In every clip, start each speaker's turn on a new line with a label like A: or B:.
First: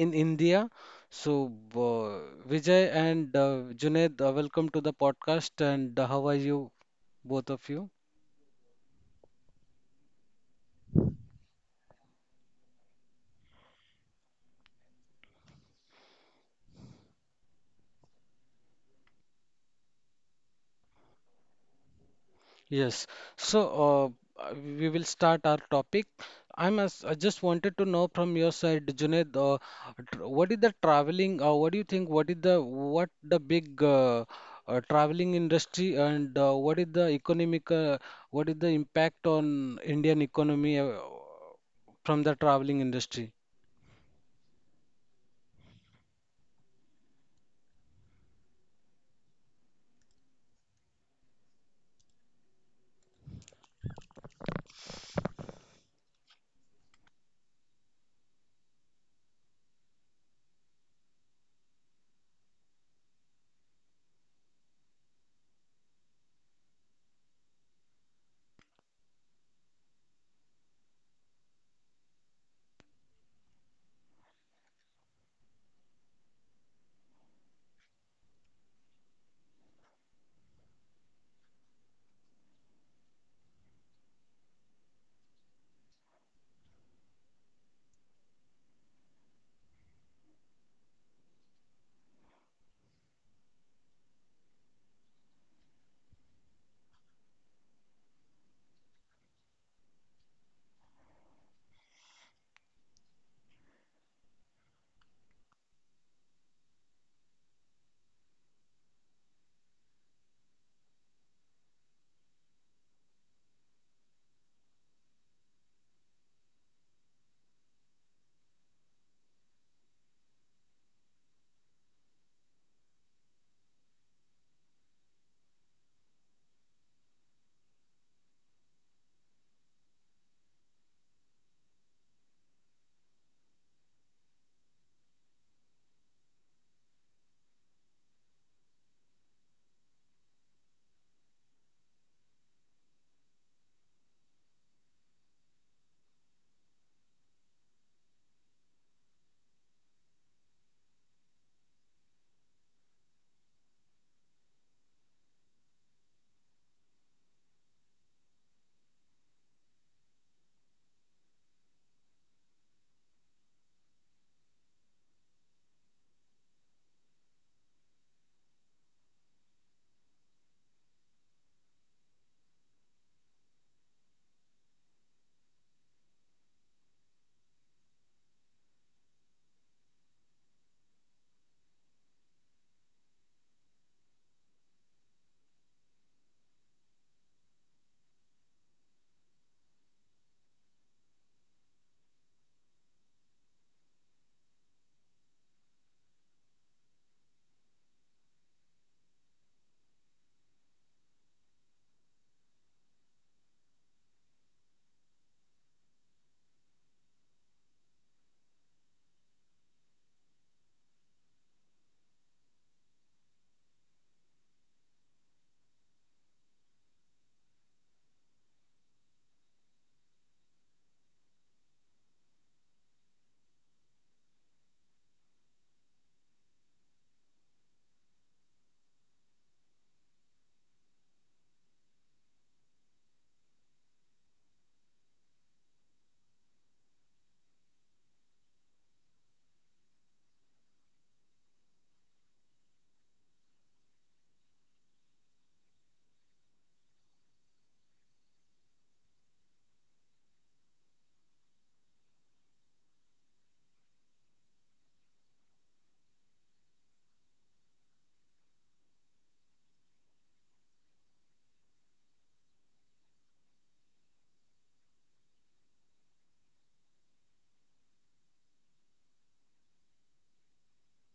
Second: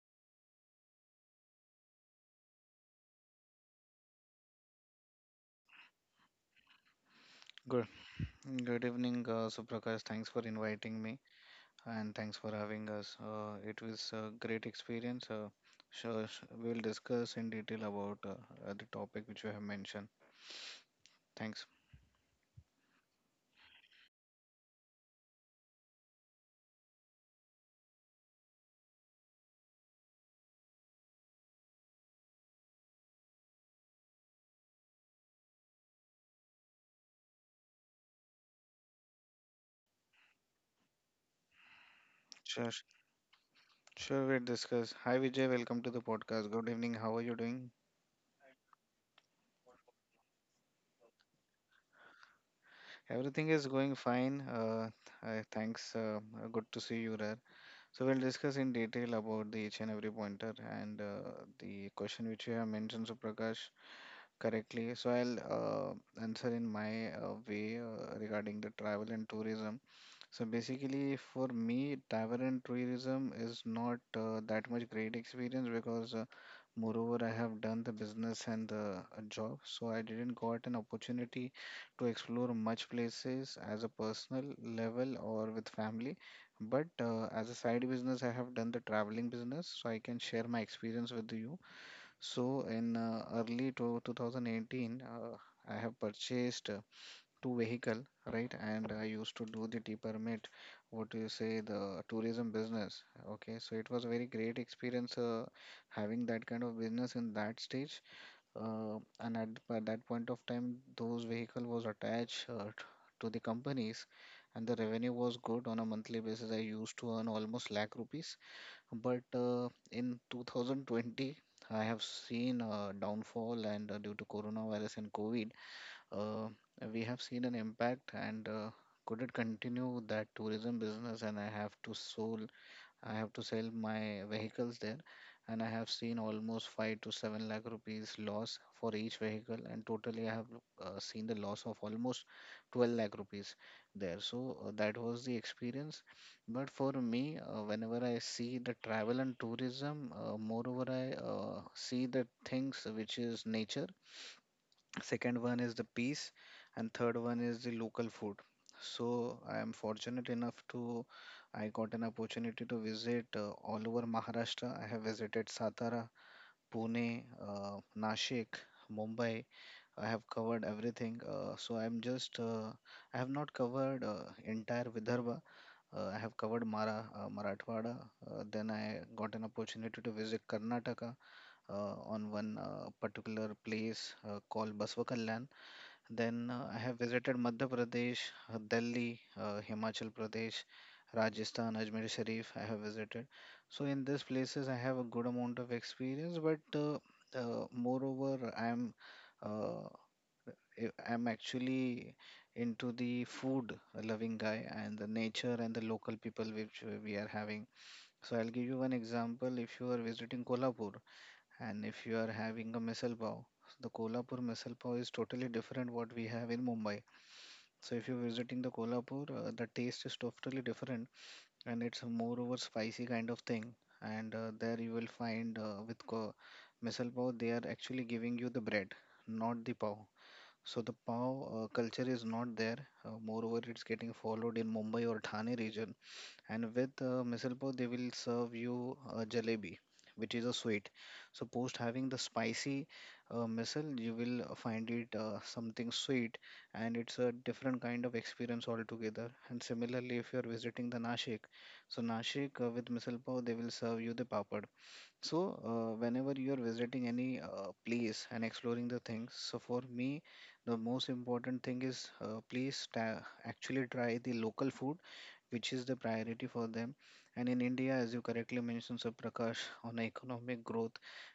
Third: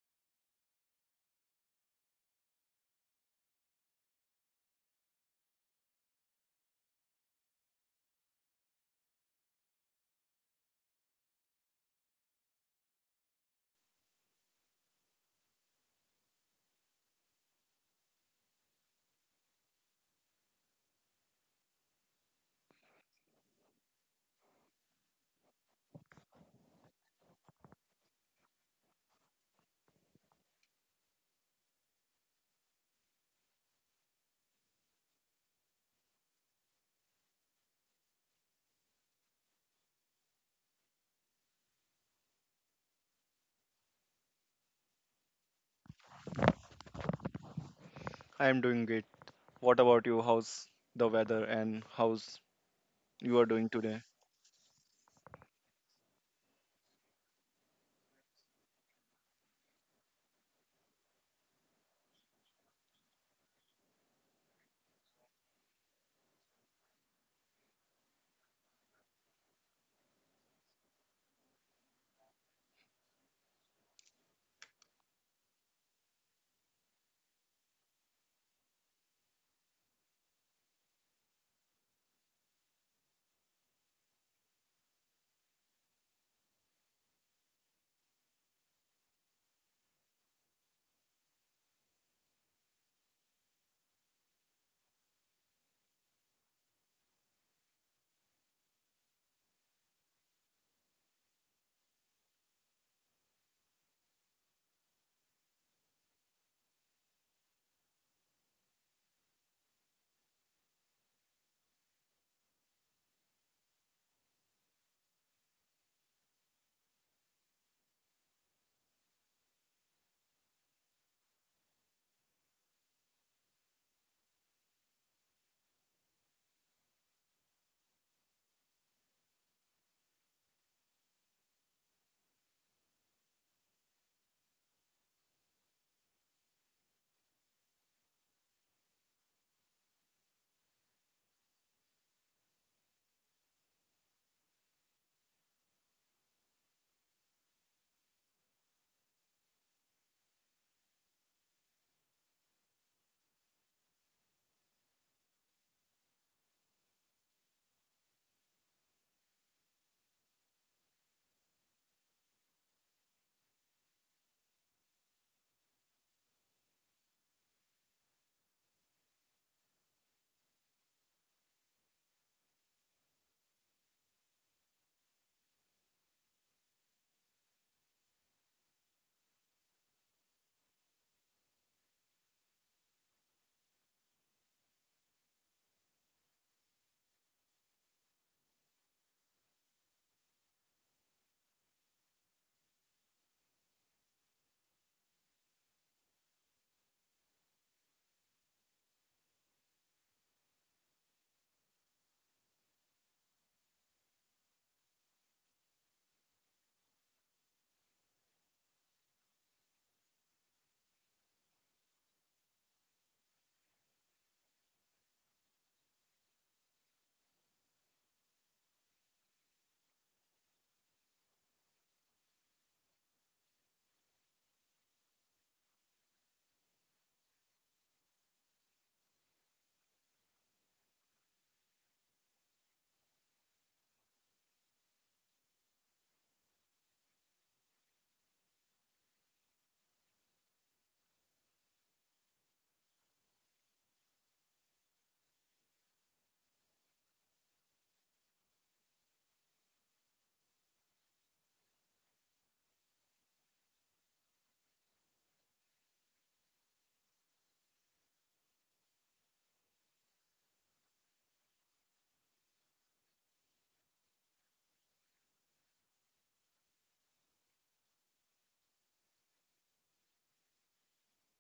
A: in India. So Vijay and Junaid, welcome to the podcast. And how are you, both of
B: Good,
A: you?
B: good evening, Suprakash. Thanks for inviting me and thanks for having us. It was a great experience. We will discuss in detail about the topic which you have mentioned. Thanks.
A: Yes. So we will start our topic. I just wanted to know from your side, Junaid, what is the traveling? What do you think? What is the big traveling industry, and what is the economic? What is the impact on Indian economy from the
B: Sure, sh-
A: traveling industry?
B: sure, we'll discuss. Hi, Vijay. Welcome to the podcast. Good evening. How are you doing?
C: I am doing great. What about you? How's the weather and how's you are
B: Everything
C: doing
B: is going
C: today?
B: fine. Thanks. Good to see you there. So we'll discuss in detail about the each and every pointer and the question which you have mentioned, Suprakash, correctly. So I'll answer in my way regarding the travel and tourism. So basically, for me, travel and tourism is not that much great experience because, moreover, I have done the business and the job, so I didn't got an opportunity to explore much places as a personal level or with family. But as a side business, I have done the traveling business, so I can share my experience with you. So in early to 2018, I have purchased. To vehicle, right? And I used to do the T permit, what do you say, the tourism business. Okay, so it was a very great experience having that kind of business in that stage. Uh, and at, at that point of time, those vehicle was attached to the companies, and the revenue was good on a monthly basis. I used to earn almost lakh rupees, but in 2020. I have seen a downfall and due to coronavirus and COVID, uh, we have seen an impact and could it continue that tourism business and I have to sold I have to sell my vehicles there, and I have seen almost 5 to 7 lakh rupees loss for each vehicle, and totally I have seen the loss of almost 12 lakh rupees there. So that was the experience. But for me, whenever I see the travel and tourism, moreover, I see the things which is nature, second one is the peace, and third one is the local food. So I am fortunate enough to I got an opportunity to visit all over Maharashtra. I have visited Satara, Pune, uh, Nashik, Mumbai. I have covered everything. So I'm just I have not covered entire Vidarbha. I have covered Marathwada. Then I got an opportunity to visit Karnataka, on one particular place called Basvakallan. Then I have visited Madhya Pradesh, Delhi, Himachal Pradesh, Rajasthan, Ajmer Sharif. I have visited. So in these places, I have a good amount of experience. But moreover, uh, I'm actually into the food loving guy and the nature and the local people which we are having. So I'll give you one example. If you are visiting Kolhapur, and if you are having a misal pav, the Kolhapur misal pav is totally different what we have in Mumbai. So if you're visiting the Kolhapur, the taste is totally different, and it's a moreover spicy kind of thing. And there you will find with misal pav, they are actually giving you the bread, not the pav. So the pav culture is not there. Moreover, it's getting followed in Mumbai or Thane region, and with misal pav they will serve you a jalebi, which is a sweet. So post having the spicy misal, you will find it something sweet, and it's a different kind of experience altogether. And similarly, if you are visiting the Nashik, so Nashik, with misal pav they will serve you the papad. So whenever you are visiting any place and exploring the things, so for me, the most important thing is uh, please ta- actually try the local food, which is the priority for them. And in India, as you correctly mentioned, Sir Prakash, on economic growth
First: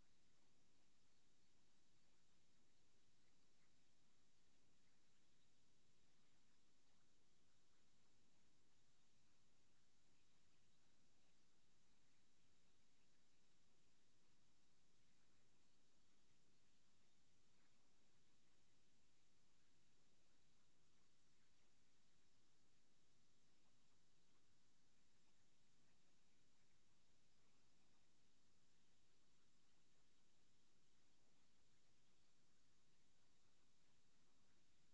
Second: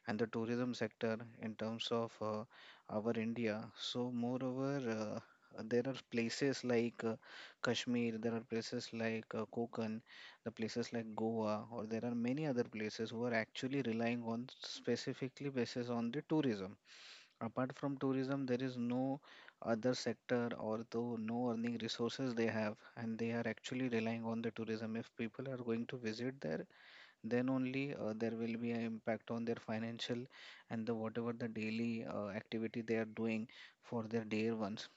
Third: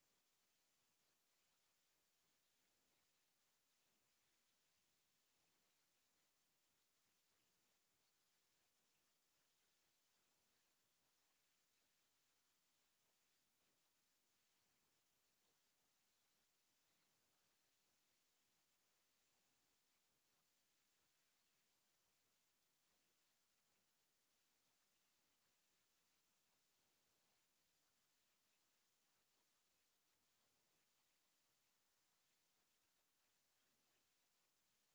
B: and the tourism sector in terms of our India. So, moreover, there are places like Kashmir, there are places like Konkan, the places like Goa, or there are many other places who are actually relying on specifically basis on the tourism. Apart from tourism, there is no other sector or though no earning resources they have, and they are actually relying on the tourism. If people are going to visit there, then only there will be an impact on their financial and the whatever the daily activity they are doing for their dear ones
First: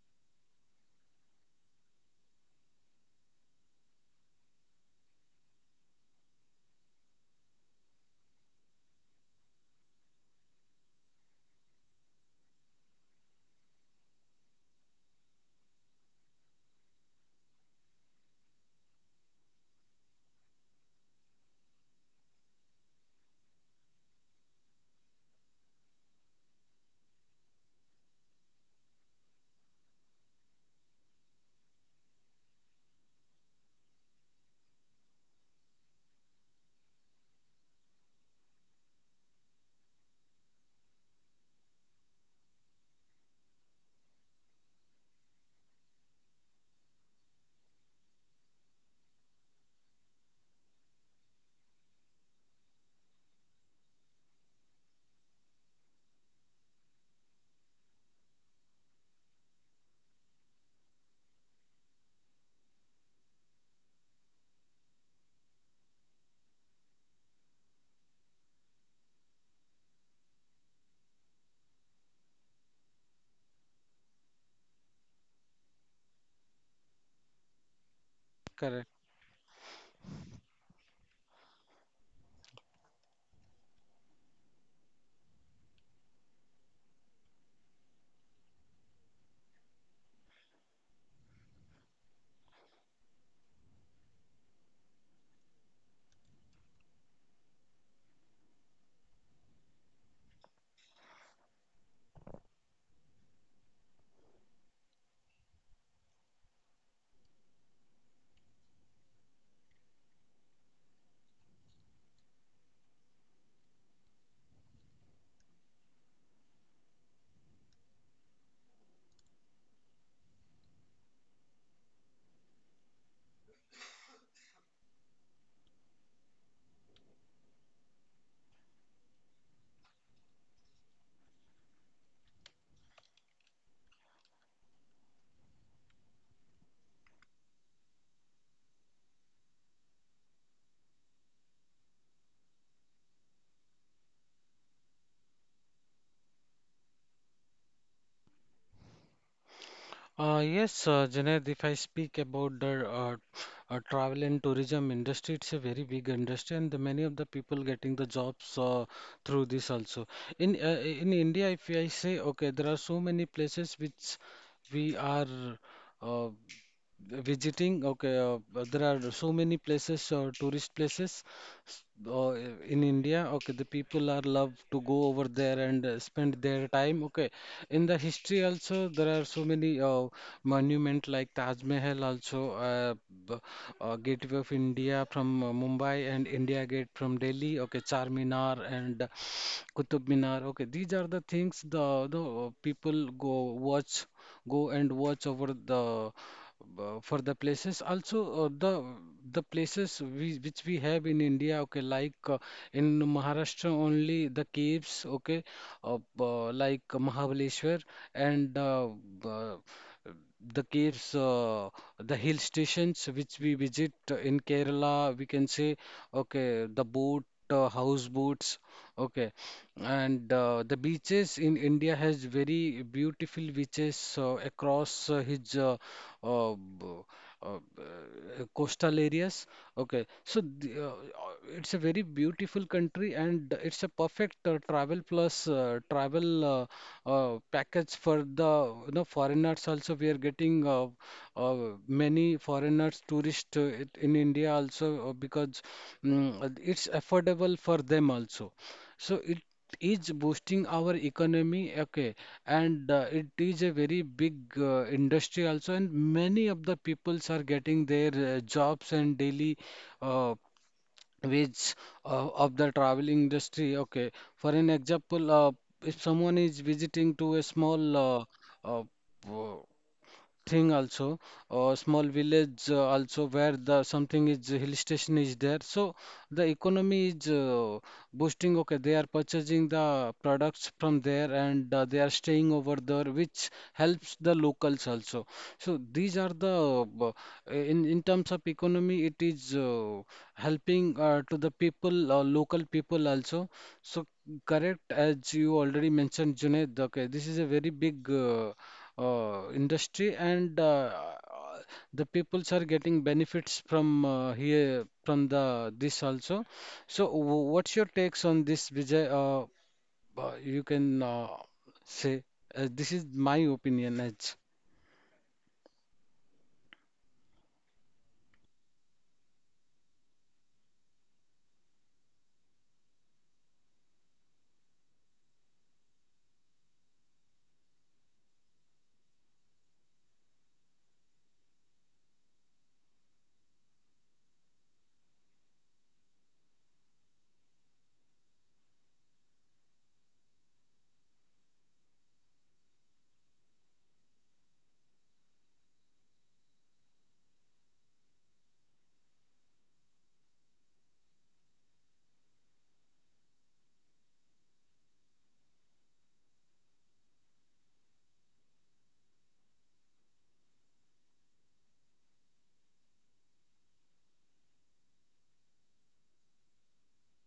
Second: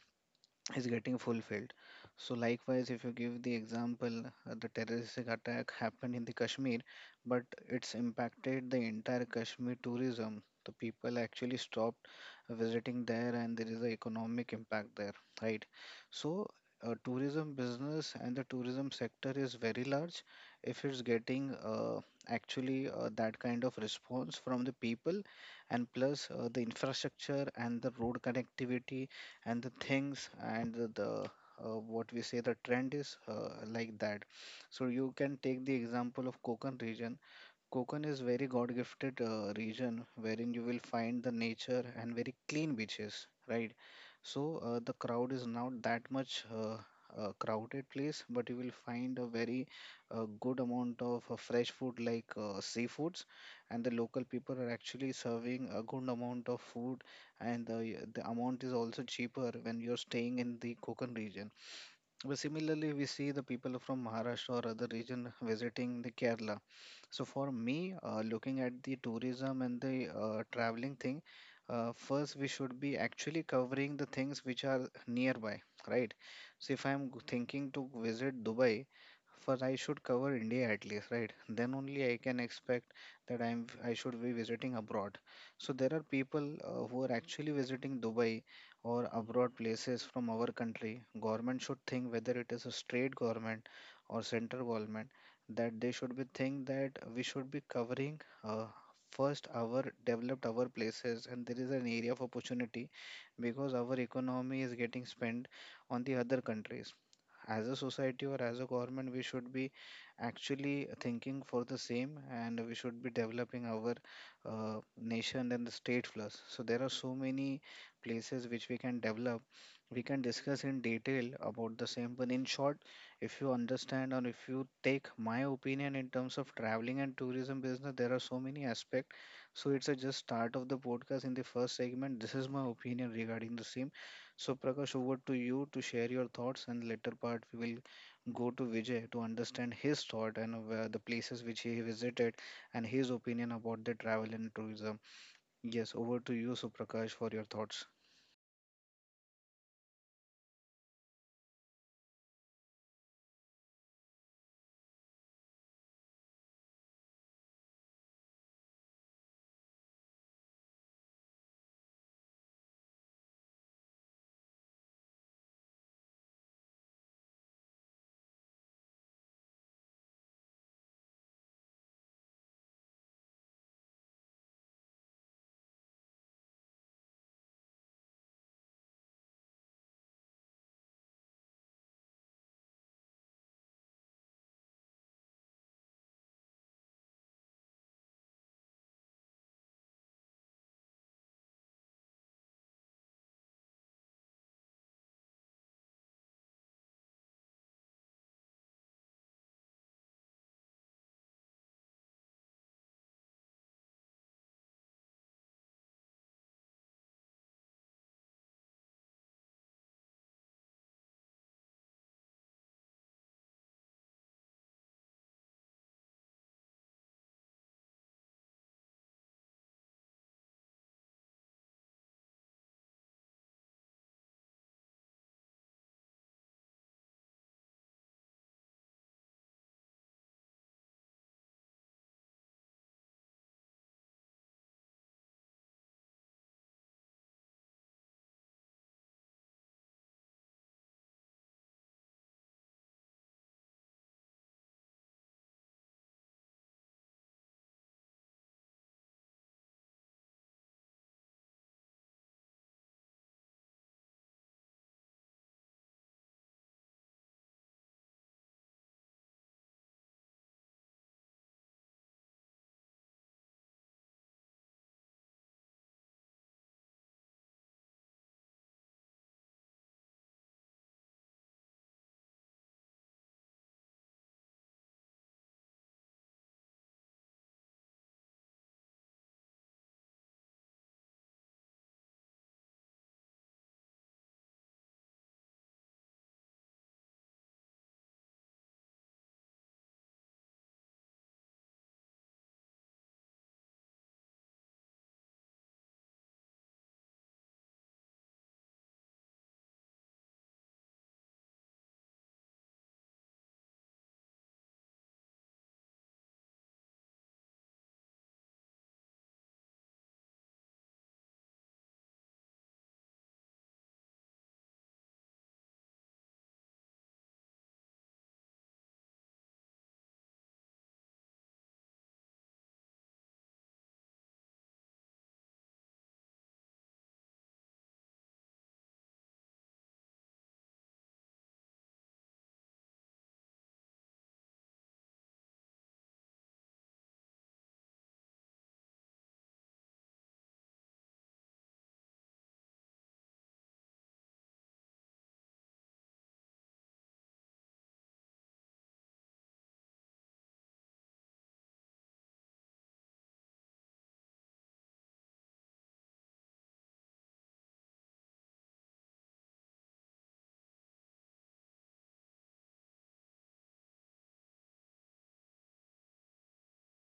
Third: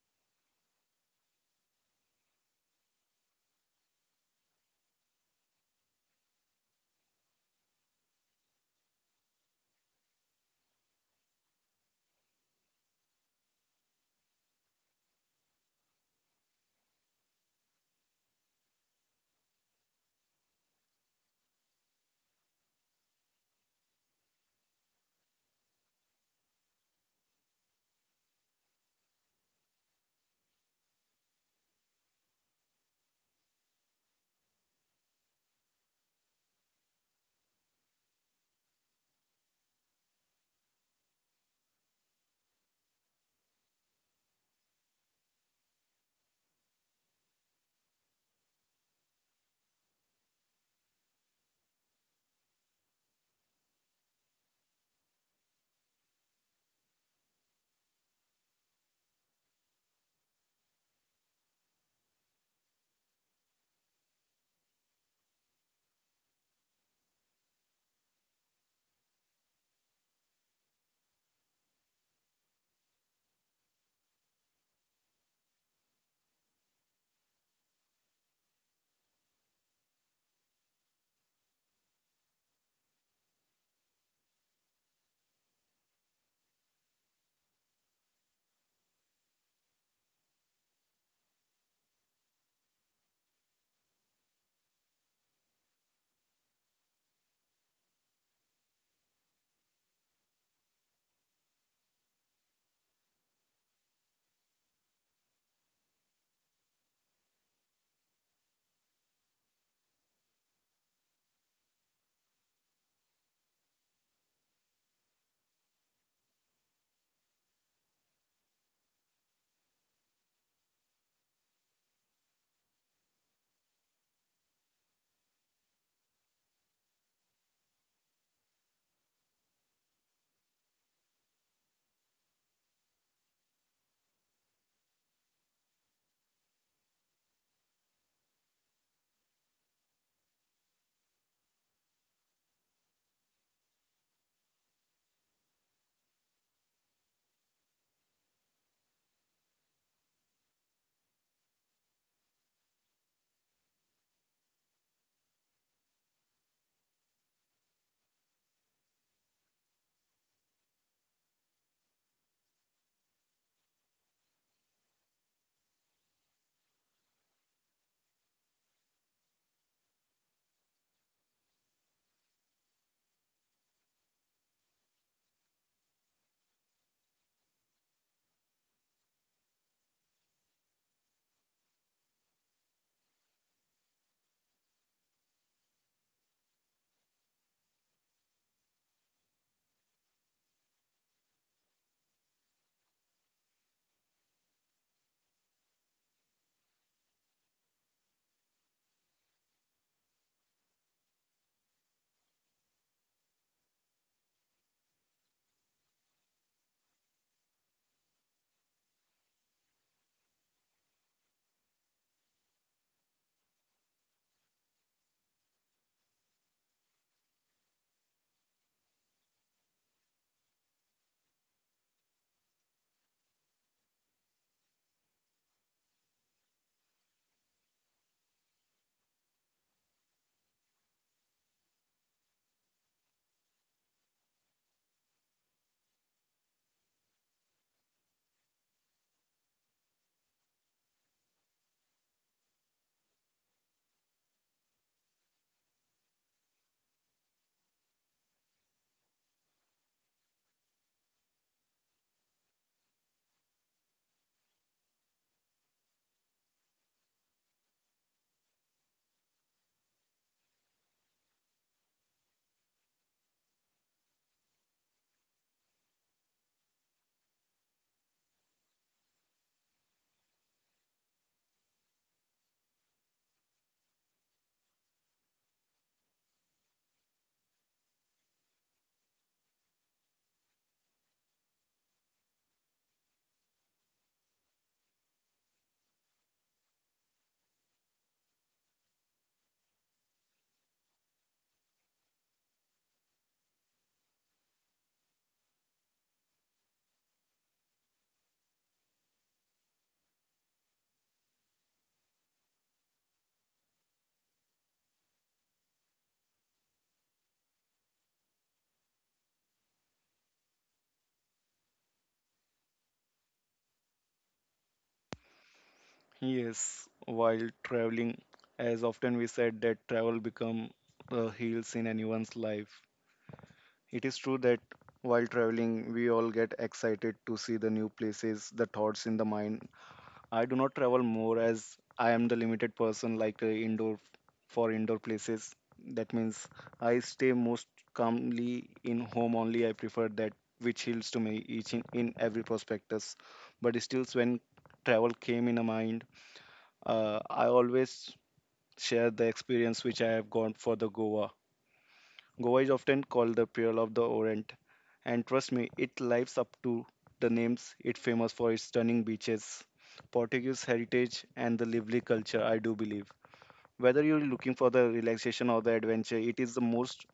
B: is getting fulfilled. So likewise, if you give the example, the terroristic attack happened in the Kashmir, but it's impacted the entire Kashmir tourism. The people actually stopped visiting there, and there is an economic impact there, right? So tourism business and the tourism sector is very large. If it's getting actually that kind of response from the people, and plus the infrastructure and the road connectivity and the things and the what we say the trend is like that. So you can take the example of Konkan region. Konkan is very God gifted region wherein you will find the nature and very clean beaches, right? So the crowd is not that much a crowded place, but you will find a very good amount of fresh food like seafoods, and the local people are actually serving a good amount of food, and the amount is also cheaper when you're staying in the Konkan region. But similarly, we see the people from Maharashtra or other region visiting the Kerala. So for me, looking at the tourism and the traveling thing, first we should be actually covering the things which are nearby, right? So if thinking to visit Dubai, first I should cover India at least, right? Then only I can expect that I'm I should be visiting abroad. So there are people who are actually visiting Dubai or abroad places from our country. Government should think whether it is a state government or central government, that they should be think that we should be covering first our developed our places, and there is an area of opportunity because our economy is getting spent on the other countries. As a society or as a government, we should be actually thinking for the same, and we should be developing our nation and the state first. So there are so many places which we can develop. We can discuss in detail about the same, but in short, if you understand or if you take my opinion in terms of traveling and tourism business, there are so many aspects. So it's a just start of the podcast. In the first segment, this is my opinion regarding the same. So, Prakash, over to you to share your thoughts, and later part we will go to Vijay to understand his thought and the places which he visited and his opinion about the travel and tourism. Yes, over to you, Suprakash, for your thoughts.
A: Yes, Junaid, if I speak about the travel and tourism industry, it's a very big industry, and many of the people getting the jobs through this also. In India, if I say, okay, there are so many places which we are uh, visiting. Okay, there are so many places, tourist places uh, in India, okay, the people are love to go over there and spend their time. Okay, in the history also there are so many monument like Taj Mahal also, b- Gateway of India from Mumbai and India Gate from Delhi. Okay, Charminar and Qutub Minar. Okay, these are the things the people go and watch over the for the places. Also, the which we have in India. Okay, like in Maharashtra only the caves. Okay, like Mahabaleshwar and uh, the caves, the hill stations which we visit in Kerala, we can say, okay, houseboats, okay, and the beaches in India has very beautiful beaches across uh, b- coastal areas. Okay, so it's a very beautiful country, and it's a perfect travel package for the foreigners also. We are getting many foreigners, tourists in India also because it's affordable for them also. So it is boosting our economy, okay, and it is a very big industry also, and many of the peoples are getting their jobs and daily uh, wage of the travel industry. Okay, for an example, if someone is visiting to a small uh, thing also, or small village also, where the something is hill station is there, so the economy is boosting. Okay, they are purchasing the products from there, and they are staying over there, which helps the locals also. So these are the in terms of economy it is helping to the people, local people also. So correct, as you already mentioned, Junaid, okay, this is a very big industry, and the peoples are getting benefits from here, from the this also. So what's your takes on this, Vijay? You can say this is my opinion as
C: Yes, while traveling, as often we said that travel become heals in anyone's life. It is true that while traveling, we all get excited to see the new places, the thoughts in the mind. I do not travel more as I am the limited person like indoor for indoor places. That means I stay most calmly in home only. I prefer that which heals to me each in every prospectus. But still, when travel came in a mind, I always share the experience which I have gone for the Goa. Goa is often called the Pearl of the Orient, and trust me, it lives up to the names. It's famous for its stunning beaches, Portuguese heritage, and the lively culture, I do believe. Whether you're looking for the relaxation or the adventure, it is the most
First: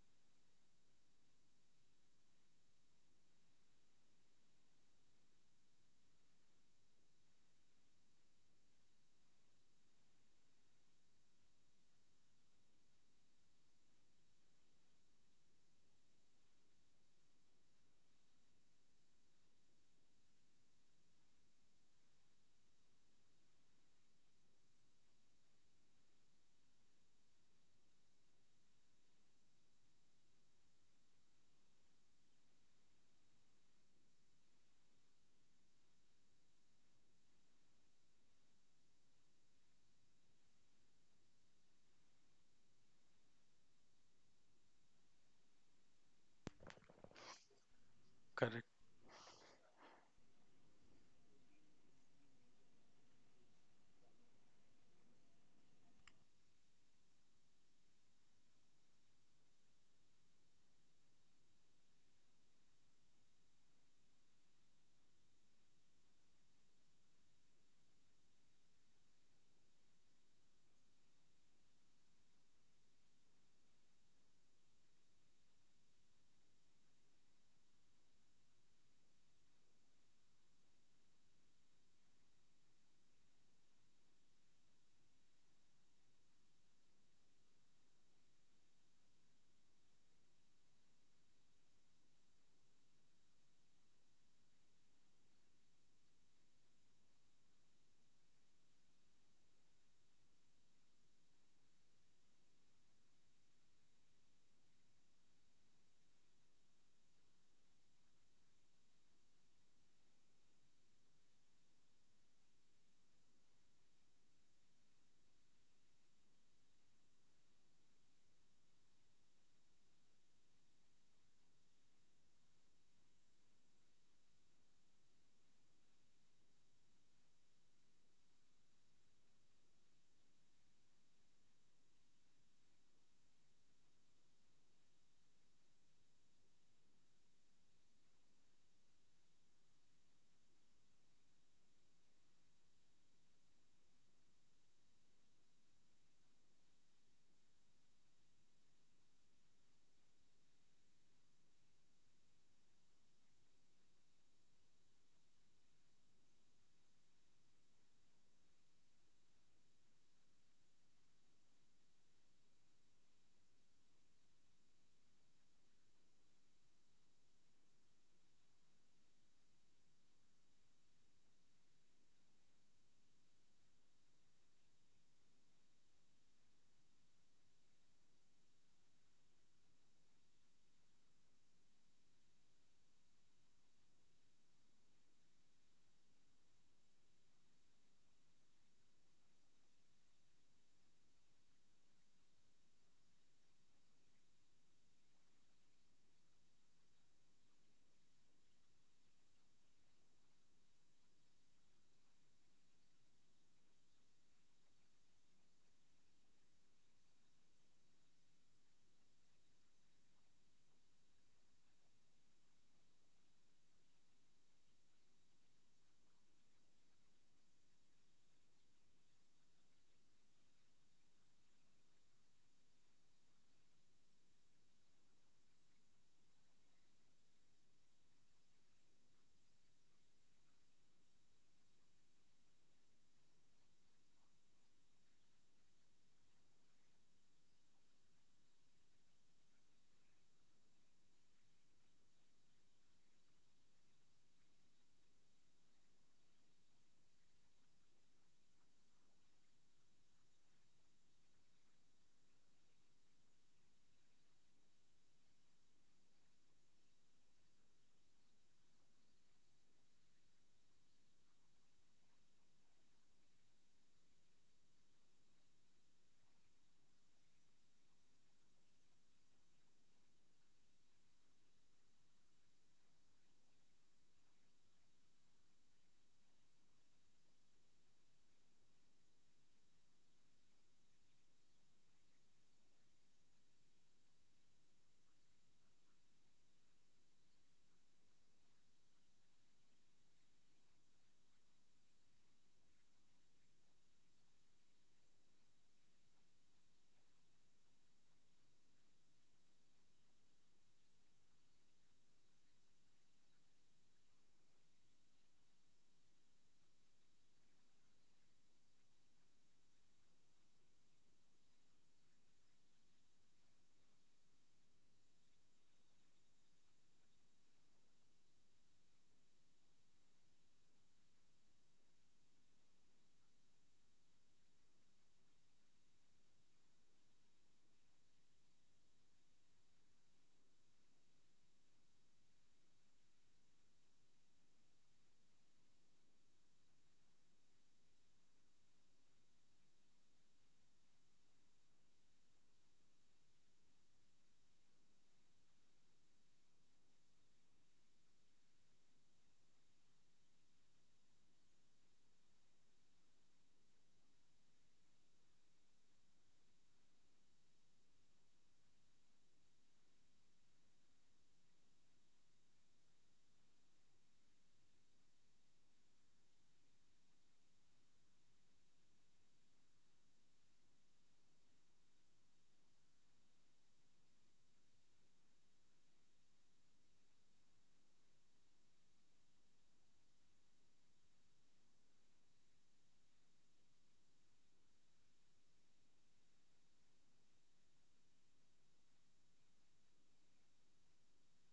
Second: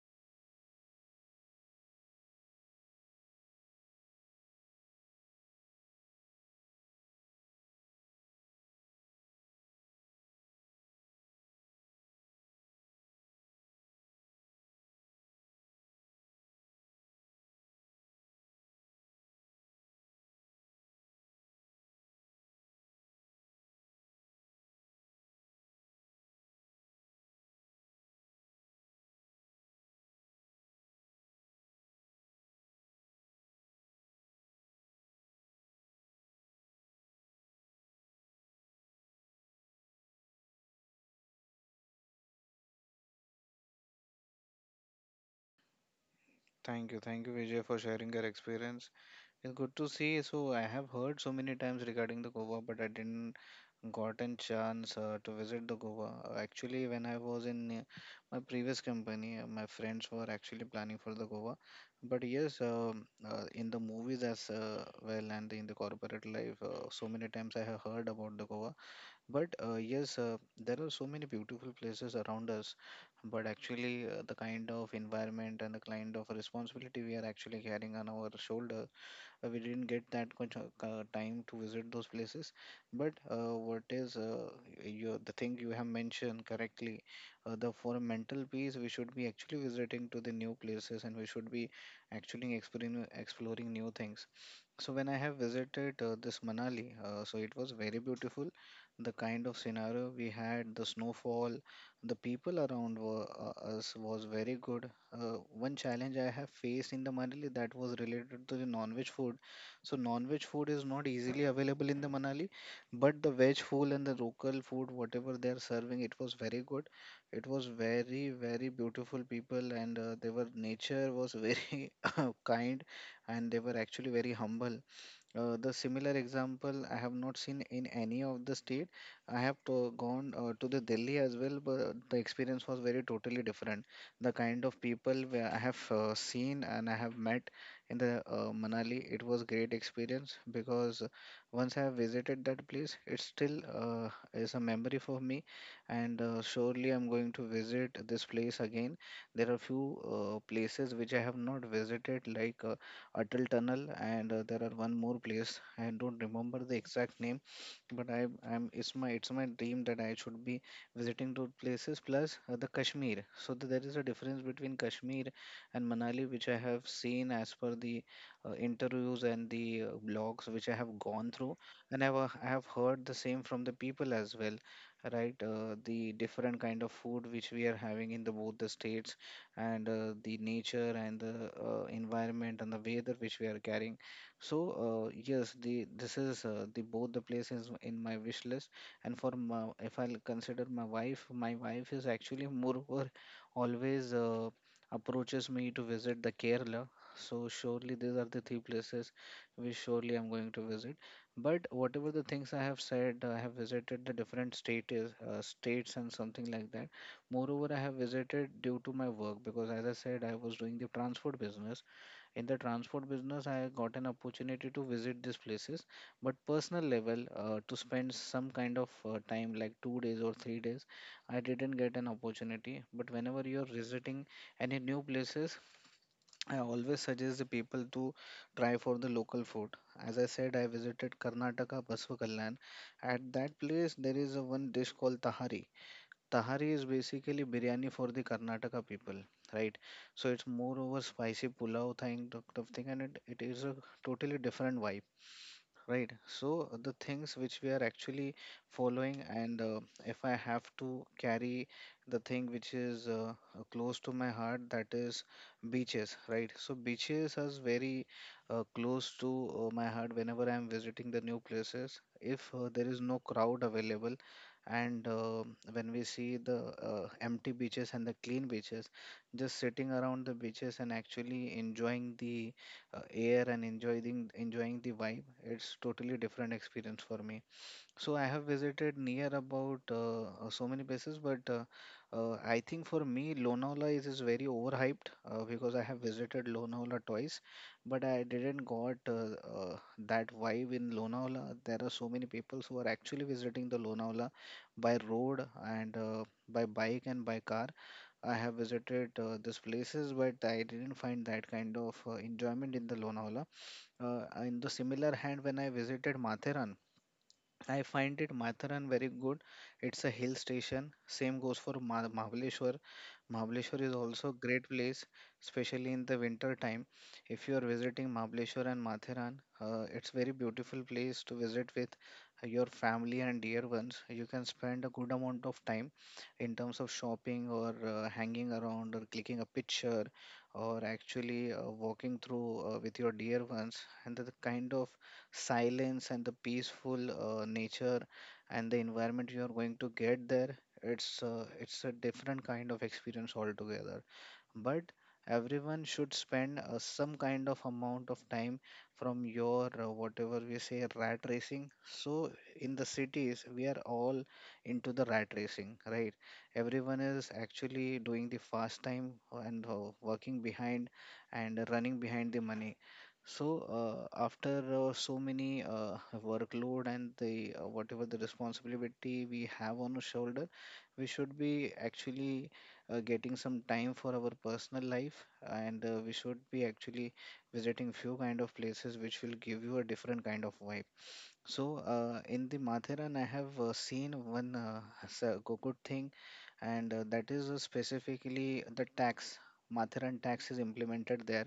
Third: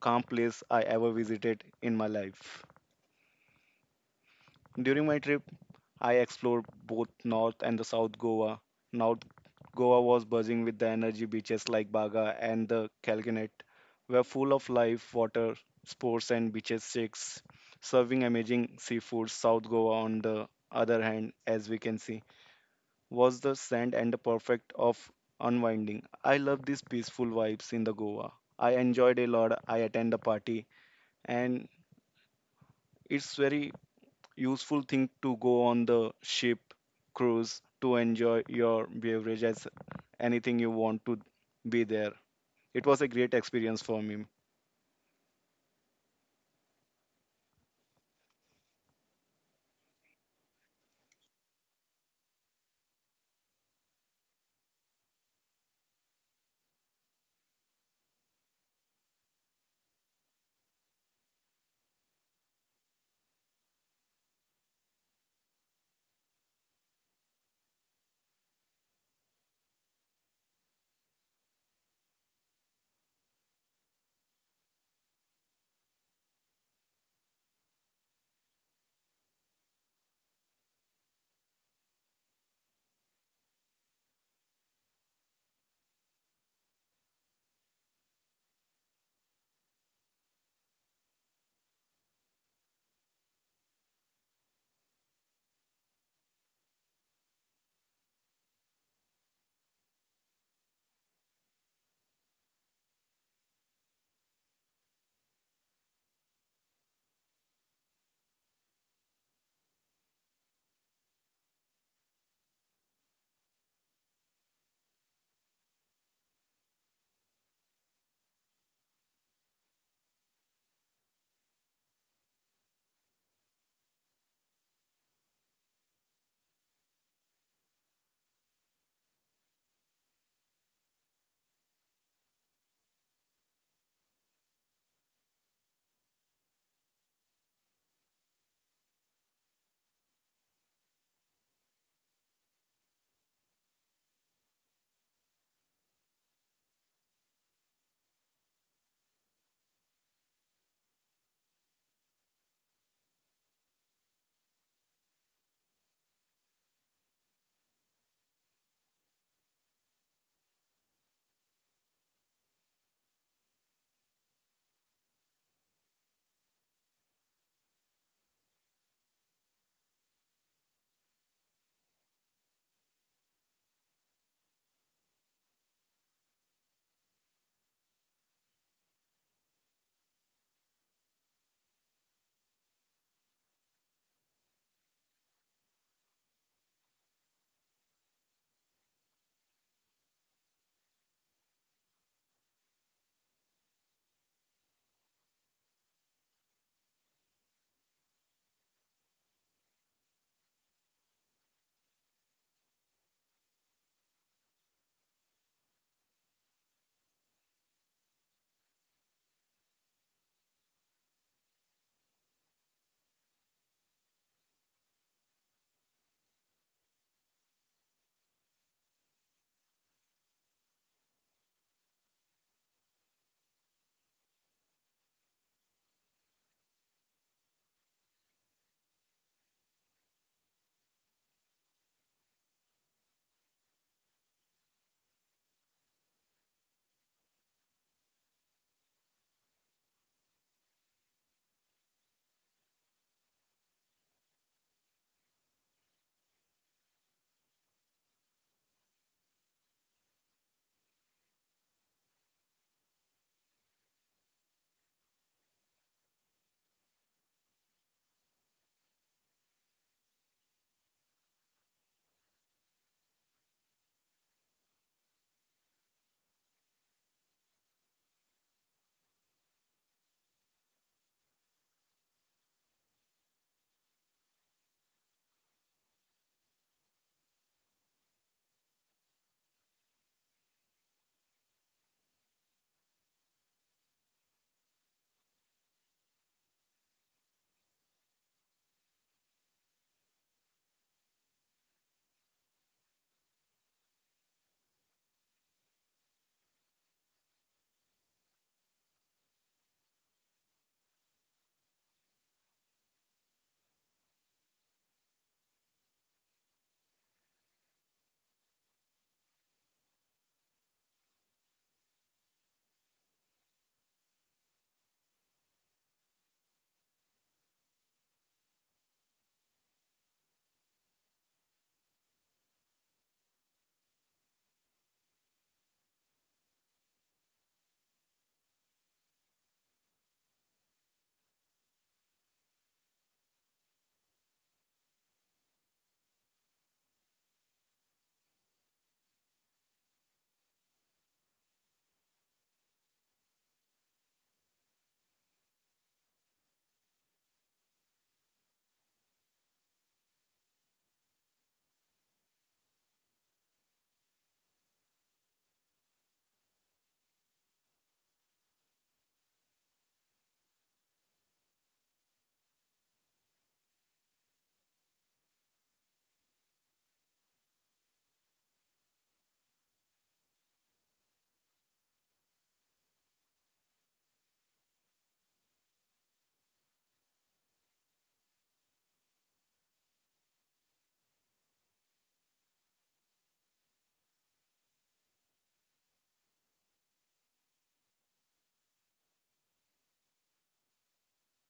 C: calm place I ever visited in my life. During my trip, I explored both North and the South Goa. North Goa was buzzing with the energy. Beaches like Baga and the Kalginet were full of life, water sports and beaches shacks serving amazing seafood. South Goa, on the other hand, as we can see, was the sand and the perfect of unwinding. I love these peaceful vibes in the Goa. I enjoyed a lot. I attend the party, and it's very useful thing to go on the ship cruise to enjoy your beverage as anything you want to be there. It was a great experience for me.
B: Thank you, Vijay, for sharing your
A: Correct.
B: experience. It's good to see. So I have heard so many times regarding the Goa, but I didn't gotten chance to visit the Goa. Actually, when I was in my previous company, my friends were actually planning for the Goa. But yes, in the movies as well and in the corporate life, so many times I have heard about the Goa. But yes, there are so many beautiful places around us. But actually, the kind of environment and the kind of responsibility we are actually carrying on our shoulder, we didn't get that much time to visit those places. But what is the thing you have mentioned correctly? The for mental peace, we should be actually visiting to the new places, and we should be actually exploring new things. So when I have visited this Manali, so it was very beautiful. The kind of scenario we had, the snowfall, the people around were, us was very good. One challenge I have faced in the Manali, that was related to the non-veg food. So non-veg food is not easily available in the Manali, but the veg food and the local food, whatever they are serving, it was very good. It was very, very beautiful people, and they were nature was very kind, and they were actually very humble. The similar example I have not seen in any of the state. I have to, gone to the Delhi as well, but the experience was very totally different. The kind of people where I have seen and I have met in the Manali, it was great experience because once I have visited that place, it still is a memory for me, and surely I'm going to visit this place again. There are few places which I have not visited, like Atal Tunnel, and there are one more place. I don't remember the exact name, but I I'm it's my dream that I should be visiting those places plus the Kashmir. So there is a difference between Kashmir and Manali, which I have seen as per the interviews and the blogs which I have gone through, and I've I have heard the same from the people as well, right? The different kind of food which we are having in the both the states, and the nature and the environment and the weather which we are carrying, so yes, the this is the both the places in my wish list. And for my, if I'll consider my wife is actually moreover always approaches me to visit the Kerala. So surely these are the three places which surely I'm going to visit. But whatever the things I have said, I have visited the different states, states and something like that. Moreover, I have visited due to my work because, as I said, I was doing the transport business. In the transport business, I got an opportunity to visit these places, but personal level, to spend some kind of time like 2 days or 3 days, I didn't get an opportunity. But whenever you're visiting any new places, I always suggest the people to try for the local food. As I said, I visited Karnataka Basvakallan. At that place, there is a one dish called Tahari. Tahari is basically biryani for the Karnataka people, right? So it's more over spicy pulao thing, sort of thing, and it is a totally different vibe. Right. So the things which we are actually following, and if I have to carry the thing which is close to my heart, that is beaches, right? So beaches is very close to my heart whenever I am visiting the new places. If there is no crowd available, and when we see the empty beaches and the clean beaches, just sitting around the beaches and actually enjoying the air and enjoying the vibe, it's totally different experience for me. So I have visited near about so many places, but I think for me Lonavala is very overhyped because I have visited Lonavala twice, but I didn't got uh, that vibe in Lonavala. There are so many people who are actually visiting the Lonavala by road, and by bike and by car. I have visited these places, but I didn't find that kind of enjoyment in the Lonavala. In the similar hand, when I visited Mathera, I find it Matharan very good. It's a hill station. Same goes for Mahabaleshwar. Mahabaleshwar is also a great place, especially in the winter time. If you are visiting Mahabaleshwar and Matharan, it's very beautiful place to visit with your family and dear ones. You can spend a good amount of time in terms of shopping or hanging around or clicking a picture or actually walking through with your dear ones. And the kind of silence and the peaceful nature and the environment you are going to get there, it's it's a different kind of experience altogether. But everyone should spend some kind of amount of time from your whatever we say rat racing. So in the cities we are all into the rat racing, right? Everyone is actually doing the fast time and working behind and running behind the money. So after so many workload and the whatever the responsibility we have on our shoulder, we should be actually getting some time for our personal life, and we should be actually visiting few kind of places which will give you a different kind of vibe. So in the Matheran, I have seen one good thing, and that is specifically the tax. Matheran tax is implemented there,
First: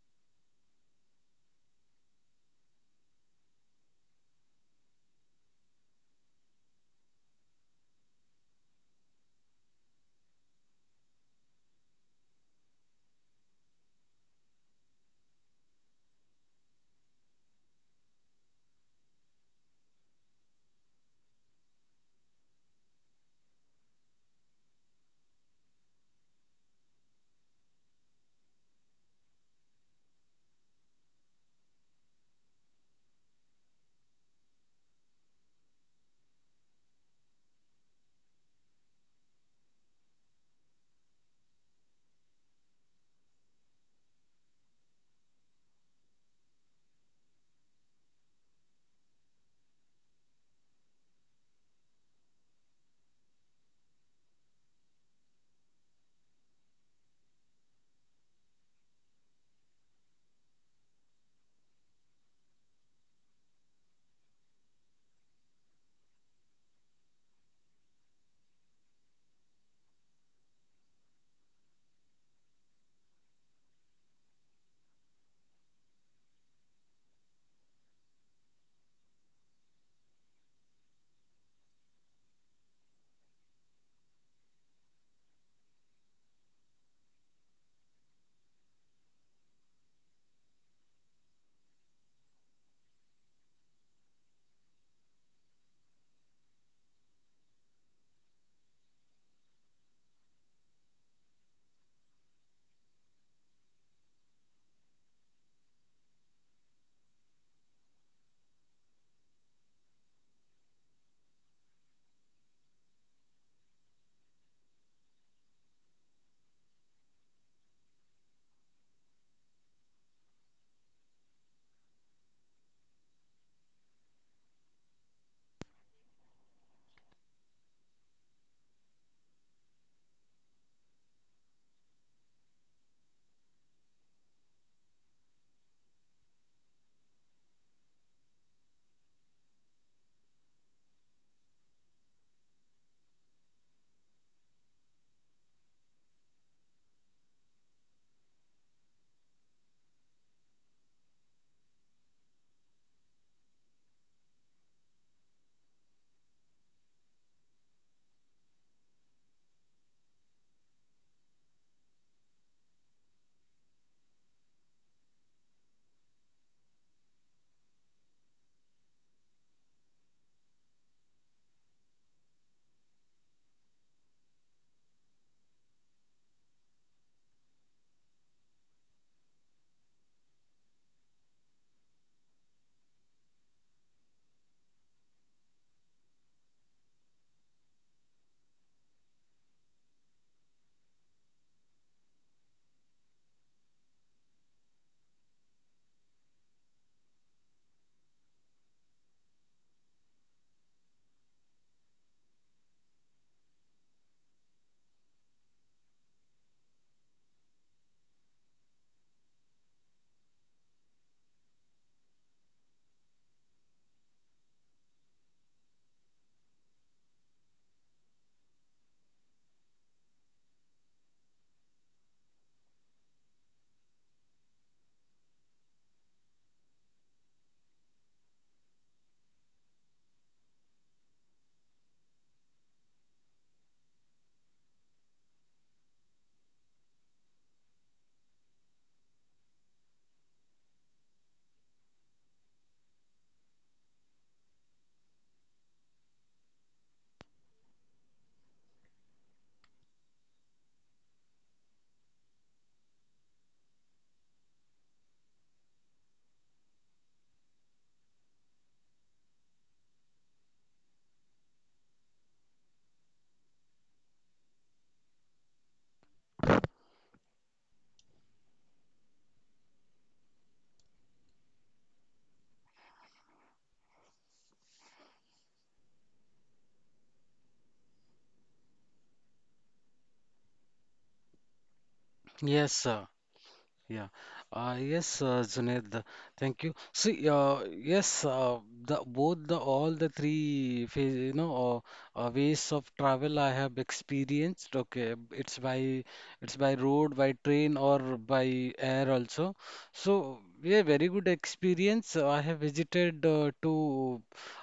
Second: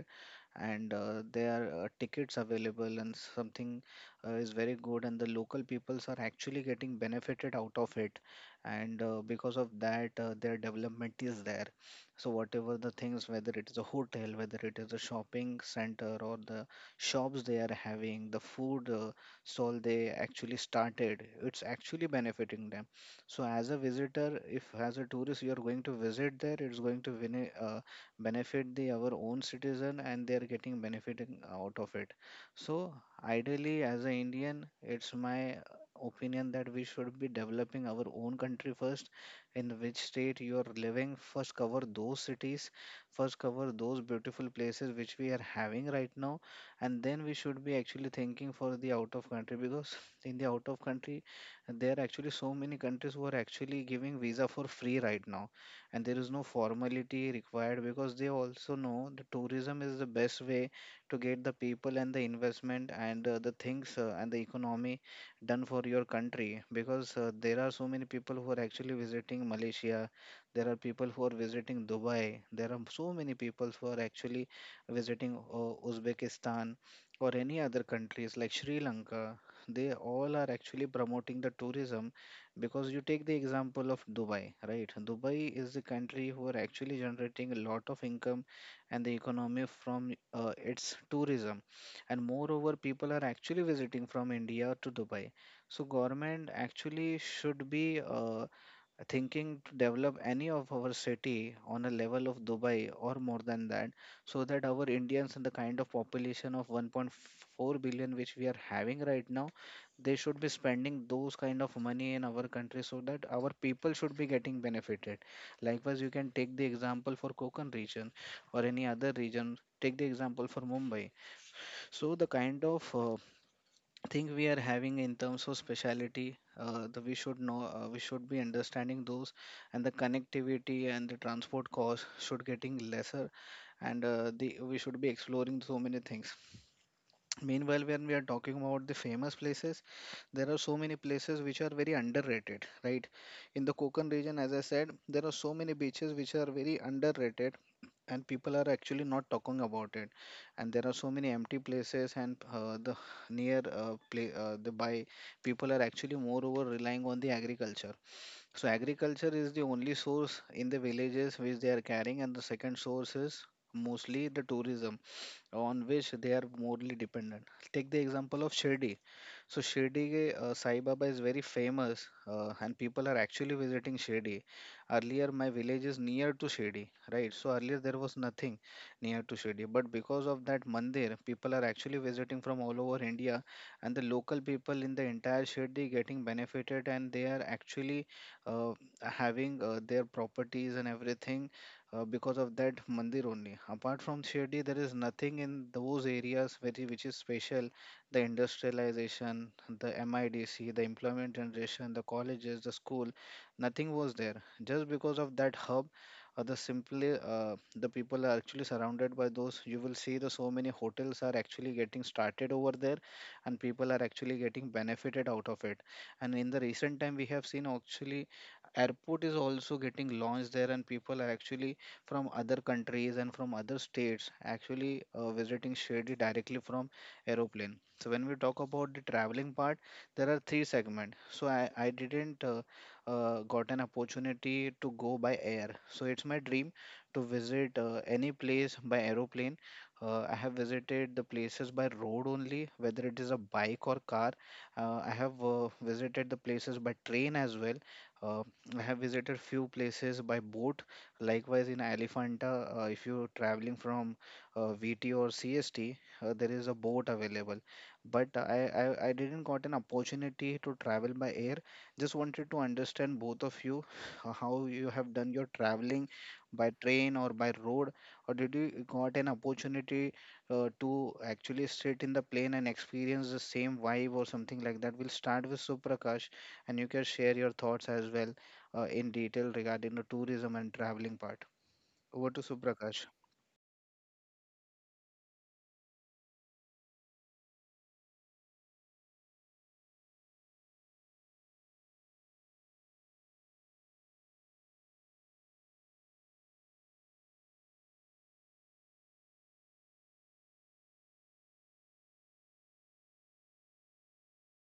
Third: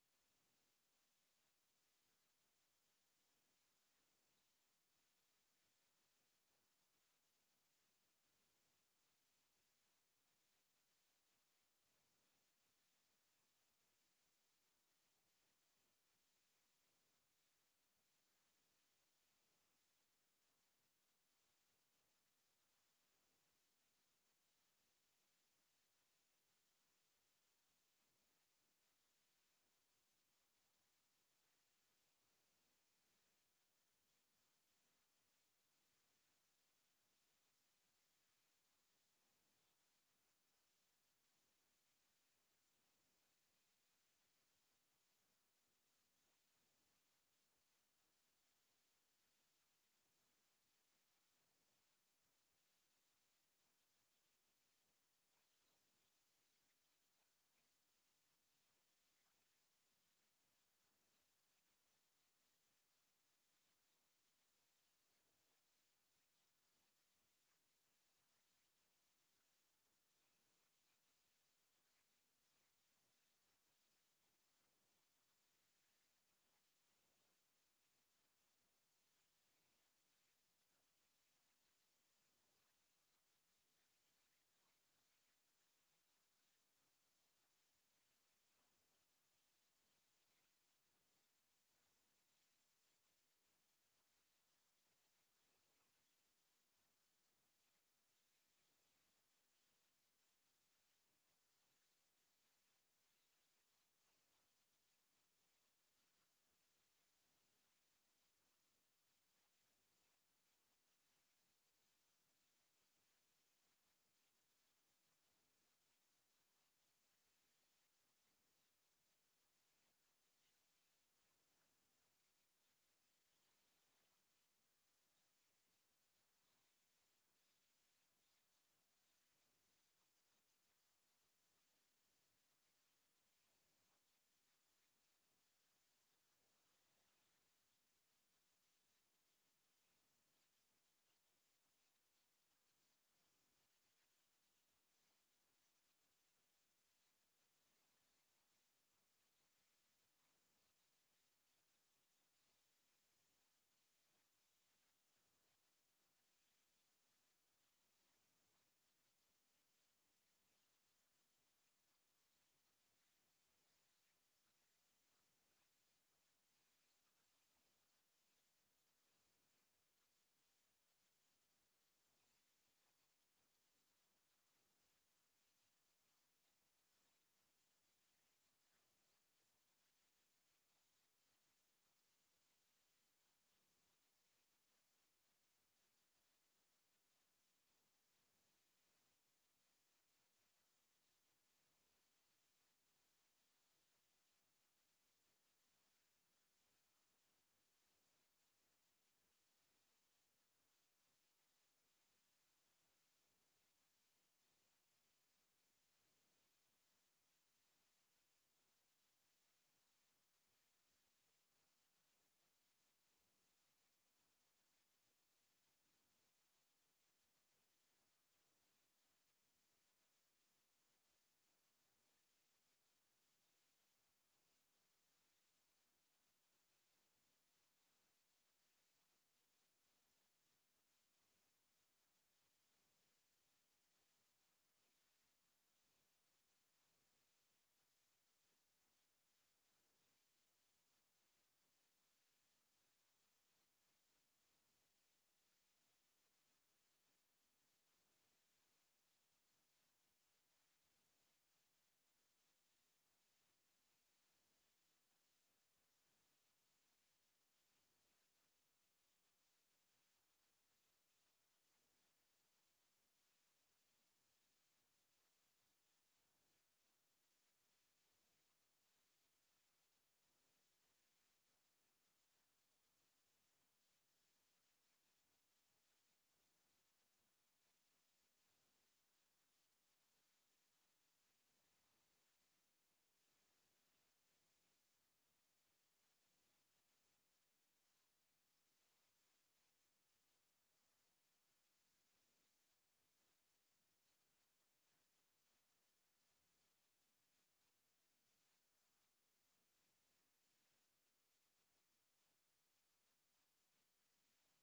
B: and there are tickets available, and something is very good, and the local peoples are actually getting benefited out of it, and because of that, their development is there. So whatever the things, whether it is a hotel, whether it is a shopping center or the shops they are having, the food stall they actually started, it's actually benefiting them. So as a visitor, if as a tourist you are going to visit there, it's going to benefit the our own citizen, and they are getting benefiting out of it. So ideally, as an Indian, it's my opinion that we should be developing our own country first. In which state you are living, first cover those cities, first cover those beautiful places which we are having right now, and then we should be actually thinking for the out of country. Because in the out of country, there are actually so many countries who are actually giving visa for free right now, and there is no formality required, because they also know the tourism is the best way to get the people and the investment and the things and the economy done for your country. Because there are so many people who are actually visiting Malaysia, there are people who are visiting Dubai, there are so many people who are actually visiting Uzbekistan or any other countries like Sri Lanka, they all are actually promoting the tourism. Because you take the example of Dubai, right? Dubai is the country who are actually generating a lot of income and the economy from its tourism. And moreover, people are actually visiting from India to Dubai. So government actually should be thinking to develop any of our city on a level of Dubai or more than that, so that our Indians and the kind of population of 1.4 billion which we are having right now, they should be spending those kind of money in our country so that our people should be getting benefited. Likewise, you can take the example for Konkan region or any other region. Take the example for Mumbai. So the kind of think we are having in terms of speciality, the we should know, we should be understanding those and the connectivity and the transport cost should getting lesser, and the we should be exploring so many things. Meanwhile, when we are talking about the famous places, there are so many places which are very underrated, right? In the Konkan region, as I said, there are so many beaches which are very underrated and people are actually not talking about it, and there are so many empty places, and the near play the by people are actually moreover relying on the agriculture. So agriculture is the only source in the villages which they are carrying, and the second source is mostly the tourism, on which they are morally dependent. Take the example of Shirdi. So Shirdi Sai Baba is very famous, and people are actually visiting Shirdi. Earlier, my village is near to Shirdi, right? So earlier there was nothing near to Shirdi, but because of that mandir, people are actually visiting from all over India, and the local people in the entire Shirdi getting benefited, and they are actually uh, having their properties and everything because of that mandir only. Apart from Shirdi, there is nothing in those areas which, which is special. The industrialization, the MIDC, the employment generation, the colleges, the school, nothing was there. Just because of that hub, the simply the people are actually surrounded by those. You will see the so many hotels are actually getting started over there, and people are actually getting benefited out of it. And in the recent time, we have seen actually airport is also getting launched there, and people are actually from other countries and from other states actually visiting Shirdi directly from aeroplane. So when we talk about the traveling part, there are three segments. So I didn't got an opportunity to go by air. So it's my dream to visit any place by aeroplane. I have visited the places by road only, whether it is a bike or car. I have visited the places by train as well. Uh, I have visited few places by boat. Likewise, in Elephanta, if you're traveling from VT or CST, there is a boat available. But I didn't got an opportunity to travel by air. Just wanted to understand both of you how you have done your traveling by train or by road, or did you got an opportunity to actually sit in the plane and experience the same vibe or something like that? We'll start with Suprakash, and you can share your thoughts as well in detail regarding the tourism and traveling part. Over to
A: Yes, sir.
B: Suprakash.
A: Yeah. Yes, Junaid, thank you. See, yes, the both the all the three phase, you know, ways of travel I have experienced. Okay, it's by road, by train, or by air also. So yeah, very good experience. I have visited to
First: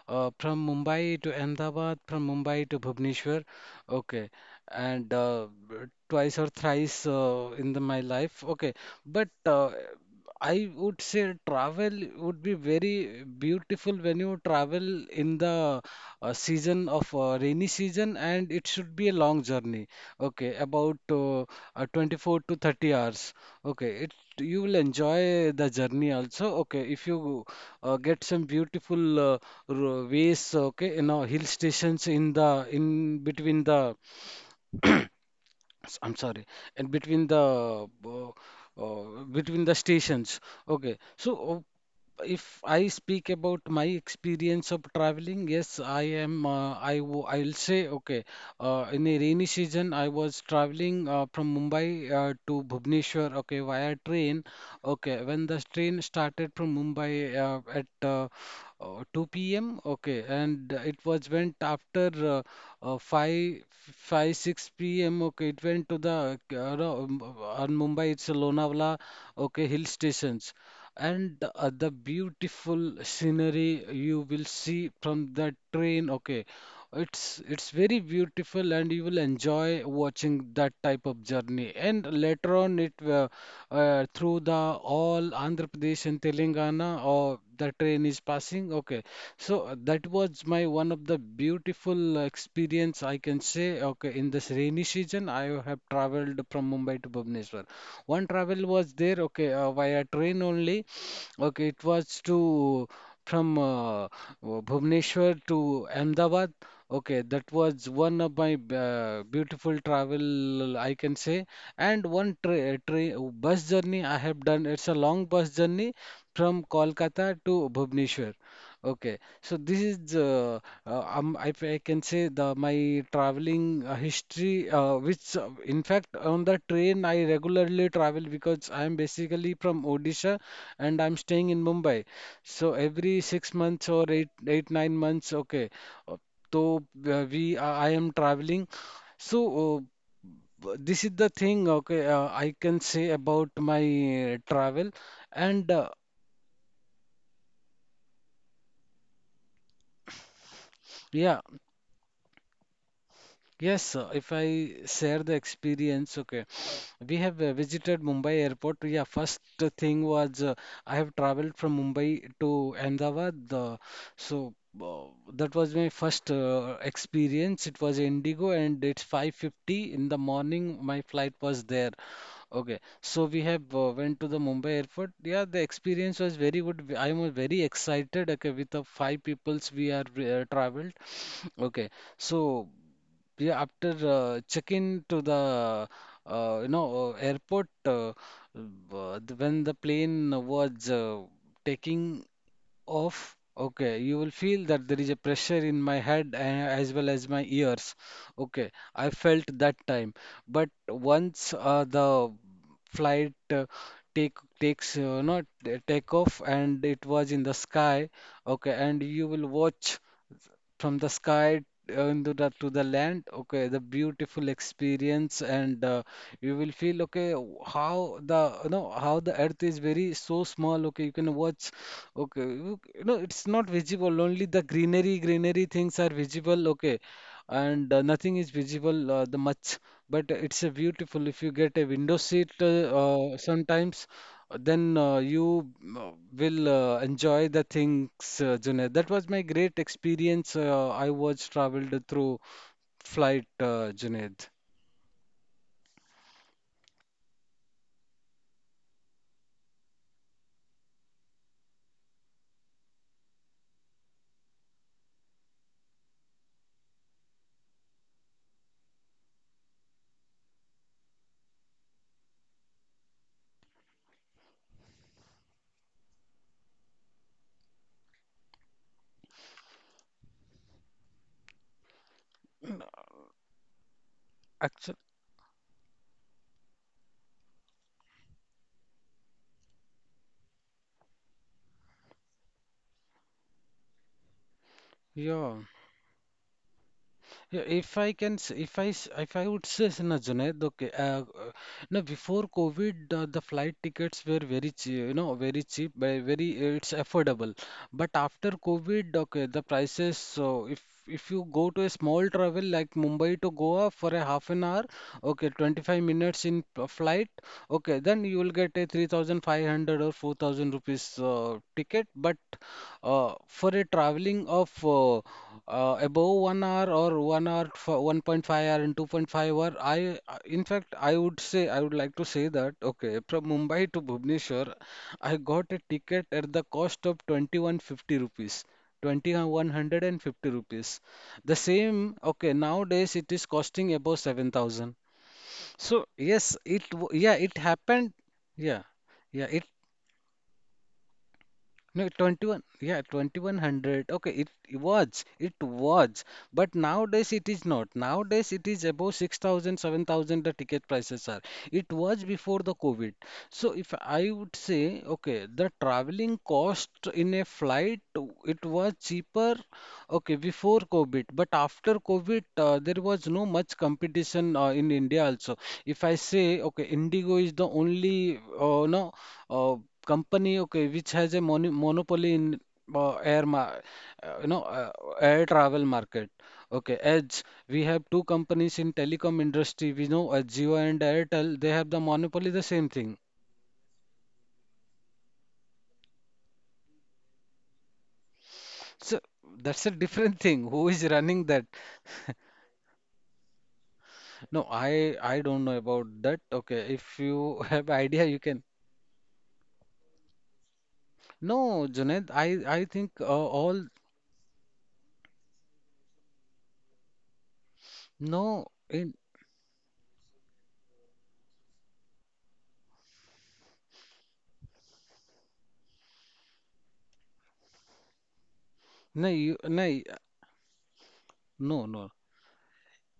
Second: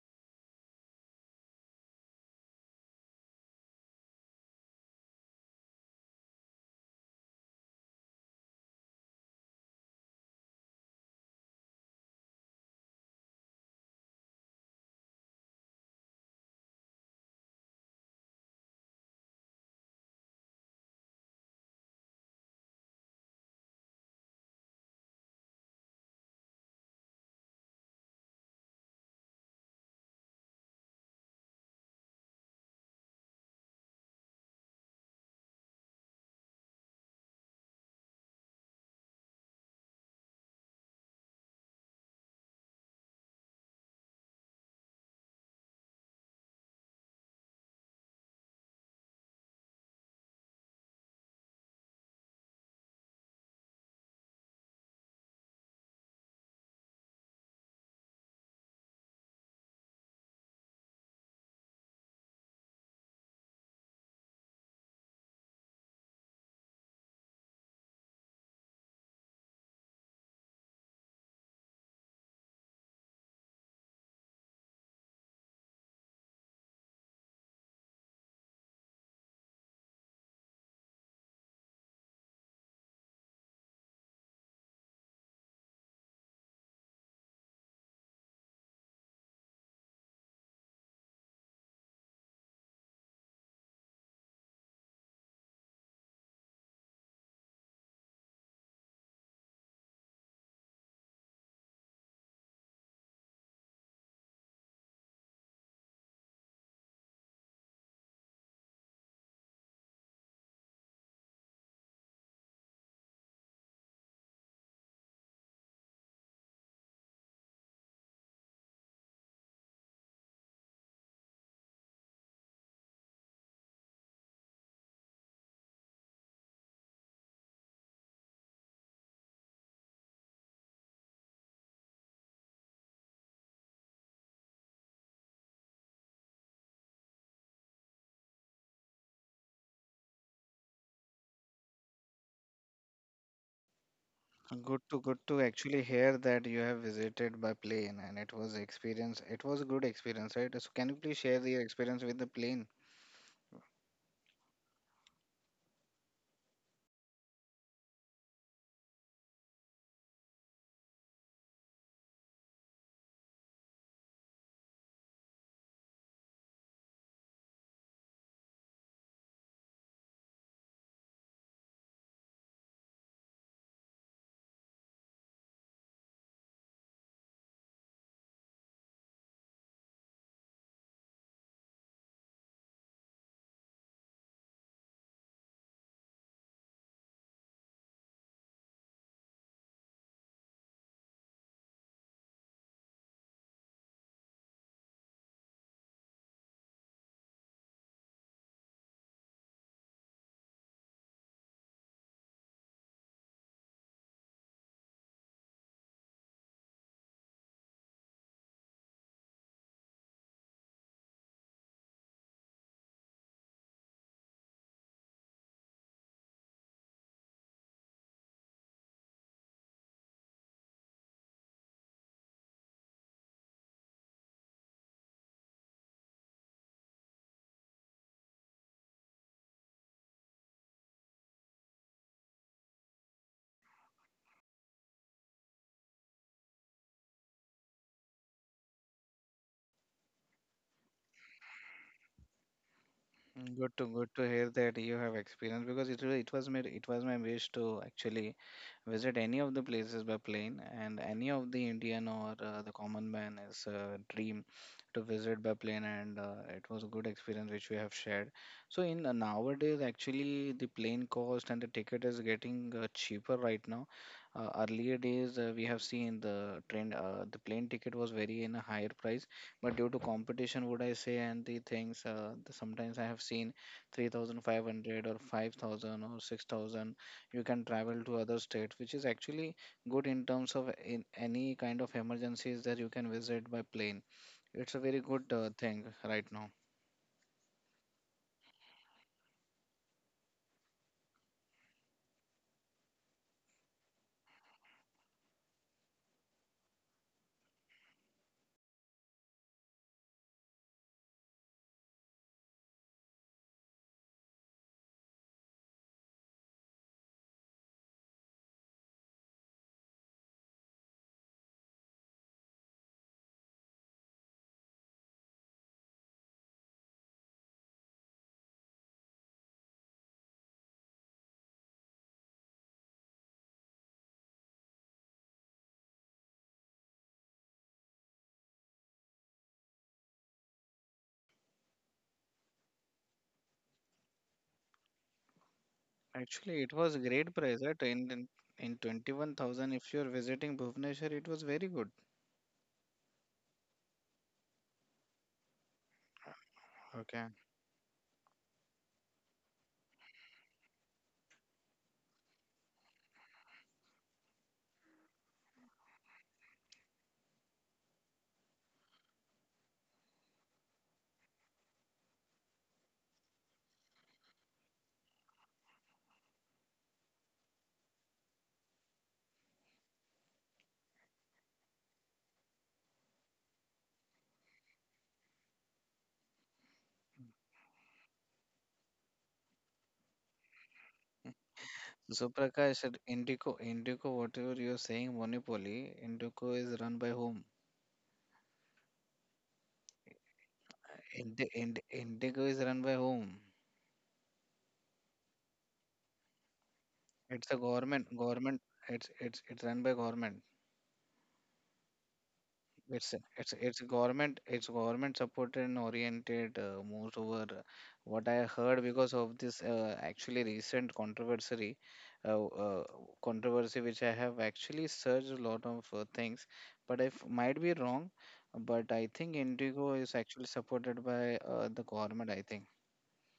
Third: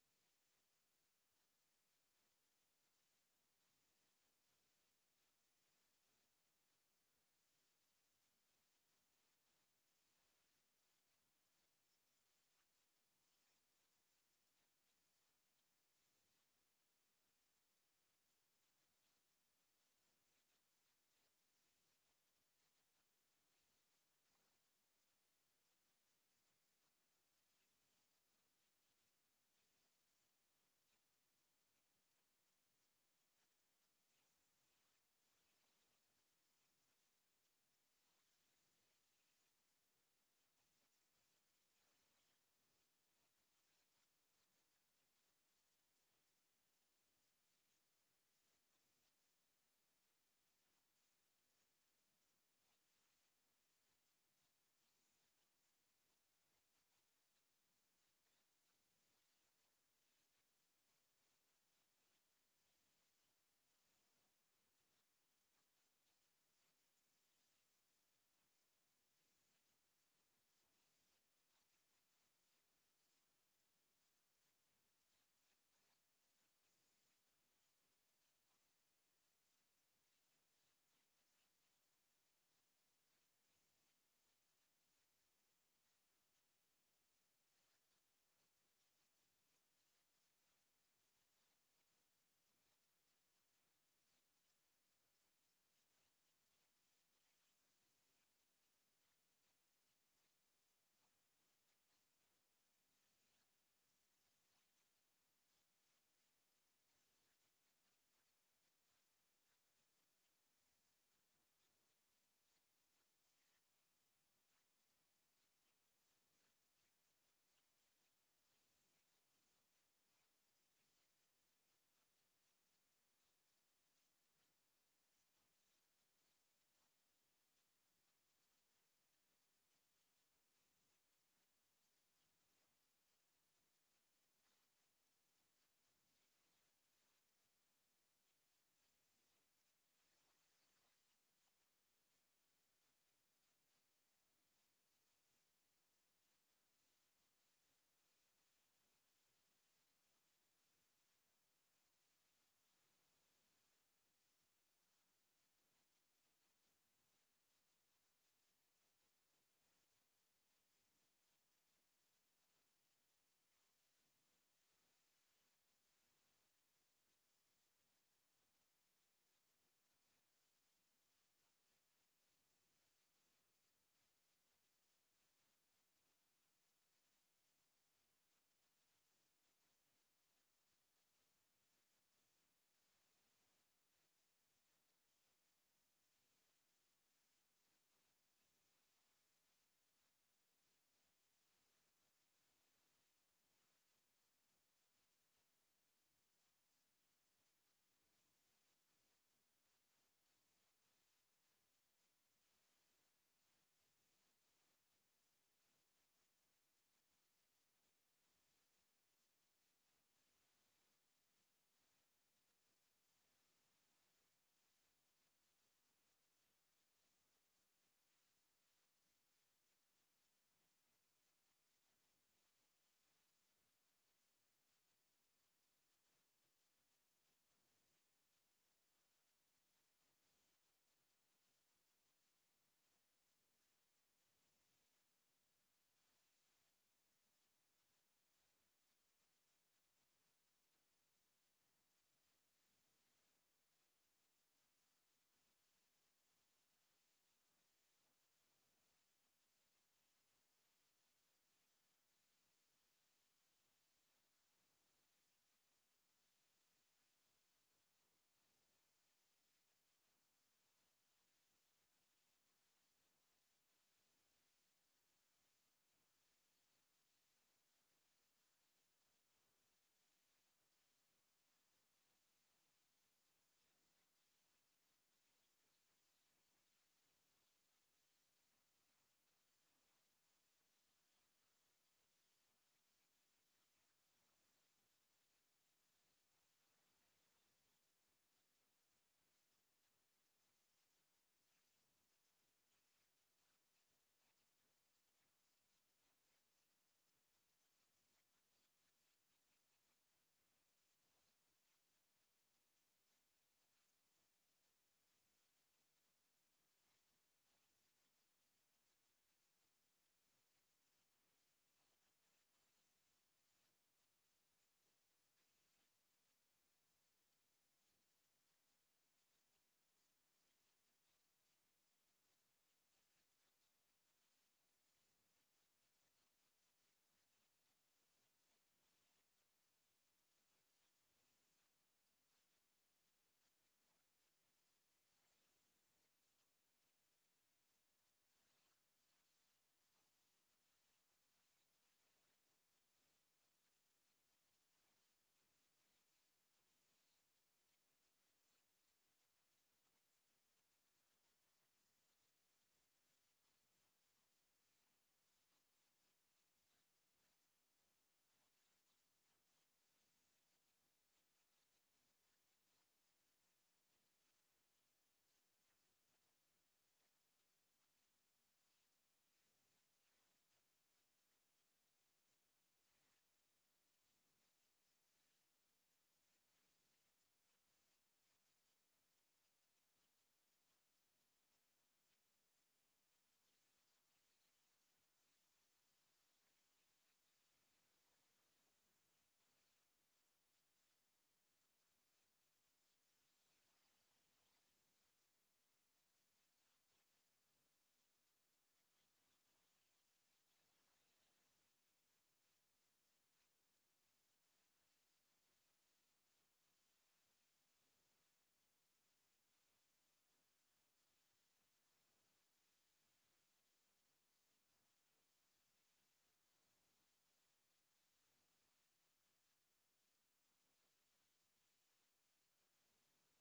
A: from Mumbai to Ahmedabad, from Mumbai to Bhubaneswar. Okay, and twice or thrice my life. Okay, but I would say travel would be very beautiful when you travel in the season of rainy season, and it should be a long journey. Okay, about 24 to 30 hours. Okay, it you will enjoy the journey also. Okay, if you get some beautiful ways. Okay, you know hill stations in the in between the. I'm sorry, and between the stations. Okay, so if I speak about my experience of traveling, yes, I am. I'll say okay. In a rainy season, I was traveling from Mumbai to Bhubaneswar. Okay, via train. Okay, when the train started from Mumbai at uh, 2 p.m. Okay, and it was went after uh, 5 5 6 p.m. Okay, it went to the no, on Mumbai. It's a Lonavala. Okay, hill stations. And the beautiful scenery you will see from the train, okay, it's very beautiful, and you will enjoy watching that type of journey. And later on, it through the all Andhra Pradesh and Telangana, or the train is passing. Okay, so that was my one of the beautiful experience, I can say. Okay, in this rainy season, I have traveled from Mumbai to Bhubaneswar. One travel was there. Okay, via train only. Okay, it was to from Bhubaneswar to Ahmedabad. Okay, that was one of my beautiful travel, I can say. And one tra tra bus journey I have done. It's a long bus journey from Kolkata to Bhubaneswar. Okay, so this is I can say the my traveling history, which in fact on the train I regularly travel, because I am basically from Odisha, and I'm staying in Mumbai. So every 6 months or 9 months, okay. uh, So I am traveling. So this is the thing, okay. I can say about my
B: Good
A: travel,
B: to good to
A: and
B: actually hear that you have visited by plane and it was experience. It was a good experience, right? So can you please
A: yeah,
B: share your experience with the plane?
A: yes. If I share the experience, okay. We have visited Mumbai airport. Yeah, first thing was I have traveled from Mumbai to Ahmedabad. So uh, that was my first experience. It was Indigo, and it's 5:50 in the morning. My flight was there. Okay, so we have went to the Mumbai airport. Yeah, the experience was very good. I was very excited. Okay, with the five peoples we are traveled. Okay, so. Yeah, after check-in to the airport, when the plane was taking off, okay, you will feel that there is a pressure in my head as well as my ears. Okay, I felt that time. But once the flight take takes not take off and it was in the sky, okay, and you will watch from the sky into the to the land, okay, the beautiful experience. And you will feel, okay, how the earth is very so small, okay, you can watch, okay, you know it's not visible, only the greenery things are visible, okay, and nothing is visible the much but it's a beautiful if you get a window seat sometimes, then you uh, will enjoy the things, Junaid. That was my great experience. I was traveled through flight,
B: Mm, Good to good to hear
A: Junaid.
B: that you have experience because it was my wish to actually visit any of the places by plane, and any of the Indian or the common man is a dream to visit by plane, and it was a good experience which we have shared. So in nowadays, actually, the plane cost and the ticket is getting cheaper right now. Earlier days, we have seen the train, the plane ticket was very in a higher price, but due to competition, would I say, and the things, sometimes I have seen
A: Actually,
B: 3,500 or 5,000 or 6,000 you can travel to other states which is actually good in terms of in any kind of emergencies that you can visit by plane. It's a very good
A: yeah.
B: thing right now.
A: Yeah, if I can, if I would say, na Junaid, okay, no, before COVID, the flight tickets were very cheap, you know, very cheap, it's affordable. But after COVID, okay, the prices, so if you go to a small travel like Mumbai to Goa for a half an hour, okay, 25 minutes in flight, okay, then you will get a 3,500 or 4,000 rupees ticket. But for a traveling of above 1 hour or 1 hour, 1.5 hour and 2.5 hour, I in fact I would say I would like to say that okay from Mumbai to Bhubaneswar, I got a ticket at the cost of 2,150 rupees. 2,150 rupees. The same, okay, nowadays it is costing above 7,000. So yes,
B: Actually it was great
A: yeah, it
B: price at in
A: happened.
B: in, in
A: Yeah. Yeah, it.
B: 21,000 if you're visiting Bhubaneswar. It was very good.
A: No, 21, yeah, 2,100. Okay, it was, but
B: Okay,
A: nowadays it is not. Nowadays it is above 6,000, 7,000. The ticket prices are. It was before the COVID. So if I would say, okay, the traveling cost in a flight, it was cheaper, okay, before COVID, but after COVID, there was no much competition in India also. If I say, okay, Indigo is the only, no, uh, company, okay, which has a monopoly in air ma you know air travel market, okay, as we have two companies in telecom industry. We know, Jio and Airtel, they have the
B: so
A: monopoly, the
B: Prakash,
A: same
B: at
A: thing.
B: Indico, Indico, whatever you're saying, monopoly, Indico is run by whom?
A: So that's a different thing, who is running
B: Indi,
A: that.
B: Indi, indigo is run by whom?
A: No, I don't know about that, okay. If
B: It's a
A: you have
B: government
A: idea, you
B: government
A: can.
B: It's run by government.
A: No, Junaid, I
B: It's
A: think,
B: a- it's a- it's
A: all
B: a government. It's government supported and oriented, most over, what I heard
A: no,
B: because
A: in
B: of this actually recent controversy, uh, uh, controversy which I have actually searched a lot of things, but might be wrong, but I think
A: no you
B: Indigo
A: no
B: is
A: y-
B: actually supported by the
A: no
B: government,
A: no
B: I think.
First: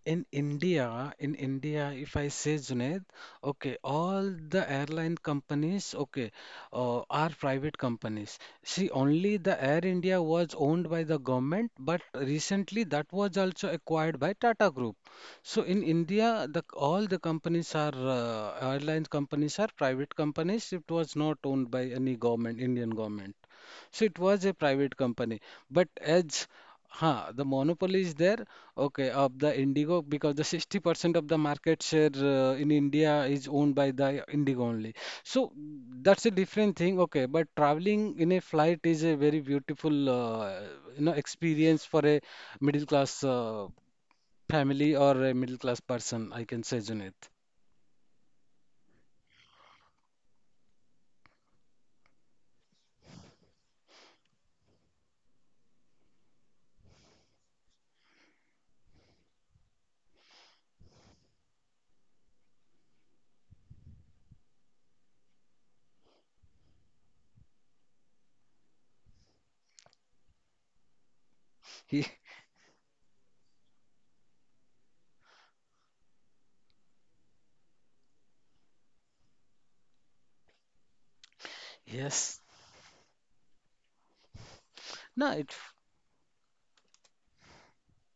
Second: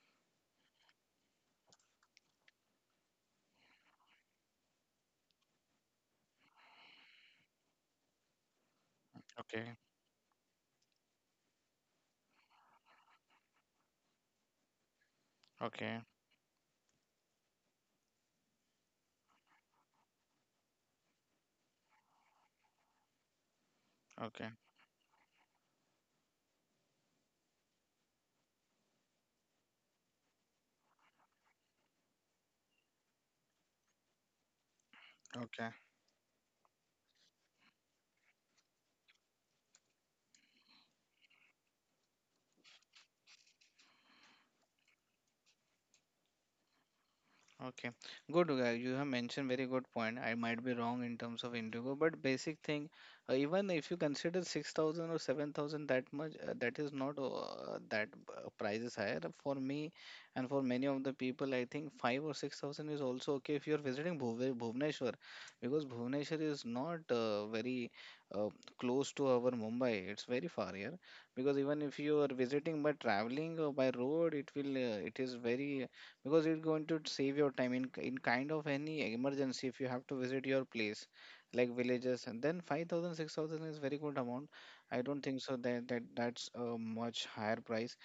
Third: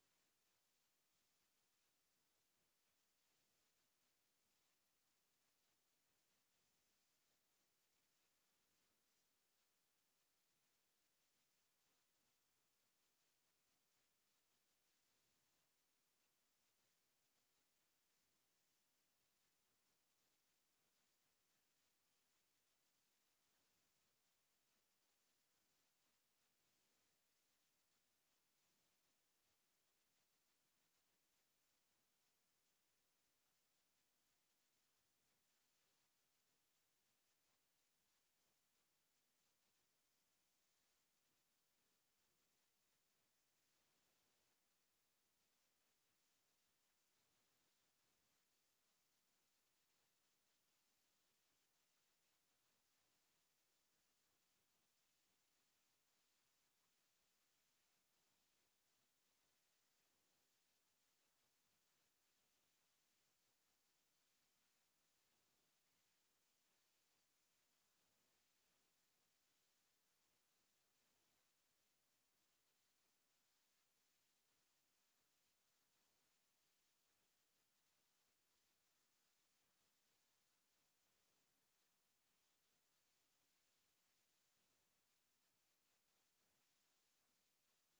A: in India, in India, if I say Junaid, okay, all the airline companies, okay, are private companies. See, only the Air
B: Okay,
A: India was owned by the government, but recently that was also acquired by Tata Group. So in
B: okay,
A: India, the all the companies are, airline companies are private companies. It was not owned by any government, Indian government. So it was
B: okay,
A: a private company. But the monopoly is there, okay, of the Indigo, because the 60% of the market share in India is owned by the Indigo only. So
B: okay.
A: that's a different thing, okay. But traveling in a flight is a very beautiful, experience for a middle class family or a middle class person, I can say, Junaid.
B: Okay, good. Uga. You have mentioned very good point. I might be wrong in terms of Indigo, but basic thing, even if you consider 6,000 or 7,000 that much, that is not that price is higher for me and for many of the people. I think 5 or 6,000 is also okay if you are visiting Bhubaneswar, because Bhubaneswar is not very uh, close to our Mumbai. It's very far here, because even
A: He,
B: if you are visiting by traveling or by road, it will it is very, because it's going to save your time in kind of any emergency if you have to visit your place like villages,
A: yes.
B: and then 5000 6000 is very good amount. I
A: No,
B: don't think
A: it's
B: so that that's a much higher price.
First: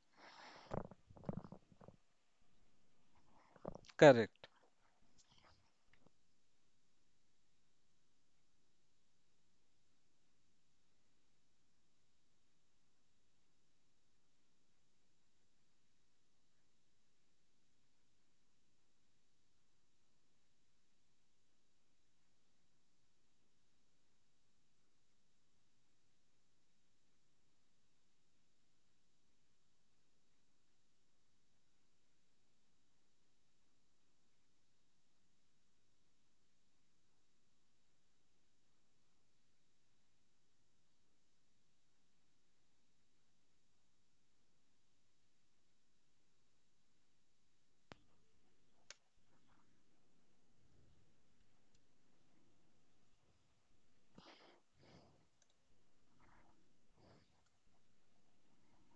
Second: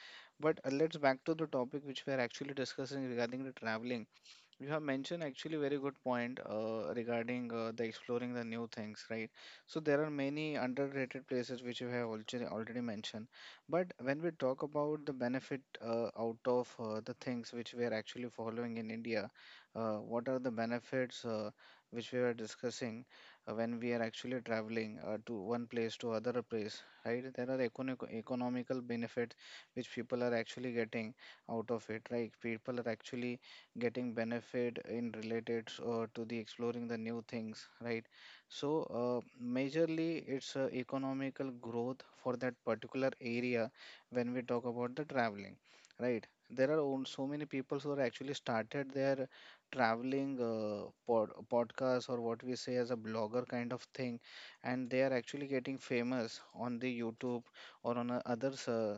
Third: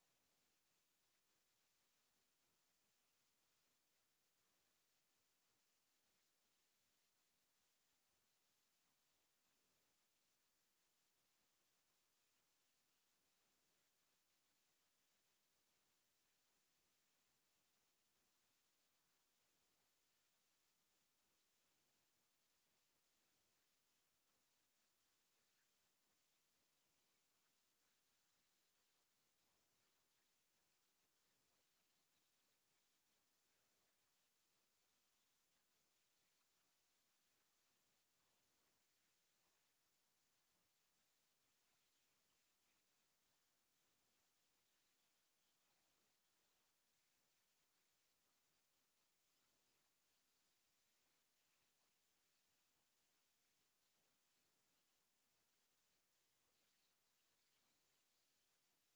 B: But let's back to the topic which we are actually discussing regarding the traveling.
A: correct,
B: You have mentioned actually very good point regarding the exploring the new things, right? So there are many underrated places which you have already mentioned. But when we talk about the benefit out of the things which we are actually following in India, what are the benefits which we were discussing when we are actually traveling to one place to other place, right? There are economical benefits which people are actually getting out of it, right? People are actually getting benefit in related to the exploring the new things, right? So uh, majorly it's economical growth for that particular area when we talk about the traveling, right? There are so many people who are actually started their traveling podcast or what we say as a blogger kind of thing, and they are actually getting famous on the YouTube or on a others,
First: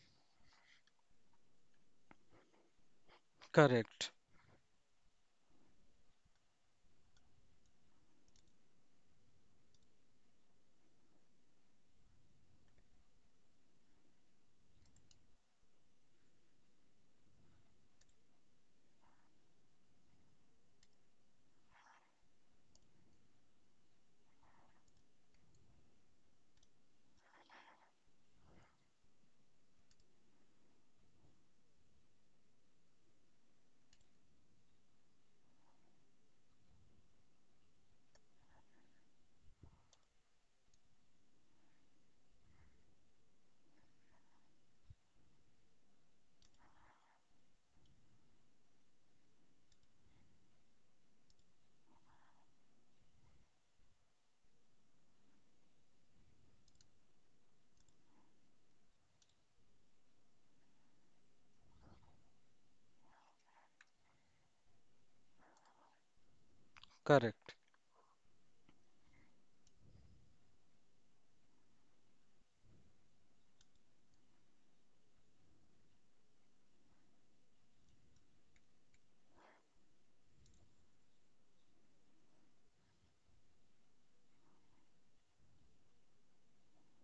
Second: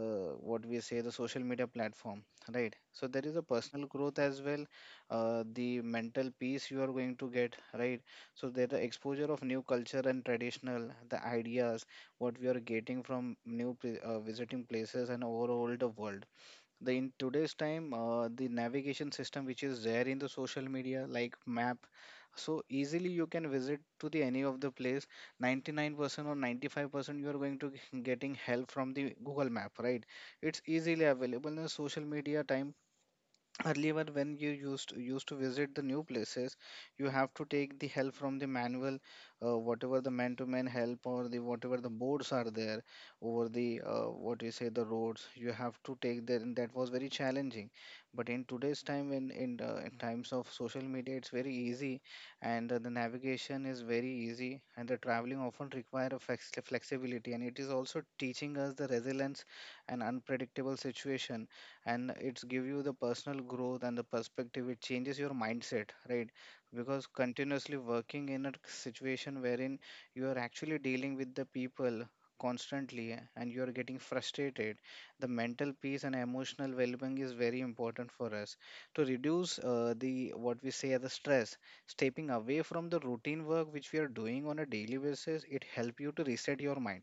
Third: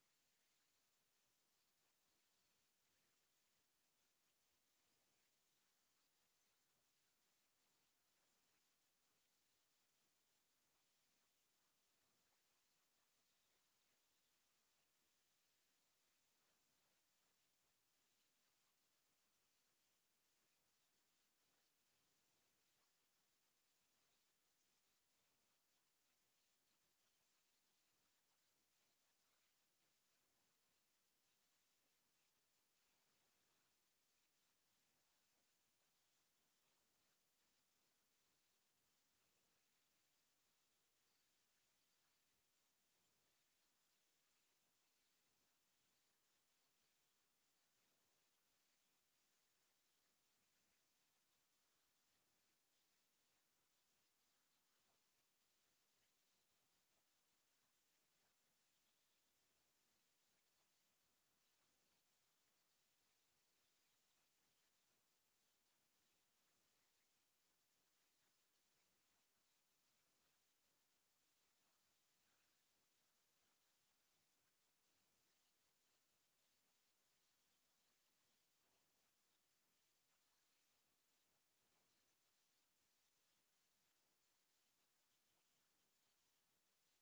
B: uh, what we say, the social media platform. Right. So there is a personal
A: correct,
B: growth as well, the mental peace you are going to get, right? So there the exposure of new culture and traditional, the ideas, what we are getting from visiting places and overall the world. The in today's time, the navigation system which is there in the social media like map, so easily you can visit to the any of the place. 99% or 95% you are going to getting help from the Google Map, right? It's easily available in the social media time. Earlier when you used to visit the new places, you have to take the help from the manual, whatever the man to man help or the whatever the boards are there over the what you say, the roads, you have to take there, and that was very challenging. But in today's time, in times of social media, it's very easy, and the navigation is very easy, and the traveling often require a flexibility, and it is also teaching us the resilience and unpredictable situation, and it's give you the personal growth and the perspective. It changes your mindset, right? Because
A: correct.
B: continuously working in a situation wherein you are actually dealing with the people constantly and you are getting frustrated, the mental peace and emotional well-being is very important for us to reduce the what we say as the stress. Stepping away from the routine work which we are doing on a daily basis, it help you to reset your mind.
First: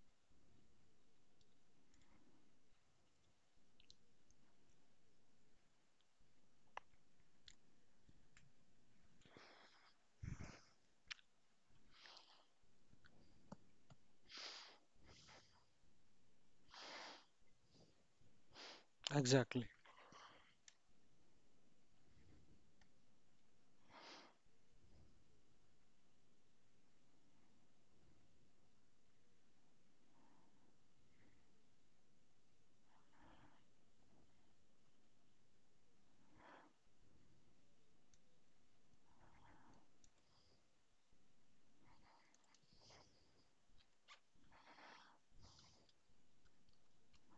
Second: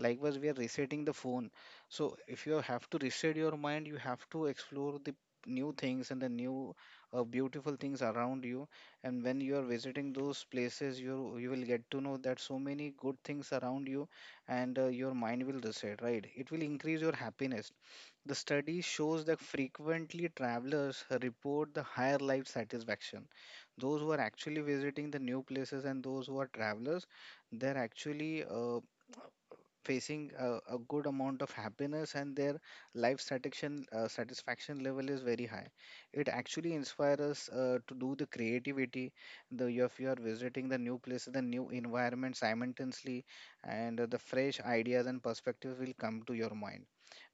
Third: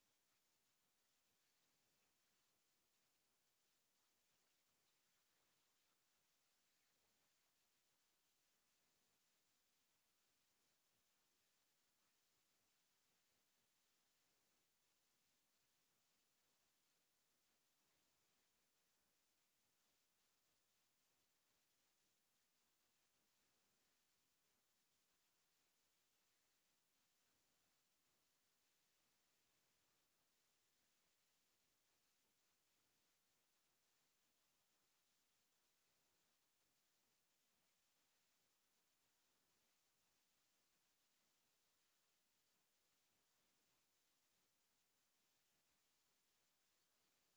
B: Likewise we are resetting the phone. So if you have to reset your mind, you have to explore the new things and the new beautiful things around you. And when you are visiting those places, you will get to know that so many good things around you, and your mind will reset. Right? It will increase your happiness. The study shows that
A: Exactly.
B: frequently travelers report the higher life satisfaction. Those who are actually visiting the new places and those who are travelers, they're actually facing a good amount of happiness, and their life satisfaction satisfaction level is very high. It actually inspires us to do the creativity. The if you are visiting the new places, the new environment simultaneously, and the fresh ideas and perspectives will come to your mind.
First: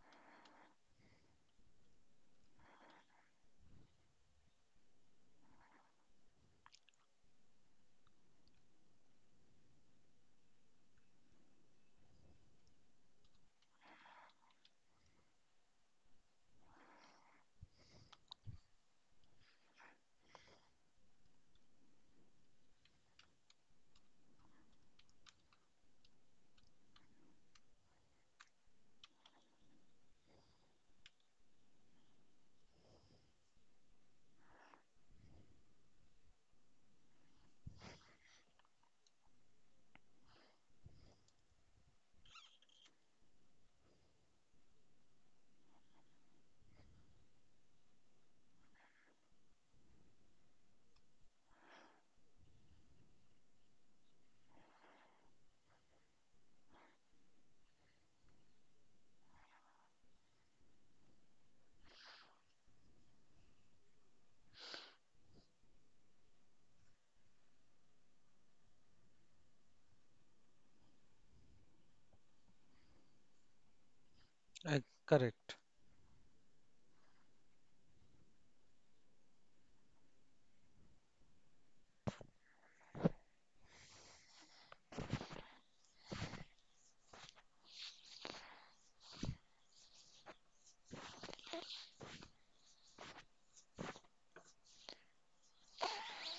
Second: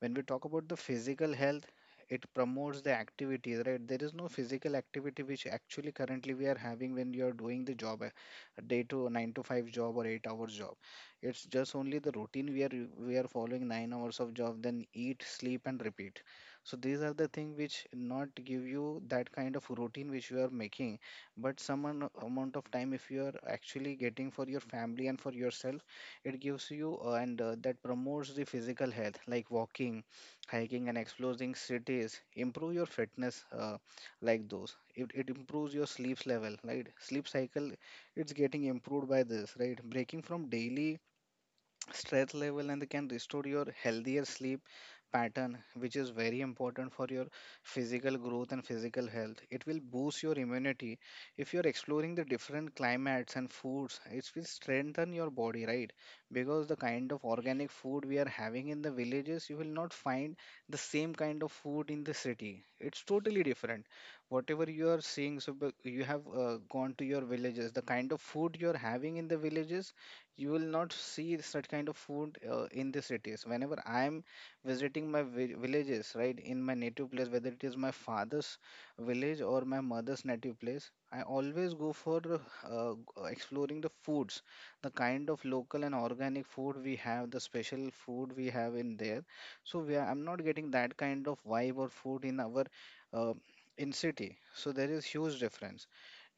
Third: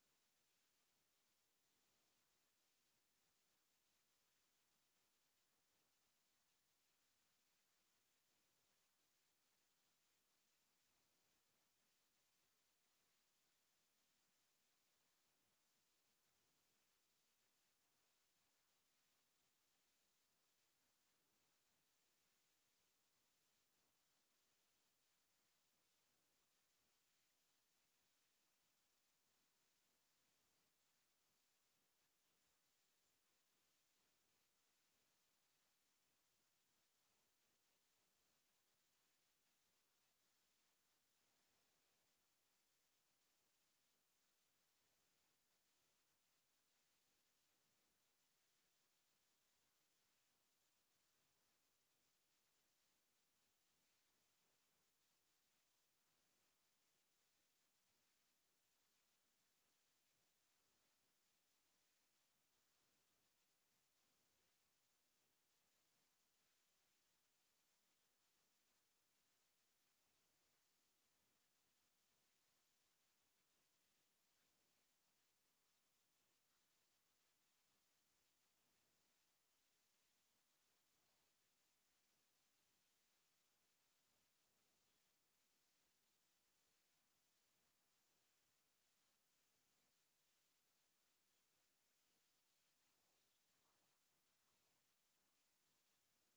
B: When we talk about the physical health, it promotes the activities, right? There is no physical activity which actually currently we are having when you are doing the job a day to 9 to 5 job or 8 hours job. It's just only the routine we are following 9 hours of job, then eat, sleep, and repeat. So these are the thing which not give you that kind of routine which you are making, but amount of time if you are actually getting for your family and for yourself, it gives you and that promotes the physical health like walking, hiking, and exploring cities. Improve your fitness like those. It improves your sleep level, right? Sleep cycle it's getting improved by this, right? Breaking from daily stress level and they can restore your healthier sleep pattern, which is very important for your physical growth and physical health. It will boost your immunity. If you're exploring the different climates and foods, it will strengthen your body, right? Because the kind of organic food we are having in the villages, you will not find the same kind of food in the city. It's totally different. Whatever you are seeing, so you have gone to your villages, the kind of food you're having in the villages, you will not see such kind of food in the cities. Whenever I am
A: I,
B: visiting my
A: correct.
B: villages, right, in my native place, whether it is my father's village or my mother's native place, I always go for exploring the foods, the kind of local and organic food we have, the special food we have in there. So I'm not getting that kind of vibe or food in our uh, in city. So there is huge difference.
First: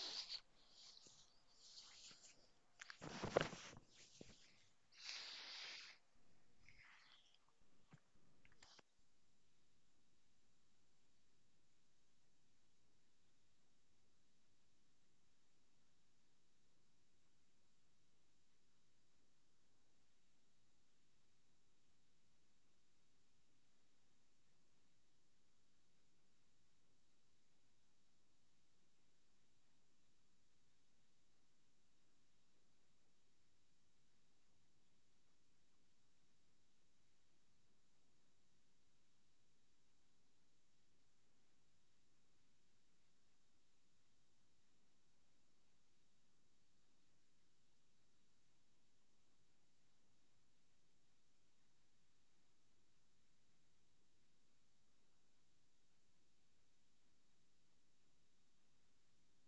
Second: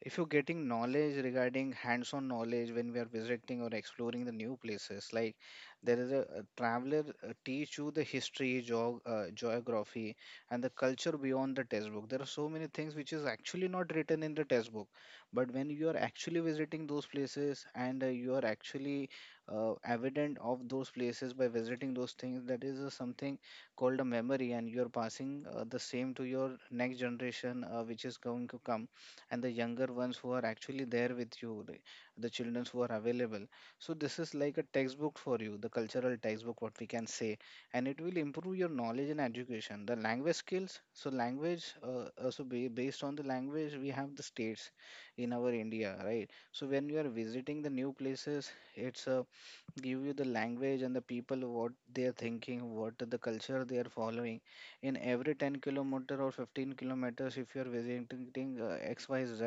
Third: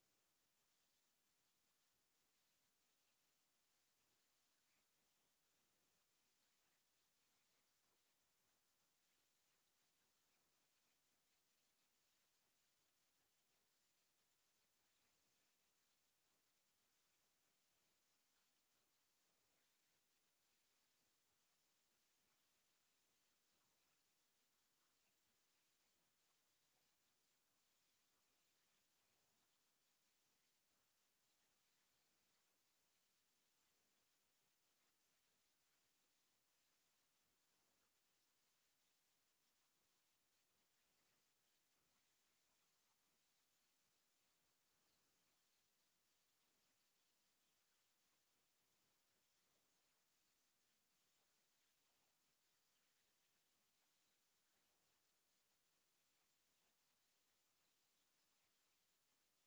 B: If you're getting knowledge regarding hands-on knowledge when we are visiting or exploring the new places, like there is a traveler teach you the history geography and the culture beyond the textbook. There are so many things which is actually not written in the textbook, but when you are actually visiting those places and you are actually evident of those places by visiting those things, that is something called a memory, and you're passing the same to your next generation which is going to come, and the younger ones who are actually there with you, The children who are available. So this is like a textbook for you, the cultural textbook, what we can say, and it will improve your knowledge and education. The language skills, so based on the language, we have the states in our India, right? So when you are visiting the new places, it's a give you the language and the people what they're thinking, what the culture they are following. In every 10 kilometer or 15 kilometers, if you're visiting XYZ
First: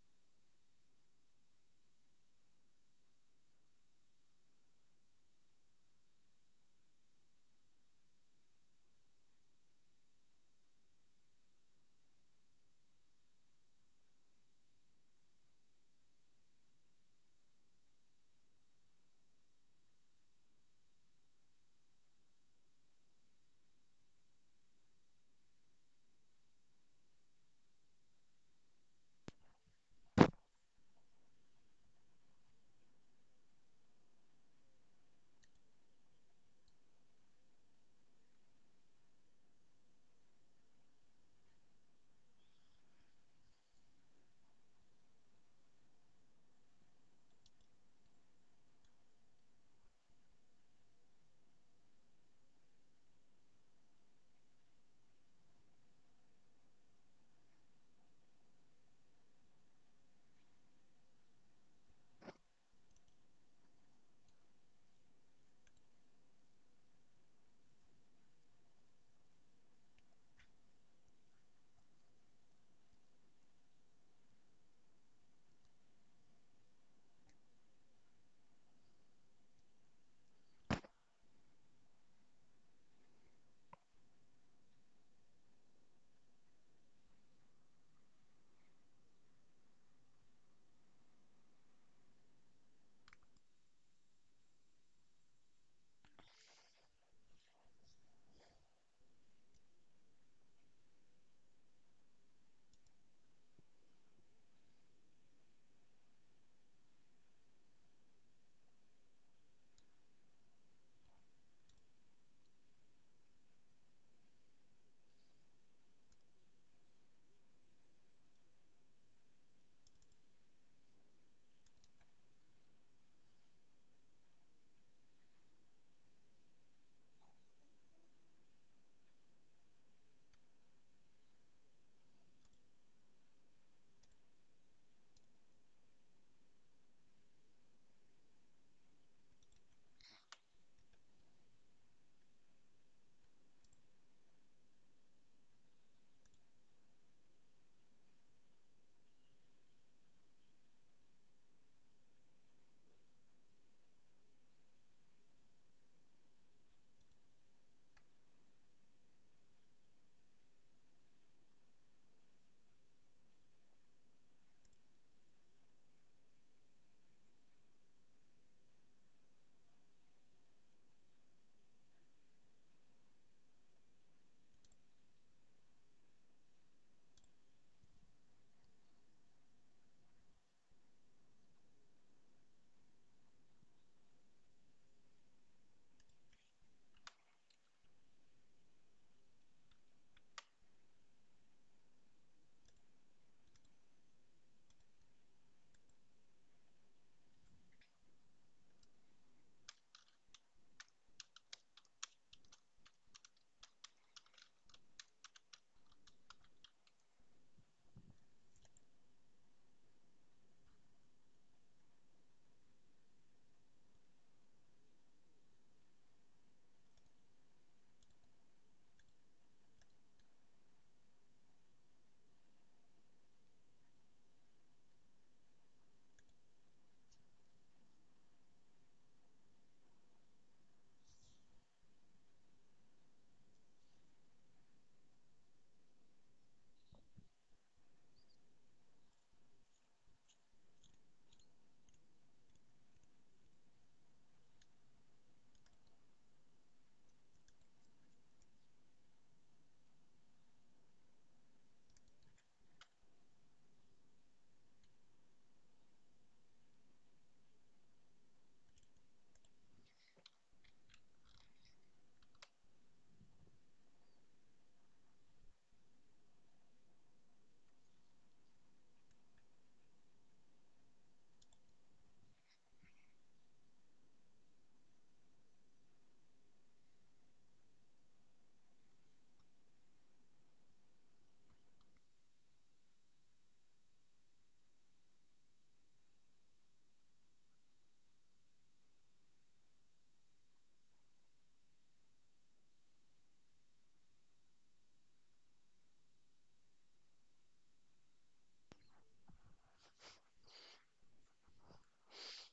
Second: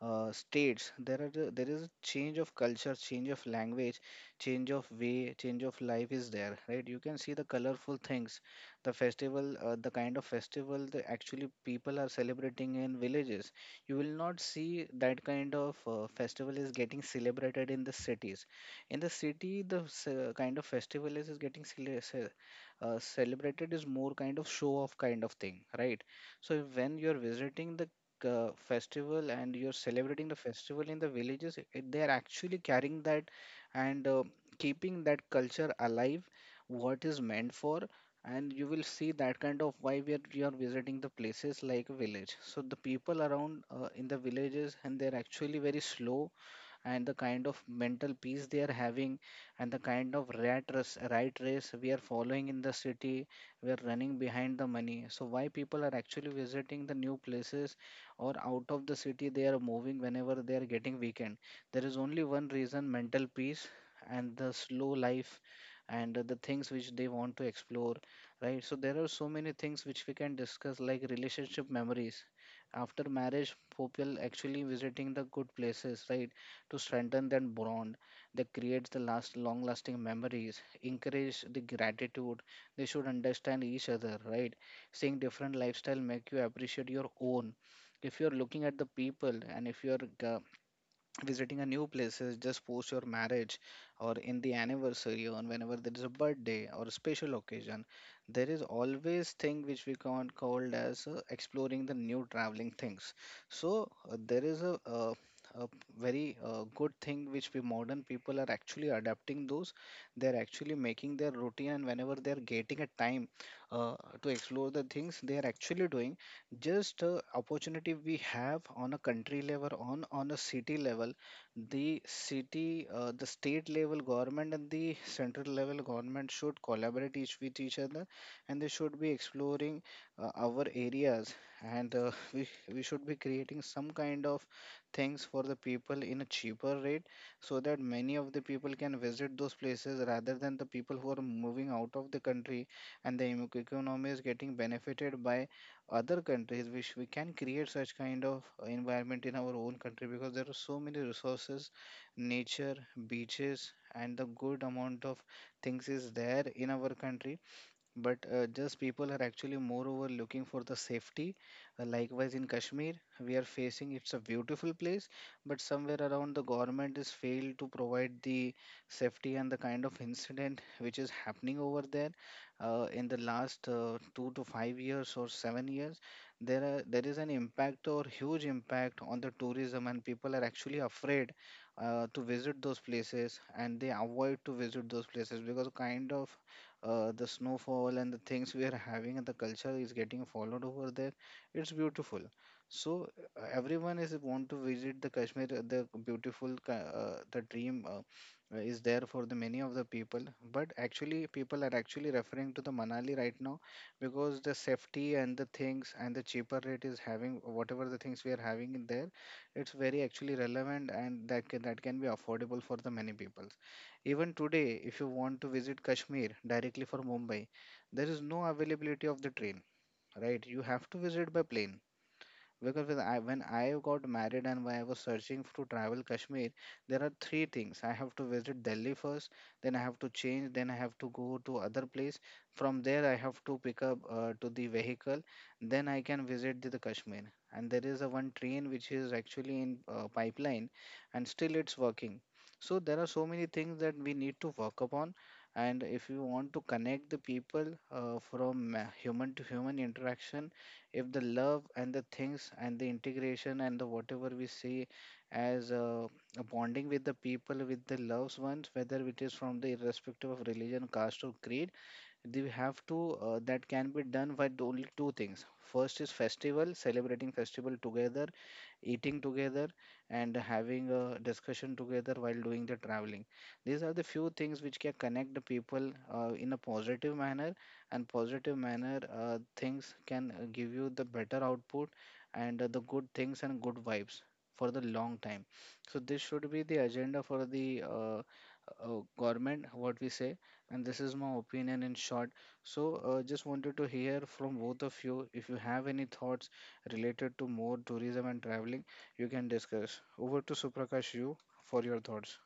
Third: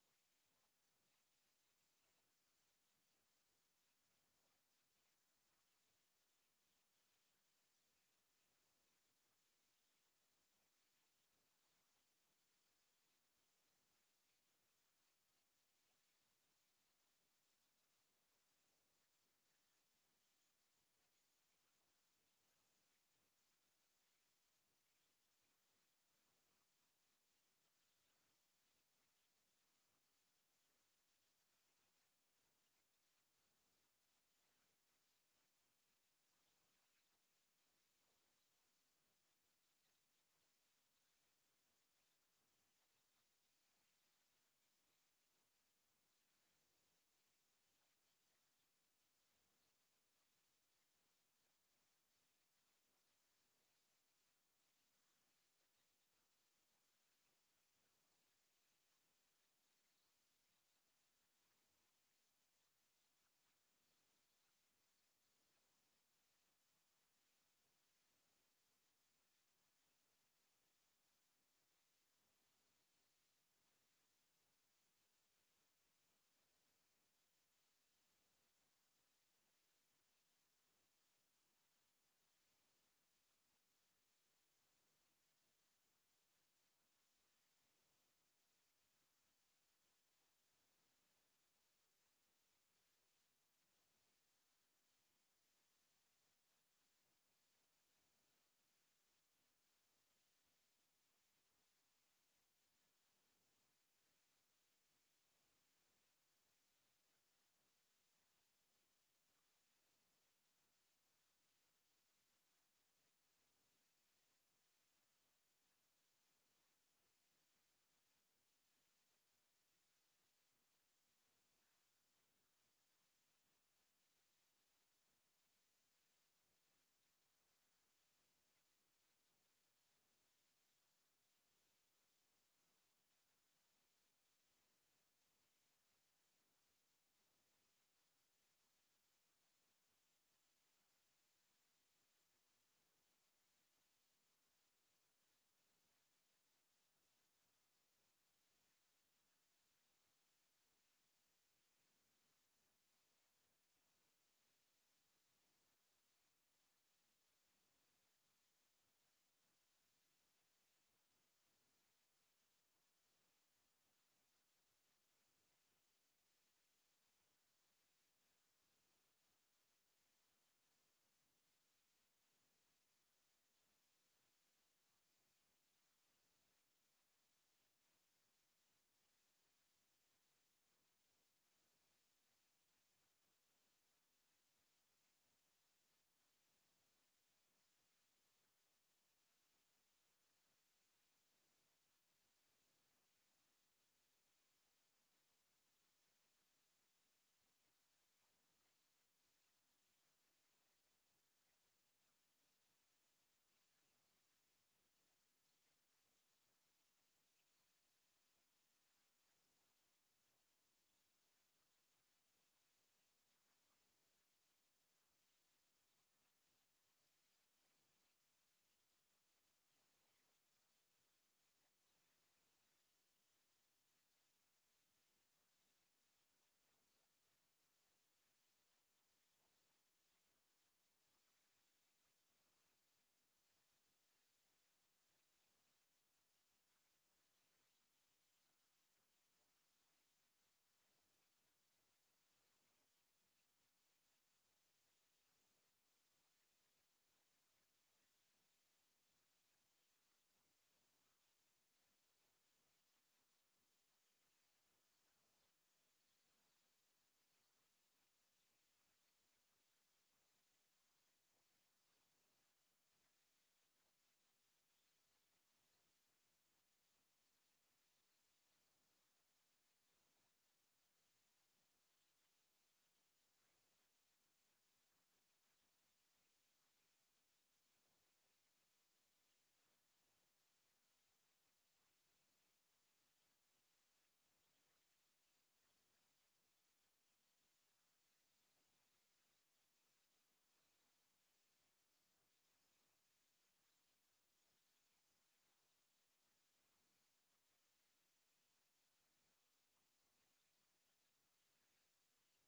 B: states, there is a change of culture, change of language, change of way, change of life is there, right? You can see the colorful things, the festival, the kind of festival that actually people are celebrating in villages. You will not see that kind of festival is getting celebrated in the cities. In the city the se- kind of festival is getting cele- ce- celebrated is more kind of show off kind of thing, right? So when you're visiting the festival and you're celebrating the festival in the villages, it, they're actually carrying that and keeping that culture alive, what is meant for. And you will see that kind of you are visiting the places like a village. So the people around in the villages, and they're actually very slow, and the kind of mental peace they are having, and the kind of rat race we are following in the city. We are running behind the money. So why people are actually visiting the new places or out of the city, they are moving whenever they are getting weekend. There is only one reason: mental peace, and the slow life, and the things which they want to explore, right? So there are so many things which we can discuss, like relationship memories. After marriage, people actually visiting the good places, right? To strengthen that bond, they create the last long lasting memories, encourage the gratitude. They should understand each other, right? Seeing different lifestyle make you appreciate your own. If you're looking at the people, and if you're uh, visiting a new places just post your marriage or in the anniversary or whenever there is a birthday or a special occasion, there is always thing which we can called as exploring the new traveling things. So there is a very good thing which we modern people are actually adapting those. They're actually making their routine, and whenever they're getting a time uh, to explore the things, they are actually doing. Just opportunity we have on a country level, on a city level, the city, the state level government and the central level government should collaborate each with each other, and they should be exploring our areas, and we should be creating some kind of things for the people in a cheaper rate, so that many of the people can visit those places rather than the people who are moving out of the country, and the economy is getting benefited by other countries, which we can create such kind of environment in our own country, because there are so many resources: nature, beaches, and the good amount of things is there in our country. But just people are actually moreover looking for the safety. Likewise, in Kashmir, we are facing, it's a beautiful place, but somewhere around, the government is failed to provide the safety and the kind of incident which is happening over there. In the last 2 to 5 years or 7 years, there is an impact or huge impact on the tourism, and people are actually afraid to visit those places, and they avoid to visit those places because kind of the snowfall and the things we are having, and the culture is getting followed over there. It's beautiful. So everyone is want to visit the Kashmir, the dream is there for the many of the people. But actually people are actually referring to the Manali right now, because the safety and the things and the cheaper rate is having whatever the things we are having in there. It's very actually relevant, and that can be affordable for the many people. Even today, if you want to visit Kashmir directly from Mumbai, there is no availability of the train, right? You have to visit by plane. Because when I got married and when I was searching to travel Kashmir, there are 3 things. I have to visit Delhi first, then I have to change, then I have to go to other place. From there, I have to pick up to the vehicle, then I can visit the Kashmir. And there is a 1 train which is actually in pipeline, and still it's working. So there are so many things that we need to work upon. And if you want to connect the people from human to human interaction, if the love and the things and the integration and the whatever we see as a bonding with the people, with the loved ones, whether it is from the irrespective of religion, caste or creed, they have to that can be done by the only 2 things. First is festival, celebrating festival together, eating together, and having a discussion together while doing the traveling. These are the few things which can connect the people in a positive manner, and positive manner things can give you the better output and the good things and good vibes for the long time. So this should be the agenda for the government, what we say. And this is my opinion in short. So just wanted to hear from both of you if you have any thoughts related to more tourism and traveling. You can discuss. Over to Suprakash you for your thoughts.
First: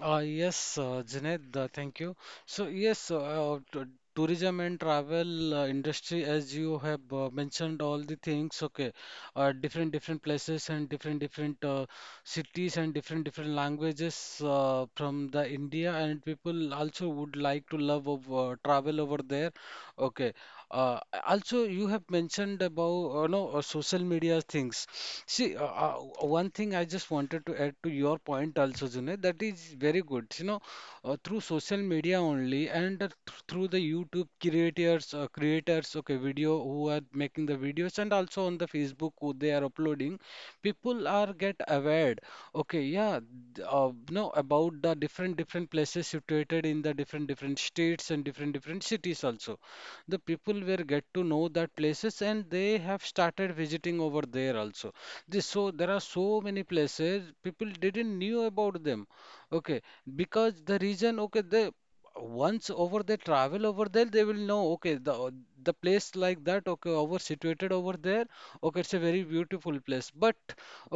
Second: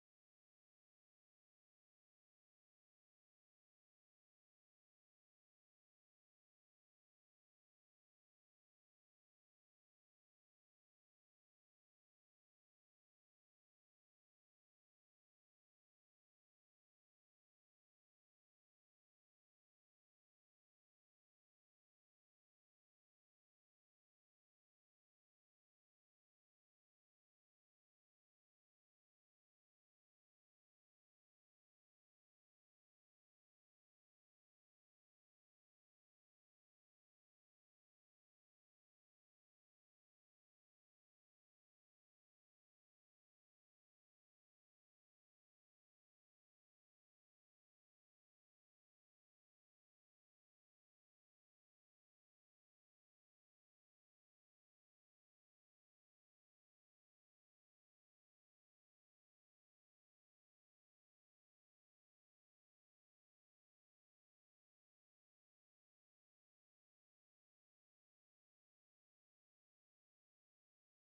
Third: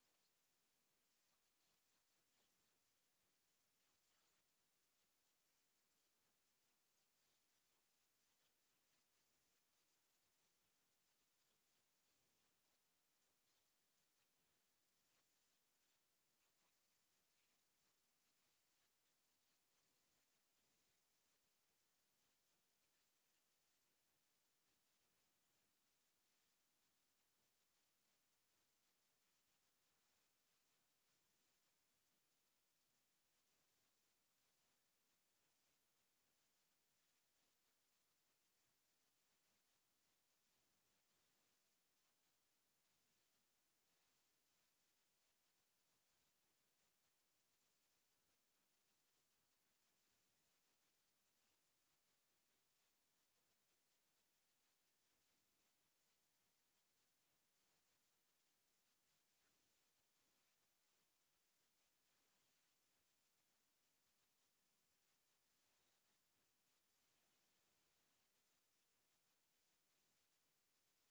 A: Yes, Junaid, thank you. So yes, tourism and travel industry, as you have mentioned all the things, okay, different different places and different different cities and different different languages from the India, and people also would like to love of travel over there, okay. Uh, Also, you have mentioned about no social media things. See, one thing I just wanted to add to your point also, Junaid, that is very good. You know, through social media only and through the YouTube creators, creators, okay, video who are making the videos, and also on the Facebook who they are uploading, people are get aware. Okay, yeah, th- no, about the different different places situated in the different different states and different different cities also. The people will get to know that places and they have started visiting over there also. This, so there are so many places people didn't knew about them. Okay, because the reason, okay, they once over they travel over there they will know, okay, the place like that, okay, over situated over there, okay, it's a very beautiful place. But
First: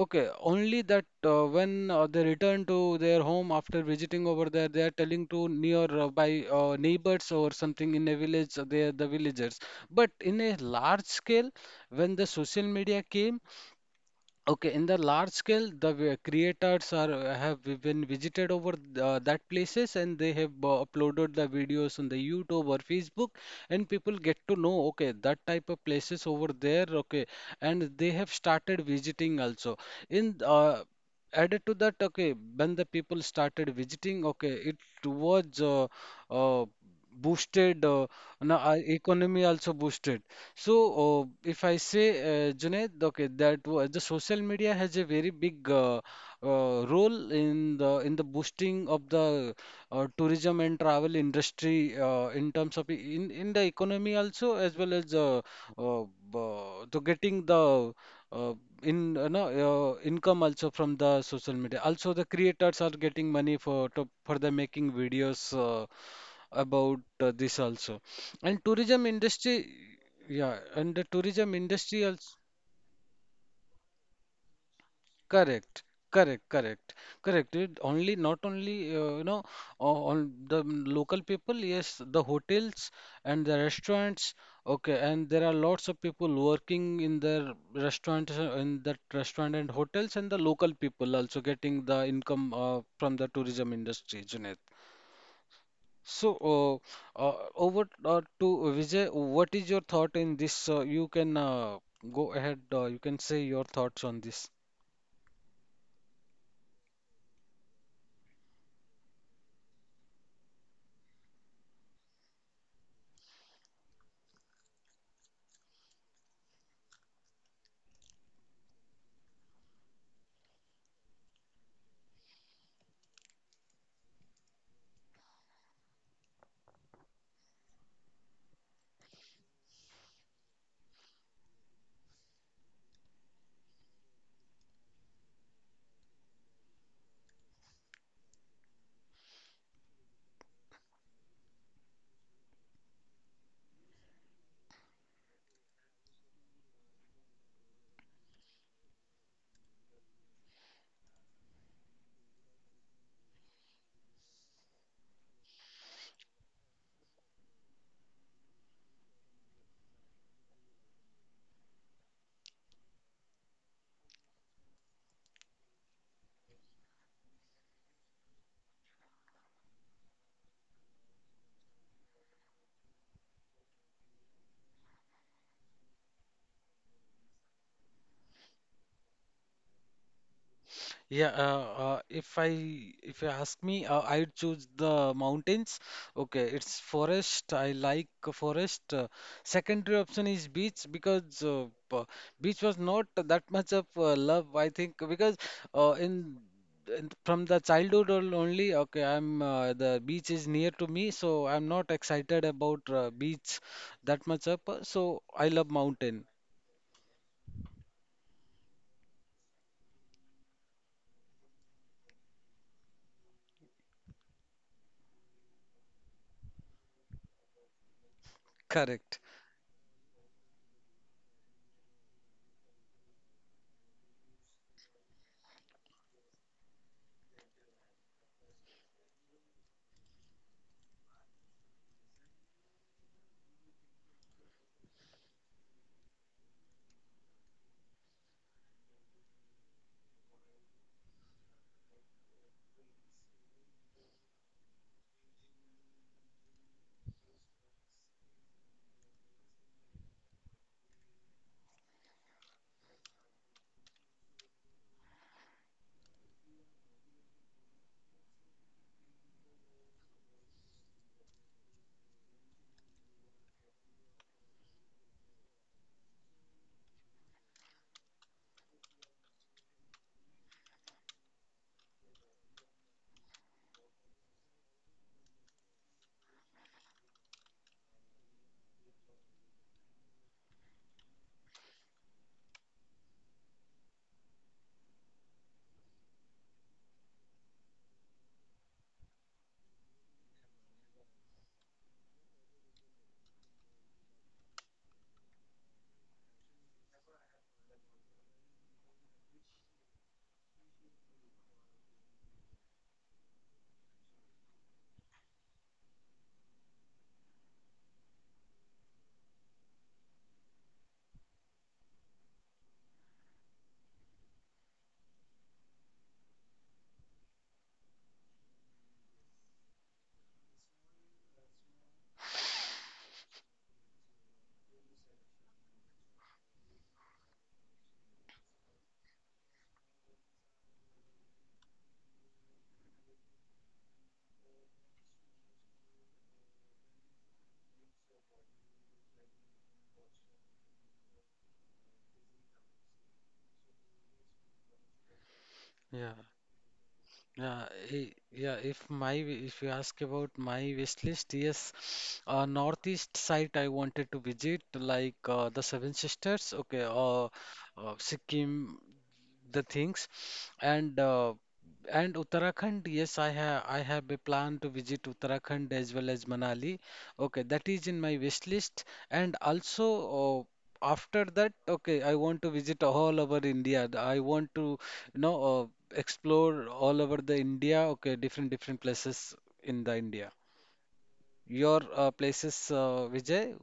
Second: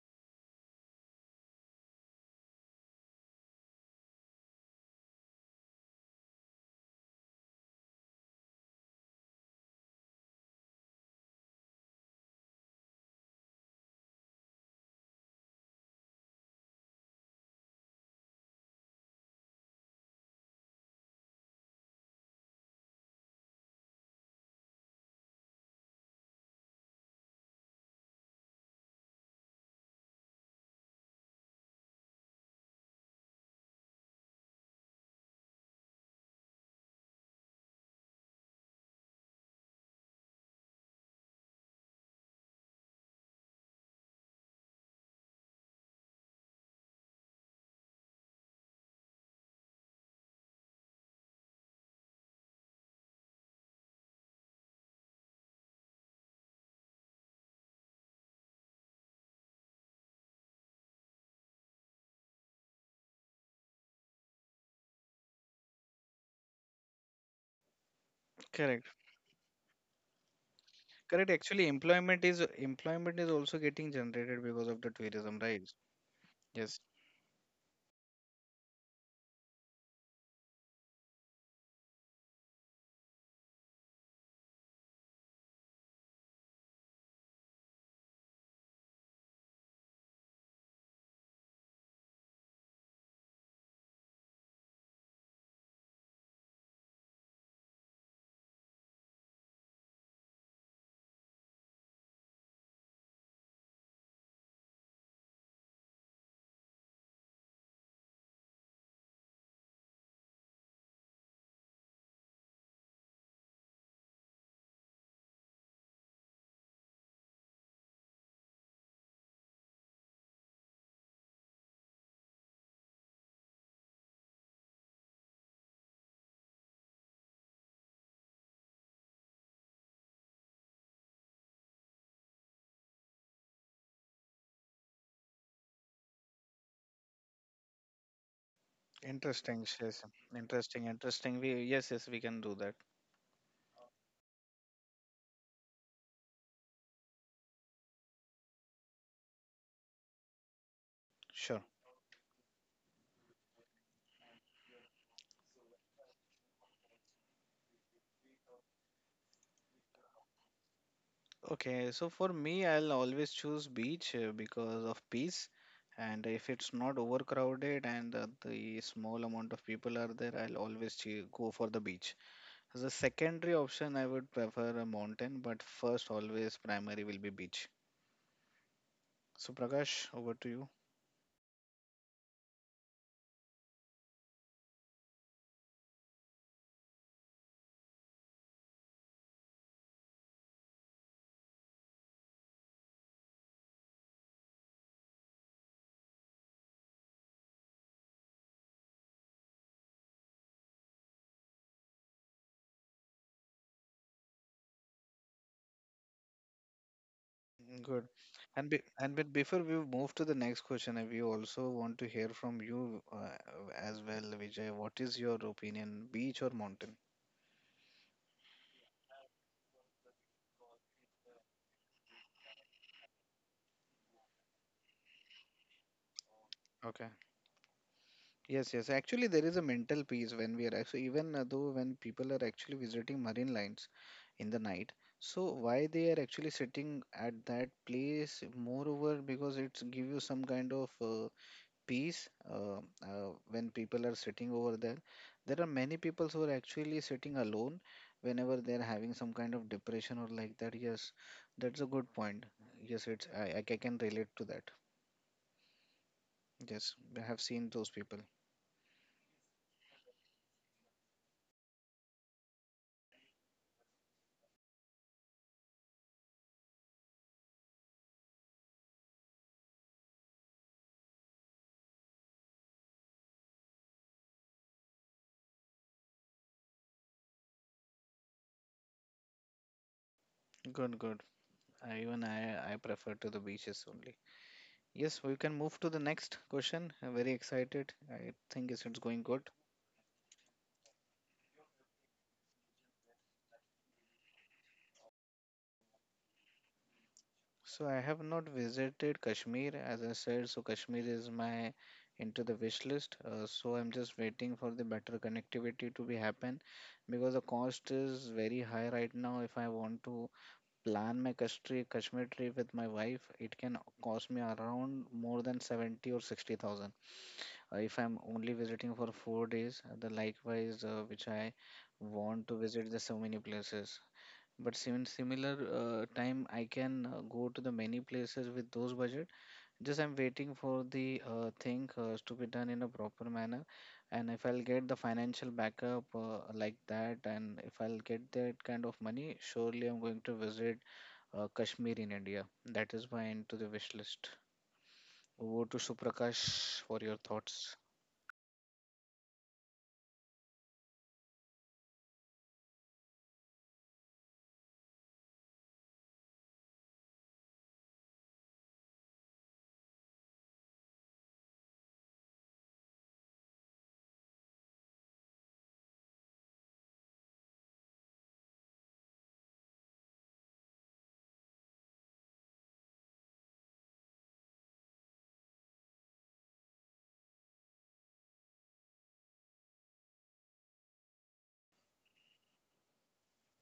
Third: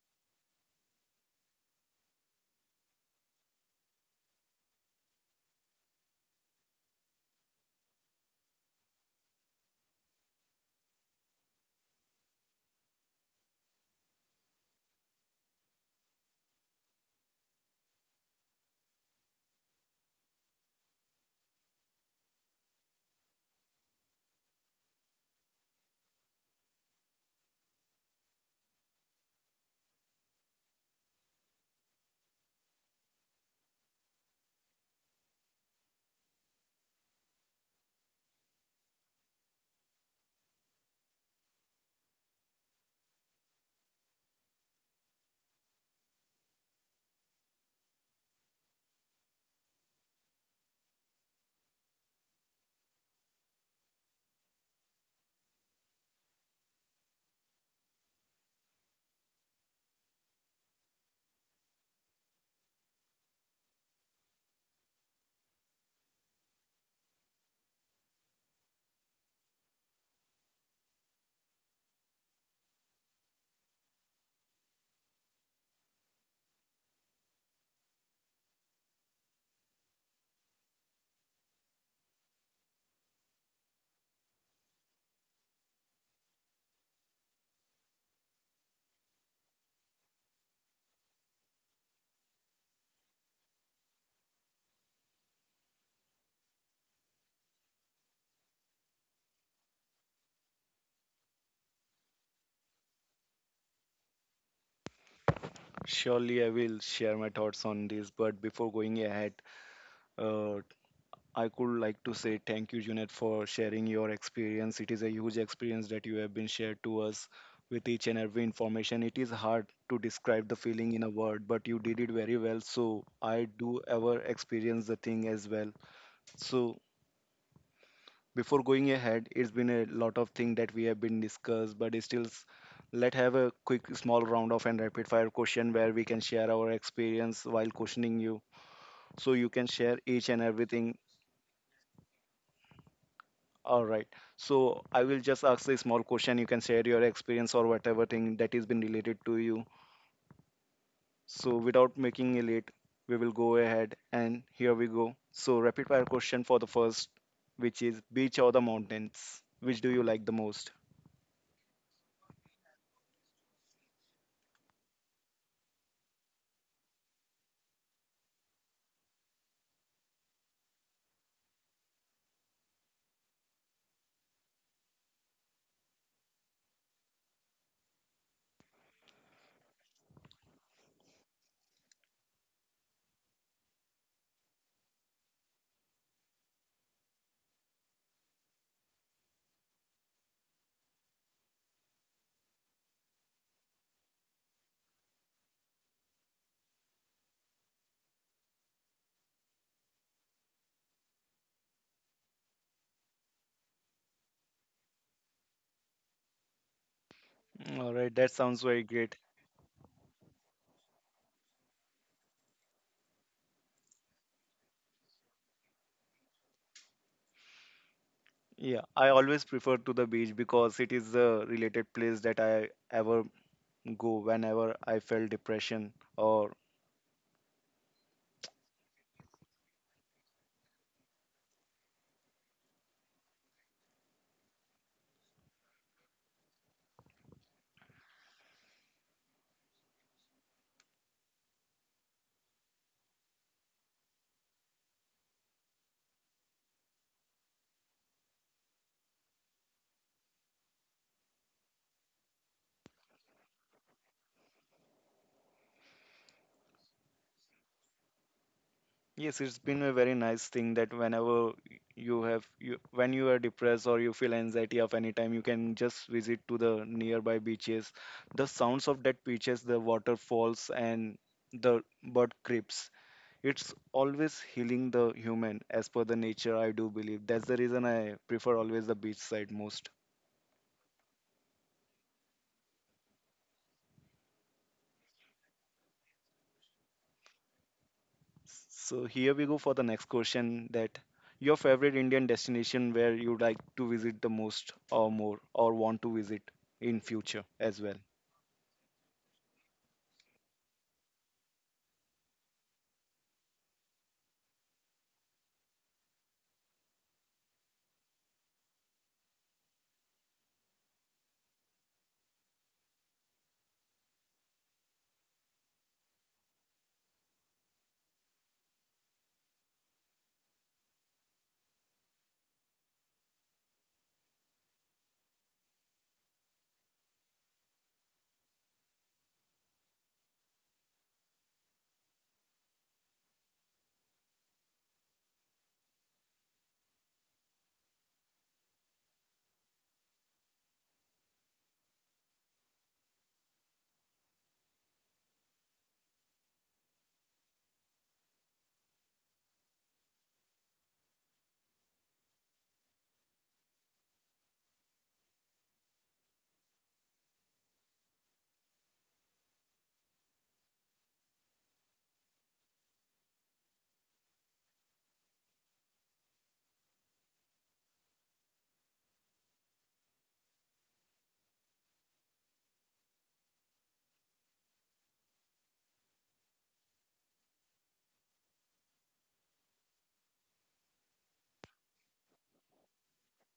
A: okay only that when they return to their home after visiting over there, they are telling to near by neighbors or something in a village, they are the villagers. But in a large scale, when the social media came. Okay, in the large scale, the creators are been visited over that places, and they have uploaded the videos on the YouTube or Facebook, and people get to know, okay, that type of places over there. Okay, and they have started visiting also. In Added to that, okay, when the people started visiting, okay, it was uh, boosted. Now, our economy also boosted. So, if I say, Junaid, okay, the social media has a very big role in the boosting of the tourism and travel industry in terms of in the economy also, as well as uh, to getting the uh, in no, income also from the social media. Also, the creators are getting money for the making videos. About this also. And
B: Correct.
A: tourism industry, yeah, and the
B: Correct.
A: tourism
B: Actually,
A: industry also
B: employment is also getting generated because of the tourism, right?
A: correct, correct,
B: Yes.
A: correct, correct. It only not only you know on the local people, yes, the hotels and the restaurants. Okay, and there are lots of people working in their restaurants, in that restaurant and hotels, and the local people also getting the income from the tourism industry, Junaid. So, over to Vijay, what is your thought in this? You can go ahead, you can say your thoughts on this.
C: Surely I will share my thoughts on this, but before going ahead, uh, I could like to say thank you, Junet, for sharing your experience. It is a huge experience that you have been shared to us with each and every information. It is hard to describe the feeling in a word, but you did it very well. So I do ever experience the thing as well. So before going ahead, it's been a lot of things that we have been discussed, but it's still let have a quick small round of and rapid fire question where we can share our experience while questioning you. So you
B: Interesting.
C: can share
B: Yes.
C: each and
B: Interesting.
C: everything.
B: Interesting. We, yes, yes, we can do that.
C: All right. So I will just ask a small question. You can share your experience or whatever thing that is been related to you. So
B: Sure.
C: without making it late, we will go ahead and here we go. So rapid fire question for the first, which is beach or the mountains? Which do you like the most?
B: Okay. So for me, I'll always choose beach because of peace, and if it's not overcrowded and the small amount of people are there, I'll always go for the beach. As a secondary option, I would prefer a mountain, but first, always primary will be beach. So, Prakash, over to you.
A: Yeah, if I if you ask me, I'd choose the mountains. Okay, it's forest. I like a forest. Secondary option is beach because beach was not that much of love, I think, because uh, in, in from the childhood only. Okay, I'm the beach is near to me, so I'm not excited about beach that much up. So I love mountain.
C: All
B: Good.
C: right, that sounds
B: And be,
C: very
B: and
C: great.
B: But before we move to the next question, we also want to hear from you as well, Vijay. What is your opinion, beach or mountain?
C: Yeah,
A: Correct.
C: I always prefer to the beach because it is the related place that I ever go whenever I felt depression or.
B: Okay. Yes, yes. Actually, there is a mental peace when we are actually, even though when people are actually visiting marine lines in the night, so why they are actually sitting at that place? Moreover, because it's give you some kind of peace when people are sitting over there. There are many people who are actually sitting alone whenever they're having some kind of depression or like that. Yes, that's a good point. Yes, it's I can relate to that. Yes, I have seen those people.
C: Yes, it's been a very nice thing that whenever you have you when you are depressed or you feel anxiety of any time, you can just visit to the nearby beaches. The sounds of that beaches, the waterfalls and the bird creeps. It's always healing the human as per the nature. I do believe that's the reason I prefer always the beach side most.
B: Good, good. I prefer to the beaches only. Yes, we can move to the next question. I'm very excited. I think it's
C: So
B: going
C: here
B: good.
C: we go for the next question, that your favorite Indian destination where you like to visit the most or more, or want to visit in future as
B: So I
C: well.
B: have not visited Kashmir, as I said. So Kashmir is my into the wish list. So I'm just waiting for the better connectivity to be happen, because the cost is very high right now. If I want to plan my Kashmir trip with my wife, it can cost me around more than 70 or 60,000. If I'm only visiting for 4 days, the likewise which I want to visit the so many places, but similar time, I can go to the many places with those budget. Just I'm waiting for the thing to be done in a proper manner. And if I'll get the financial backup like that, and if I'll get that kind of money, surely I'm going to visit Kashmir in India. That is my end to the wish list. Over to
A: Yeah.
B: Suprakash for your
A: Yeah,
B: thoughts.
A: yeah. If you ask about my wish list, yes, northeast side I wanted to visit, like the Seven Sisters, okay, Sikkim, the things, and uh, and Uttarakhand. Yes, I have a plan to visit Uttarakhand as well as Manali. Okay, that is in my wish list, and also. Uh, After that, okay, I want to visit all over India. I want to, you know, explore all over the India. Okay, different different places in the India. Your places, Vijay?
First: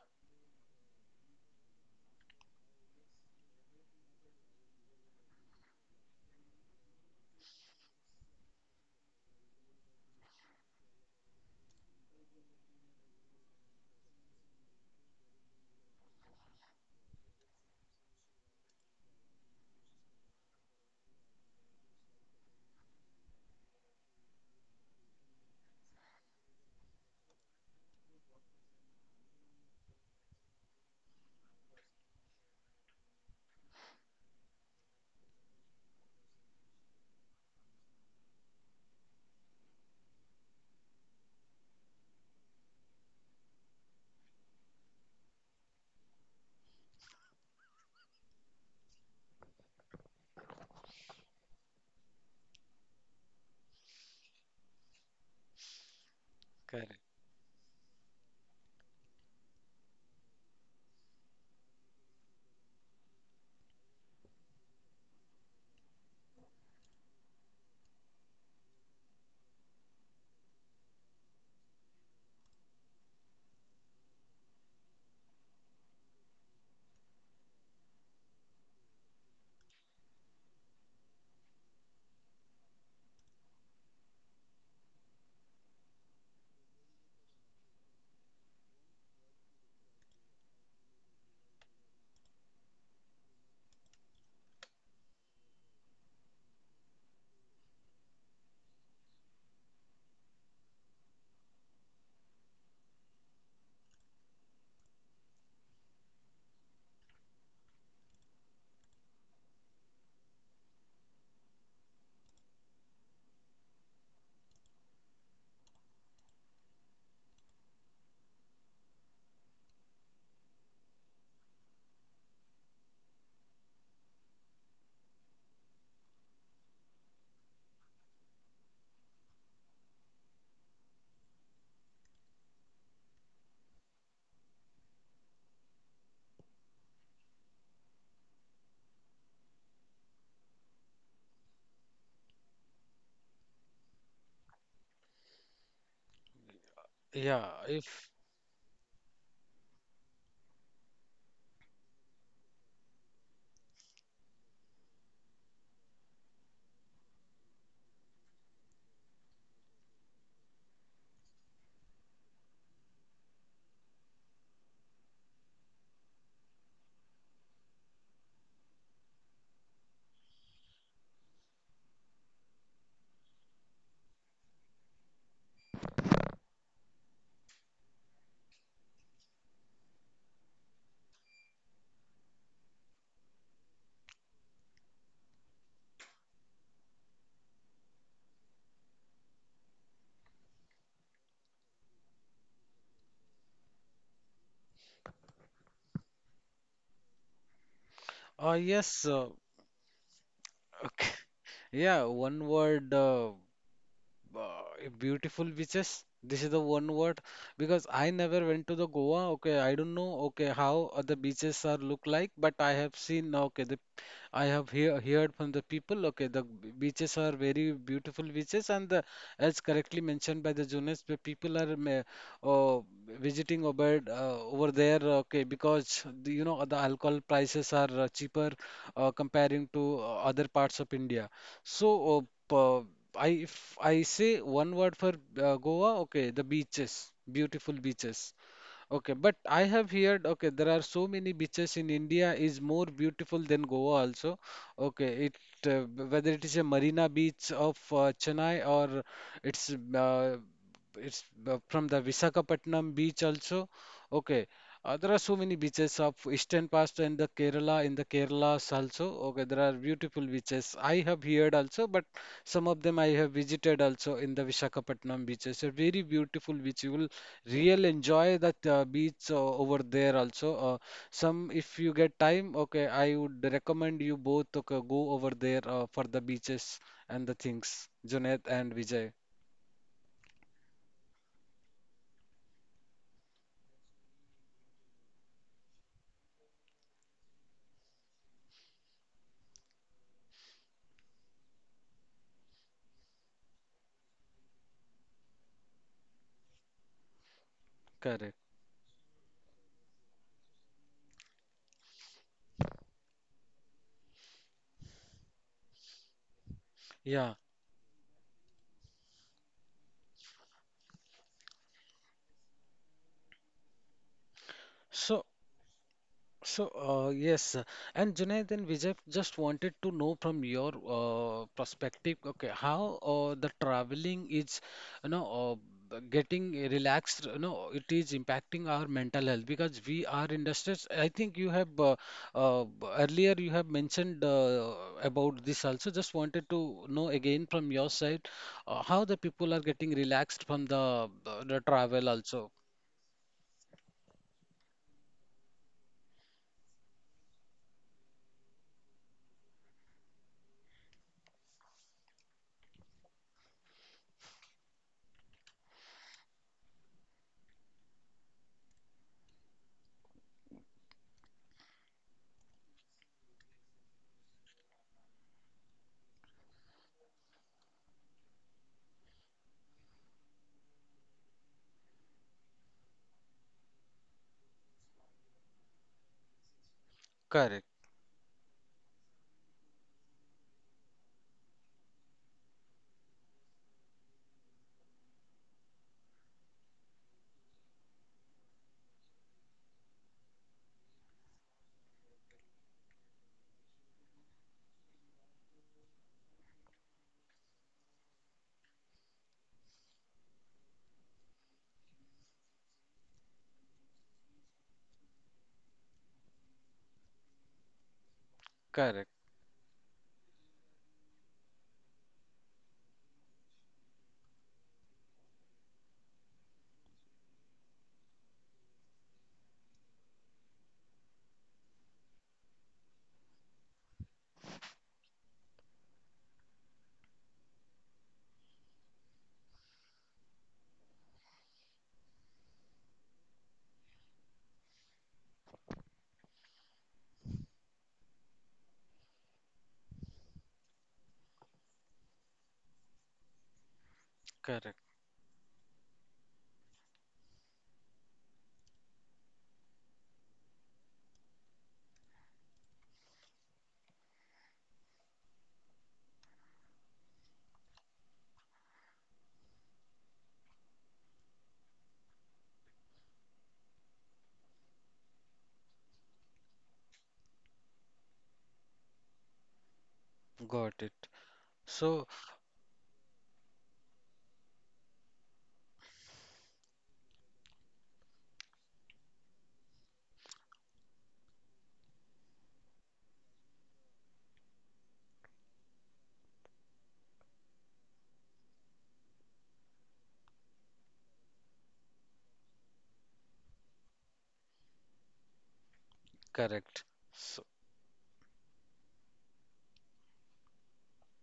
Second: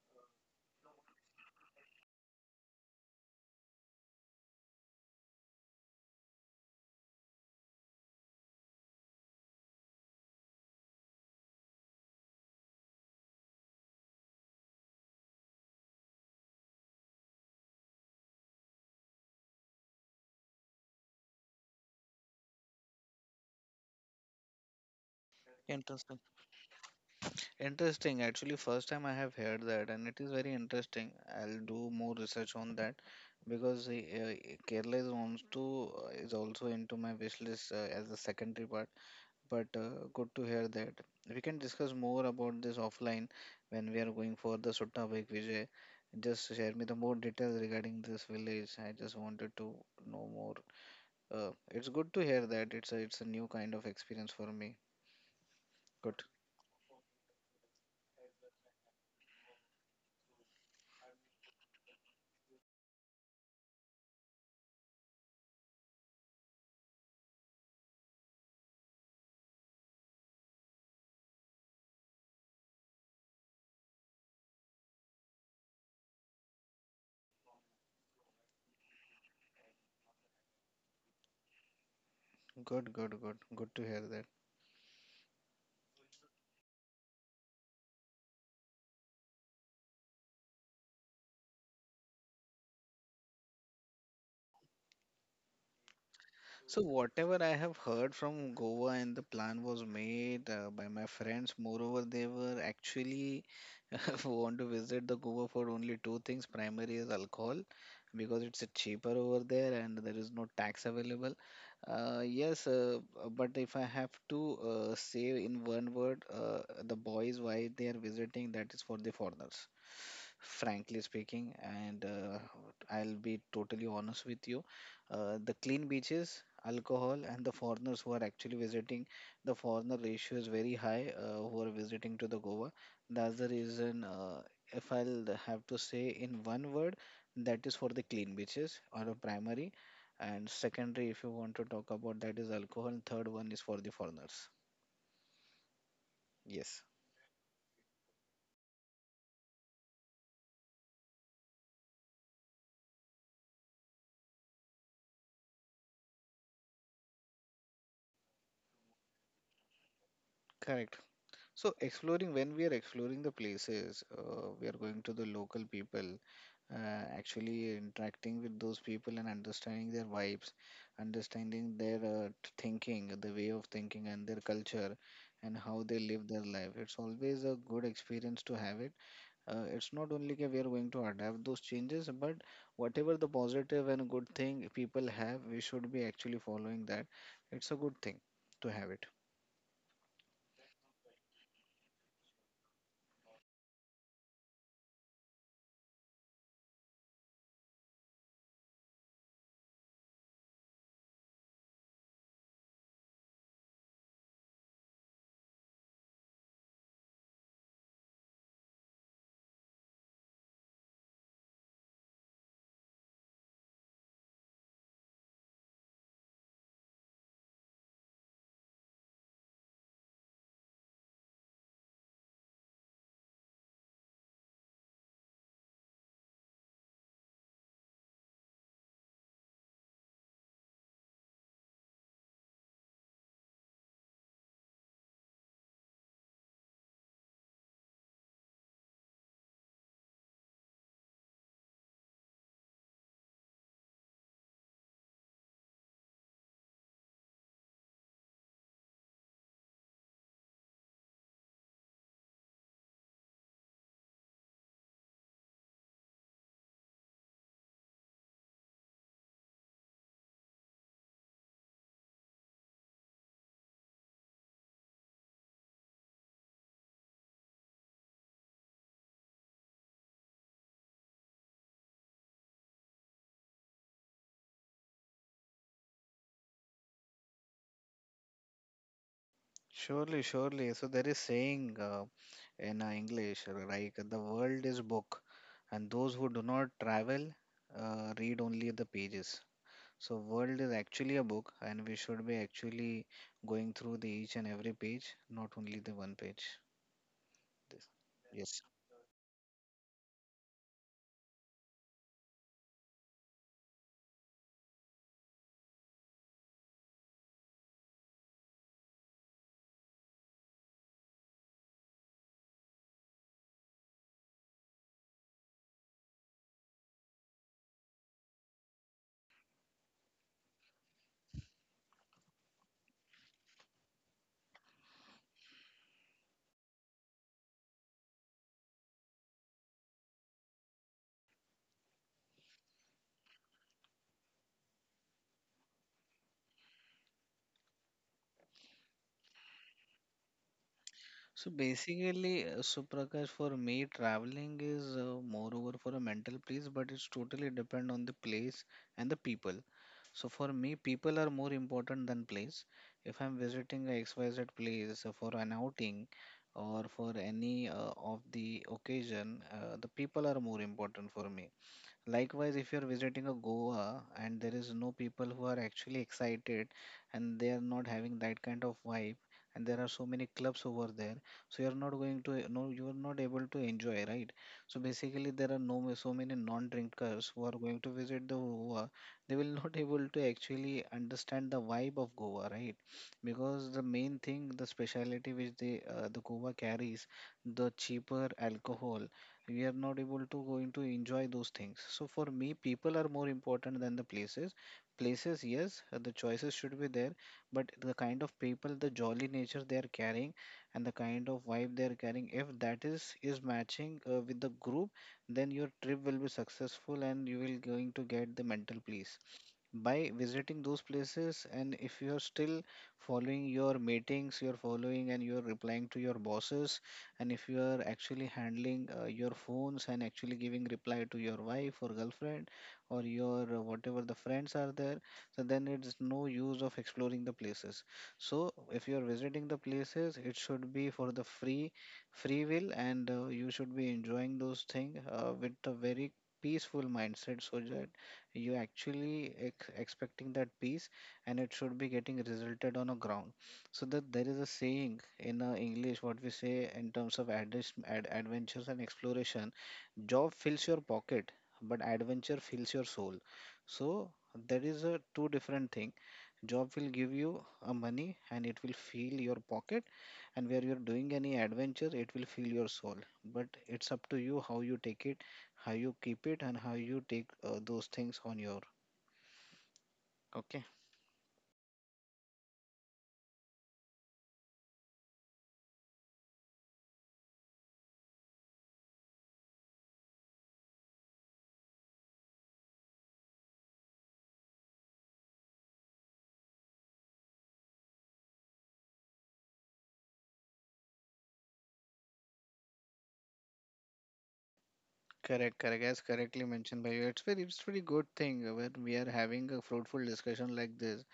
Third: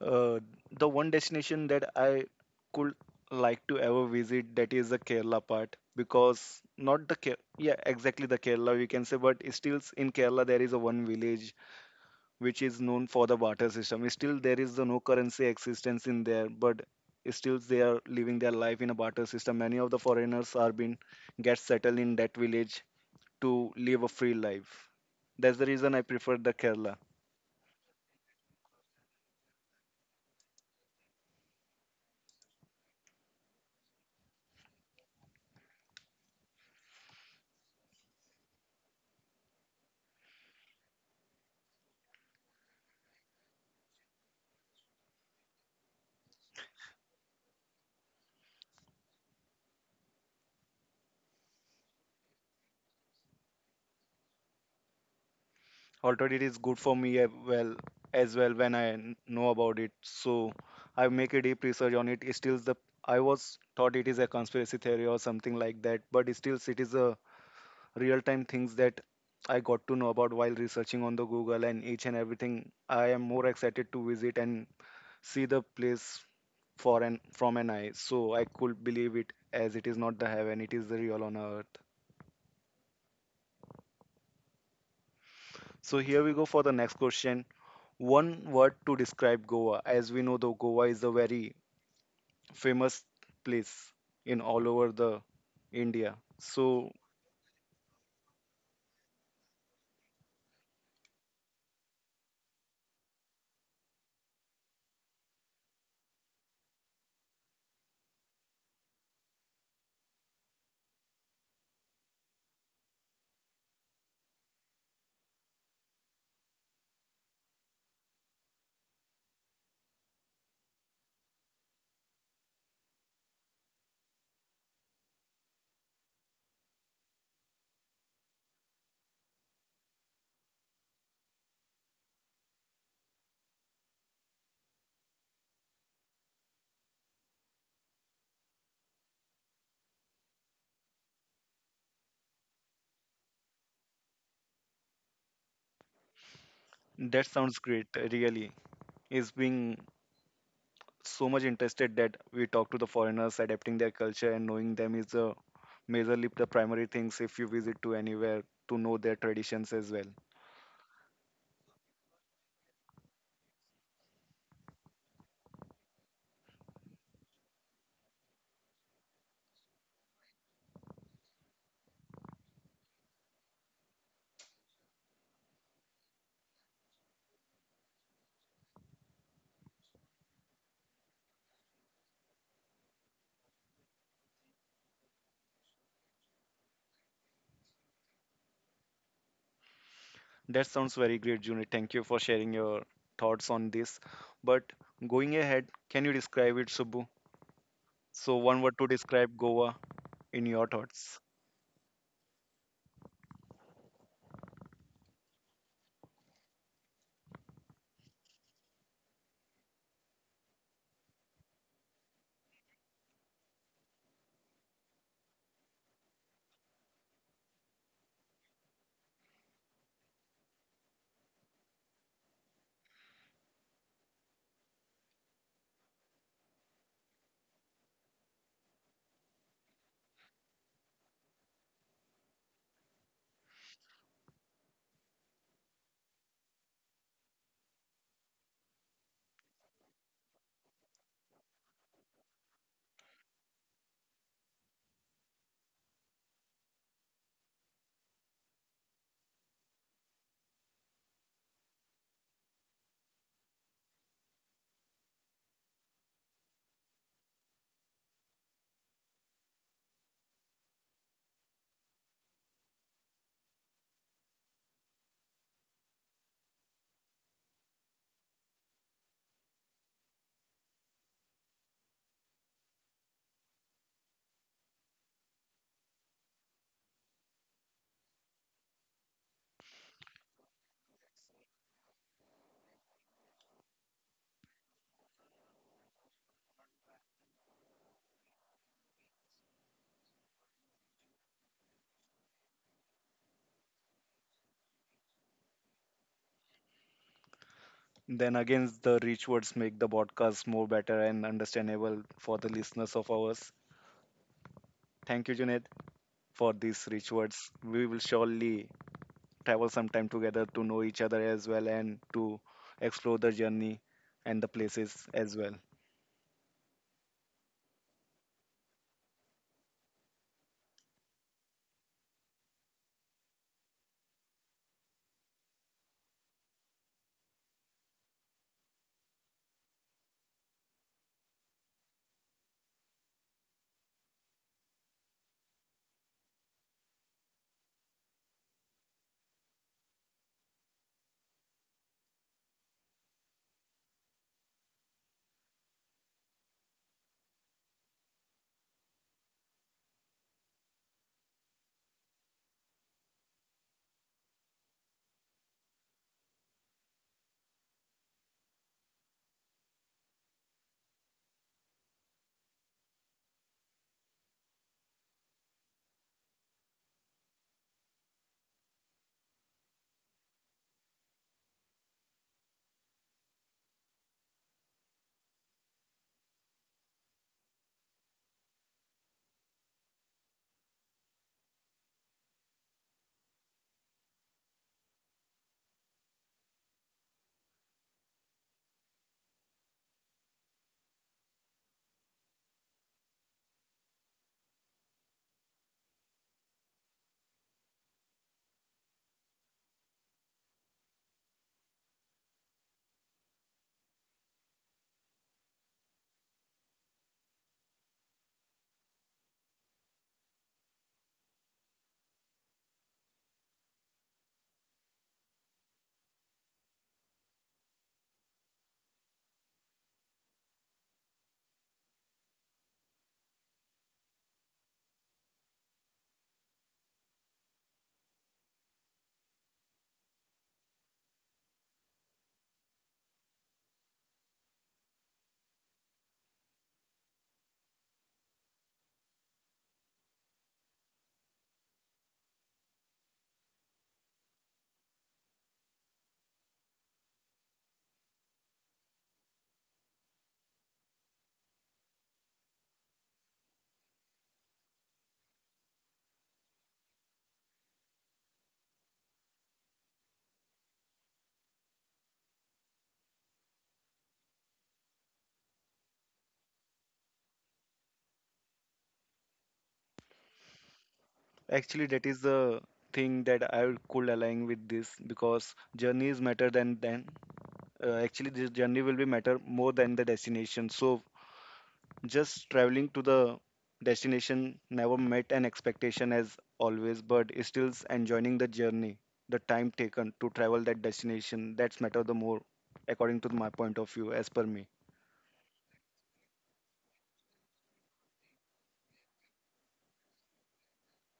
C: Uh, the one destination that I could like to ever visit, that is the Kerala part, because not the Ke- yeah, exactly the Kerala, we can say. But still, in Kerala there is a one village which is known for the barter system. Still, there is the no currency existence in there, but still they are living their life in a barter system. Many of the foreigners are been get settled in that village to live a free life. That's the reason I
B: Interesting.
C: prefer the Kerala.
B: Interesting. Actually, first time I have heard that, and it is very interesting. I'll do more research on that, because Kerala is also into my wish list as a secondary part. But good to hear that. We can discuss more about this offline when we are going for the Sutta Bhai Vijay. Just share me the more details regarding this village. I just wanted to know more. It's good to hear that. It's a new kind of experience for me.
C: Although
B: Good,
C: it is good for
A: Correct.
C: me as well when I know about it, so I make a deep research on it. Still, the I was thought it is a conspiracy theory or something like that, but still, it is a real time things that I got to know about while researching on the Google and each and everything. I am more excited to visit and see the place for an from an eye. So I could believe it as it is not the heaven, it is the real on earth.
B: good, good, good. Good to hear that.
C: So here we go for the next question. One word to describe Goa. As we know, though Goa is a very famous place in all over the India.
B: So
C: So
B: whatever I have heard from Goa and the plan was made by my friends, moreover, they were actually want to visit the Cuba for only two things. Primary is alcohol because it's cheaper over there and there is no tax available. Uh, yes, uh, but if I have to say in one word, the boys why they are visiting, that is for the foreigners. Frankly speaking, and I'll be totally honest with you. The clean beaches, alcohol, and the foreigners who are actually visiting, the foreigner ratio is very high who are visiting to the Goa, that's the reason. If I'll have to say in one word, that is for the clean beaches or a primary, and secondary, if you want to talk about that, is alcohol, and third one is for the foreigners. Yes,
C: that
A: Yeah.
C: sounds great,
A: If
C: really. Is being so much interested that we talk to the foreigners, adapting their culture and knowing them is the majorly the primary things if you visit to anywhere to know their traditions as well.
B: correct. So, exploring when we are exploring the places, we are going to the local people, actually interacting with those people and understanding their vibes, understanding their thinking, the way of thinking, and their culture, and how they live their life. It's always a good experience to have it. It's not only that we are going to adapt those changes, but whatever the positive and good thing people have, we should be actually following that. It's a good thing to have it.
C: That sounds very great, Juni. Thank you for sharing your thoughts on this. But going ahead, can you describe it, Subbu? So one word to
A: yes.
C: describe Goa in your
A: Okay.
C: thoughts.
A: Yeah. One word. Beautiful beaches. This is the one word, because I never went to the Goa. Okay, I don't know. Okay, how other beaches are look like, but I have seen. Okay, the heard from the people. Okay, the beaches are very beautiful beaches, and the, as correctly mentioned by the Jonas, the people are uh, visiting over there. Okay, because the, you know the alcohol prices are cheaper comparing to other parts of India. So. Uh, I if I say one word for Goa, okay, the beaches, beautiful beaches. Okay, but I have heard, okay, there are so many beaches in India is more beautiful than Goa also. Okay, it uh, whether it is a Marina Beach of Chennai, or it's uh, it's from the Visakhapatnam beach also. Okay, there are so many beaches of Eastern Past and the Kerala in the Kerala's also. Okay, there are beautiful beaches. I have heard also, but some of them I have visited also in the Visakhapatnam beaches. A very beautiful beach. You will real enjoy that beach over there also. Some, if you get time, okay, I would recommend you both to go over there for the beaches and the things. Junaid and Vijay.
B: Surely, surely. So there is saying, in English, like the world is book, and those who do not travel read only the pages. So world is actually a book, and we should be actually going through the each and every page, not only the one page. This-
A: Correct.
C: Then
B: yes.
C: again, the rich words make the podcast more better and understandable for the listeners of ours. Thank you, Junaid, for these rich
A: Yeah.
C: words. We will surely travel some time together to know each other as well and to explore the journey and the places
A: So
C: as well.
A: so, yes, and Junaid and Vijay, just wanted to know from your perspective, okay, how the traveling is, you know, getting relaxed, you know, it is impacting our mental health because we are in the stress. I think you have earlier you have mentioned about this also. Just wanted to know again from your side how the people are getting relaxed from
B: So
A: the travel also.
B: basically, Suprakash, for me, traveling is moreover for a mental peace, but it's totally depend on the place and the people. So for me, people are more important than place. If I'm visiting a XYZ place for an outing or for any of the occasion, the people are more important for me. Likewise, if you're visiting a Goa and there is no people who are actually excited and they are not having that kind of vibe, and there are so many clubs over there, so you're not going to no, you are not able to enjoy, right? So basically, there are no so many non-drinkers who are
A: Correct,
B: going to visit the Goa. They will not able to actually understand the vibe of Goa, right? Because the main thing, the speciality which the Goa carries, the cheaper alcohol we are not able to going to enjoy those things. So for me people are more important than the places. Places, yes, the choices should be there, but the kind of people, the jolly nature they are carrying and the kind of vibe they are carrying, if that is matching with the group, then your trip will be successful and you will going to get the mental
A: correct,
B: peace by visiting those places. And if you are still following your meetings, you're following and you're replying to your bosses, and if you are actually handling your phones and actually giving reply to your wife or girlfriend or your whatever the friends are there, so then it's no use of exploring the places. So if you are visiting the places, it should be for the free will, and you should be enjoying those things with a very peaceful mindset, so that you actually expecting that peace, and it should be getting resulted on a ground. So that there is a
A: correct.
B: saying in English, what we say in terms of adventures and exploration: job fills your pocket, but adventure fills your soul. So there is a two different thing. Job will give you a money and it will fill your pocket, and where you're doing any adventure, it will fill your soul. But it's up to you how you take it, how you keep it, and how you take those things on your. Okay,
A: Got it.
C: Actually,
A: So.
C: that is the thing that I could align with this because journeys matter than actually this journey will be matter more than the destination. So just traveling to the destination never met an expectation as always, but it's still enjoying the journey, the time taken to travel that destination, that's matter the more, according to my point of view, as per me.
B: correct, correct. As correctly
A: Correct.
B: mentioned by you, it's
A: So,
B: it's very good thing when we are having a fruitful discussion like this.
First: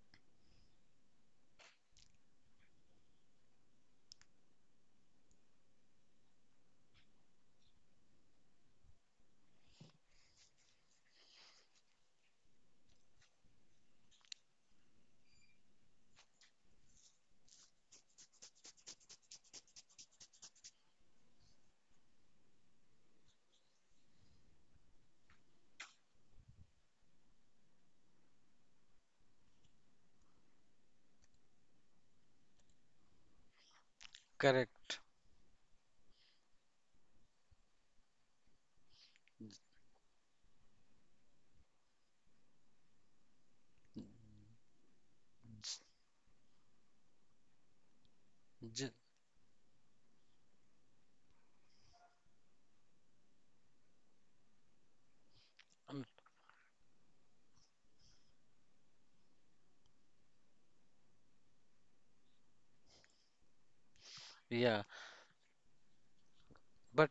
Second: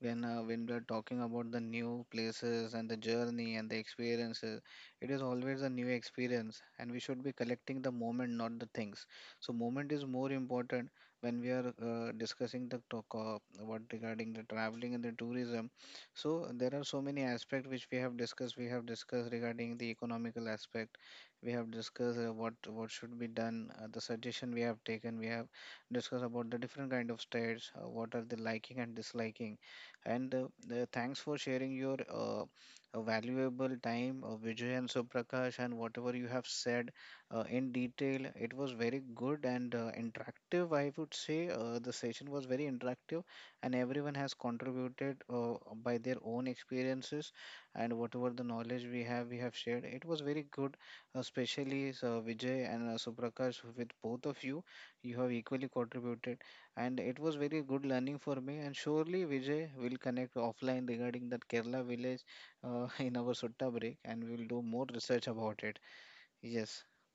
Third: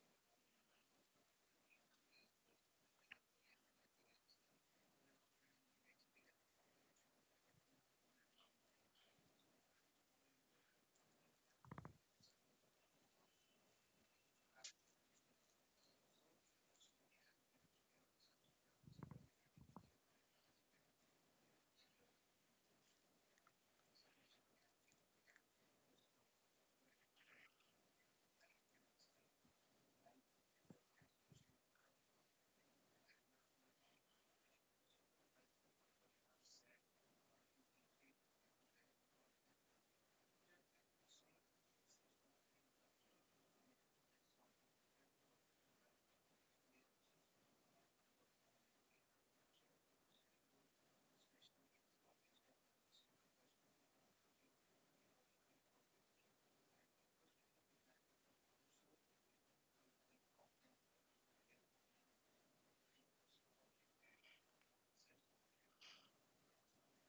B: When we're talking about the new places and the journey and the experiences, it is always a new experience, and we should be collecting the moment not the things. So moment is more important when we are discussing the talk what regarding the traveling and the tourism. So there are so many aspects which we have discussed. We have discussed regarding the economical aspect, we have discussed what should be done, the suggestion we have taken. We have discussed about the different kind of states, what are the liking and disliking, and thanks for sharing your valuable time, Vijay and
A: correct.
B: Suprakash, and whatever you have said in detail. It was very good and interactive, I would say. The session was very interactive, and everyone has contributed
A: S-
B: by their own experiences, and whatever the knowledge
A: j-
B: we have shared. It was very good, especially Vijay and Suprakash, with both of you. You have equally
A: um,
B: contributed, and it was very good learning for me. And surely Vijay will connect offline regarding that Kerala village in our Sutta break, and we will do more
A: yeah,
B: research about it. Yes,
A: but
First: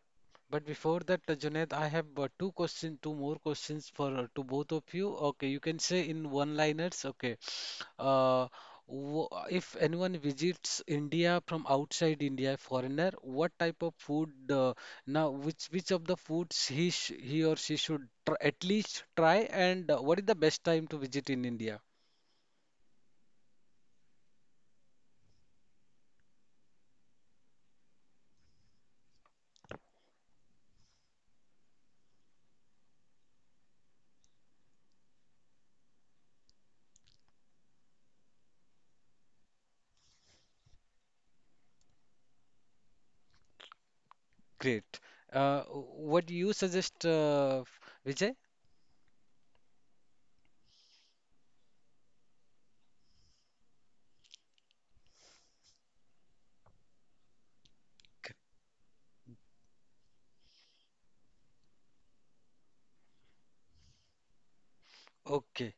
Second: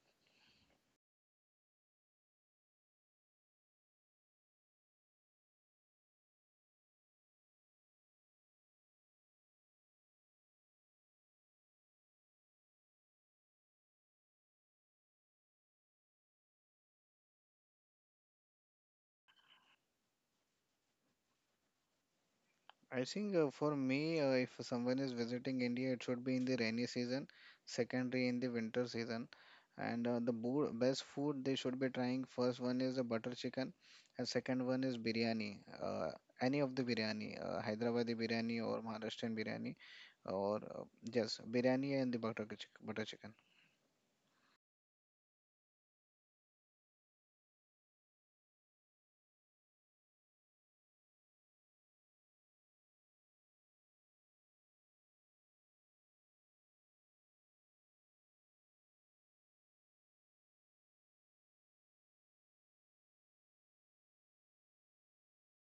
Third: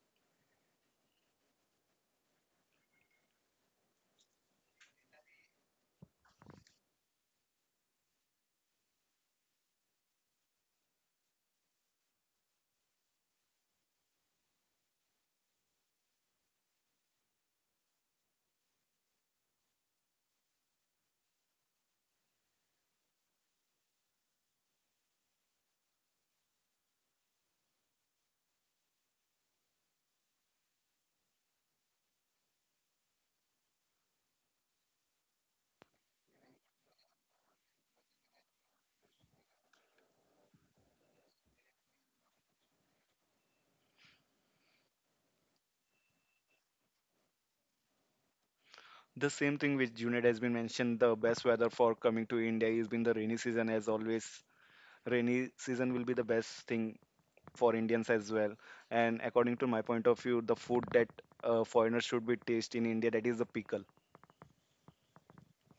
A: but before that, Junaid, I have two questions, two more questions for to both of you. Okay, you can say in one-liners. Okay, uh, w if anyone visits India from outside India, foreigner, what type of food? Now, which of the foods he or she should tr at least try, and what is the best time to visit in India?
B: I think for me, if someone is visiting India, it should be in the rainy season, secondary in the winter season. And the best food they should be trying, first one is the butter chicken, and second one is biryani. Uh, any of the biryani, Hyderabadi biryani or Maharashtrian biryani, or yes, biryani and the butter chicken.
A: Great. What do you suggest, Vijay?
C: The same thing which Junaid has been mentioned, the best weather for coming to India is been the rainy season as always. Rainy season will be the best thing for Indians as well. And according to my point of view, the food that foreigners should be taste in India, that is the pickle.
A: Okay,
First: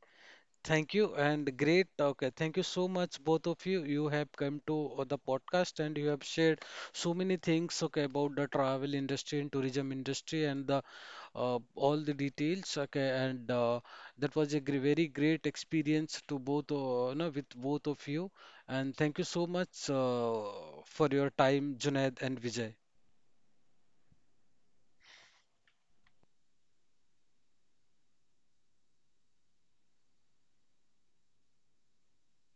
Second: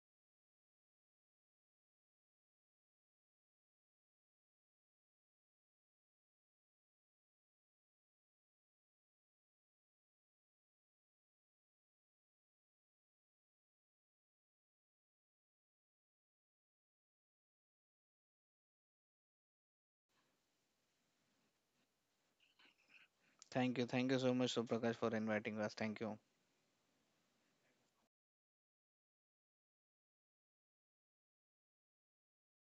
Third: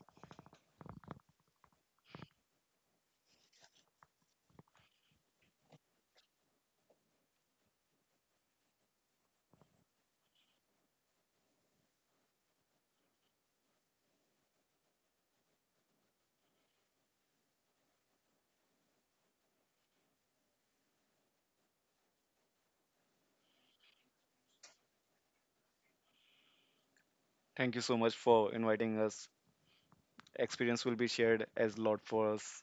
A: thank you and great. Okay, thank you so much, both of you. You have come to the podcast and you have shared so many things. Okay, about the travel industry and tourism industry and the all the details. Okay, and that was a very great experience to both, you know, with both of you. And thank you so much for your time, Junaid and Vijay.
B: Thank you so much, Suprakash, for inviting us. Thank you.
C: Thank you so much for inviting us. Experience will be shared as lot for us.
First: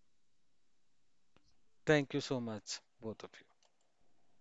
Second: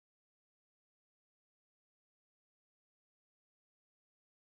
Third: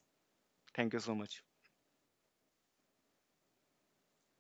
C: Thank you so much.
A: Thank you so much, both of you.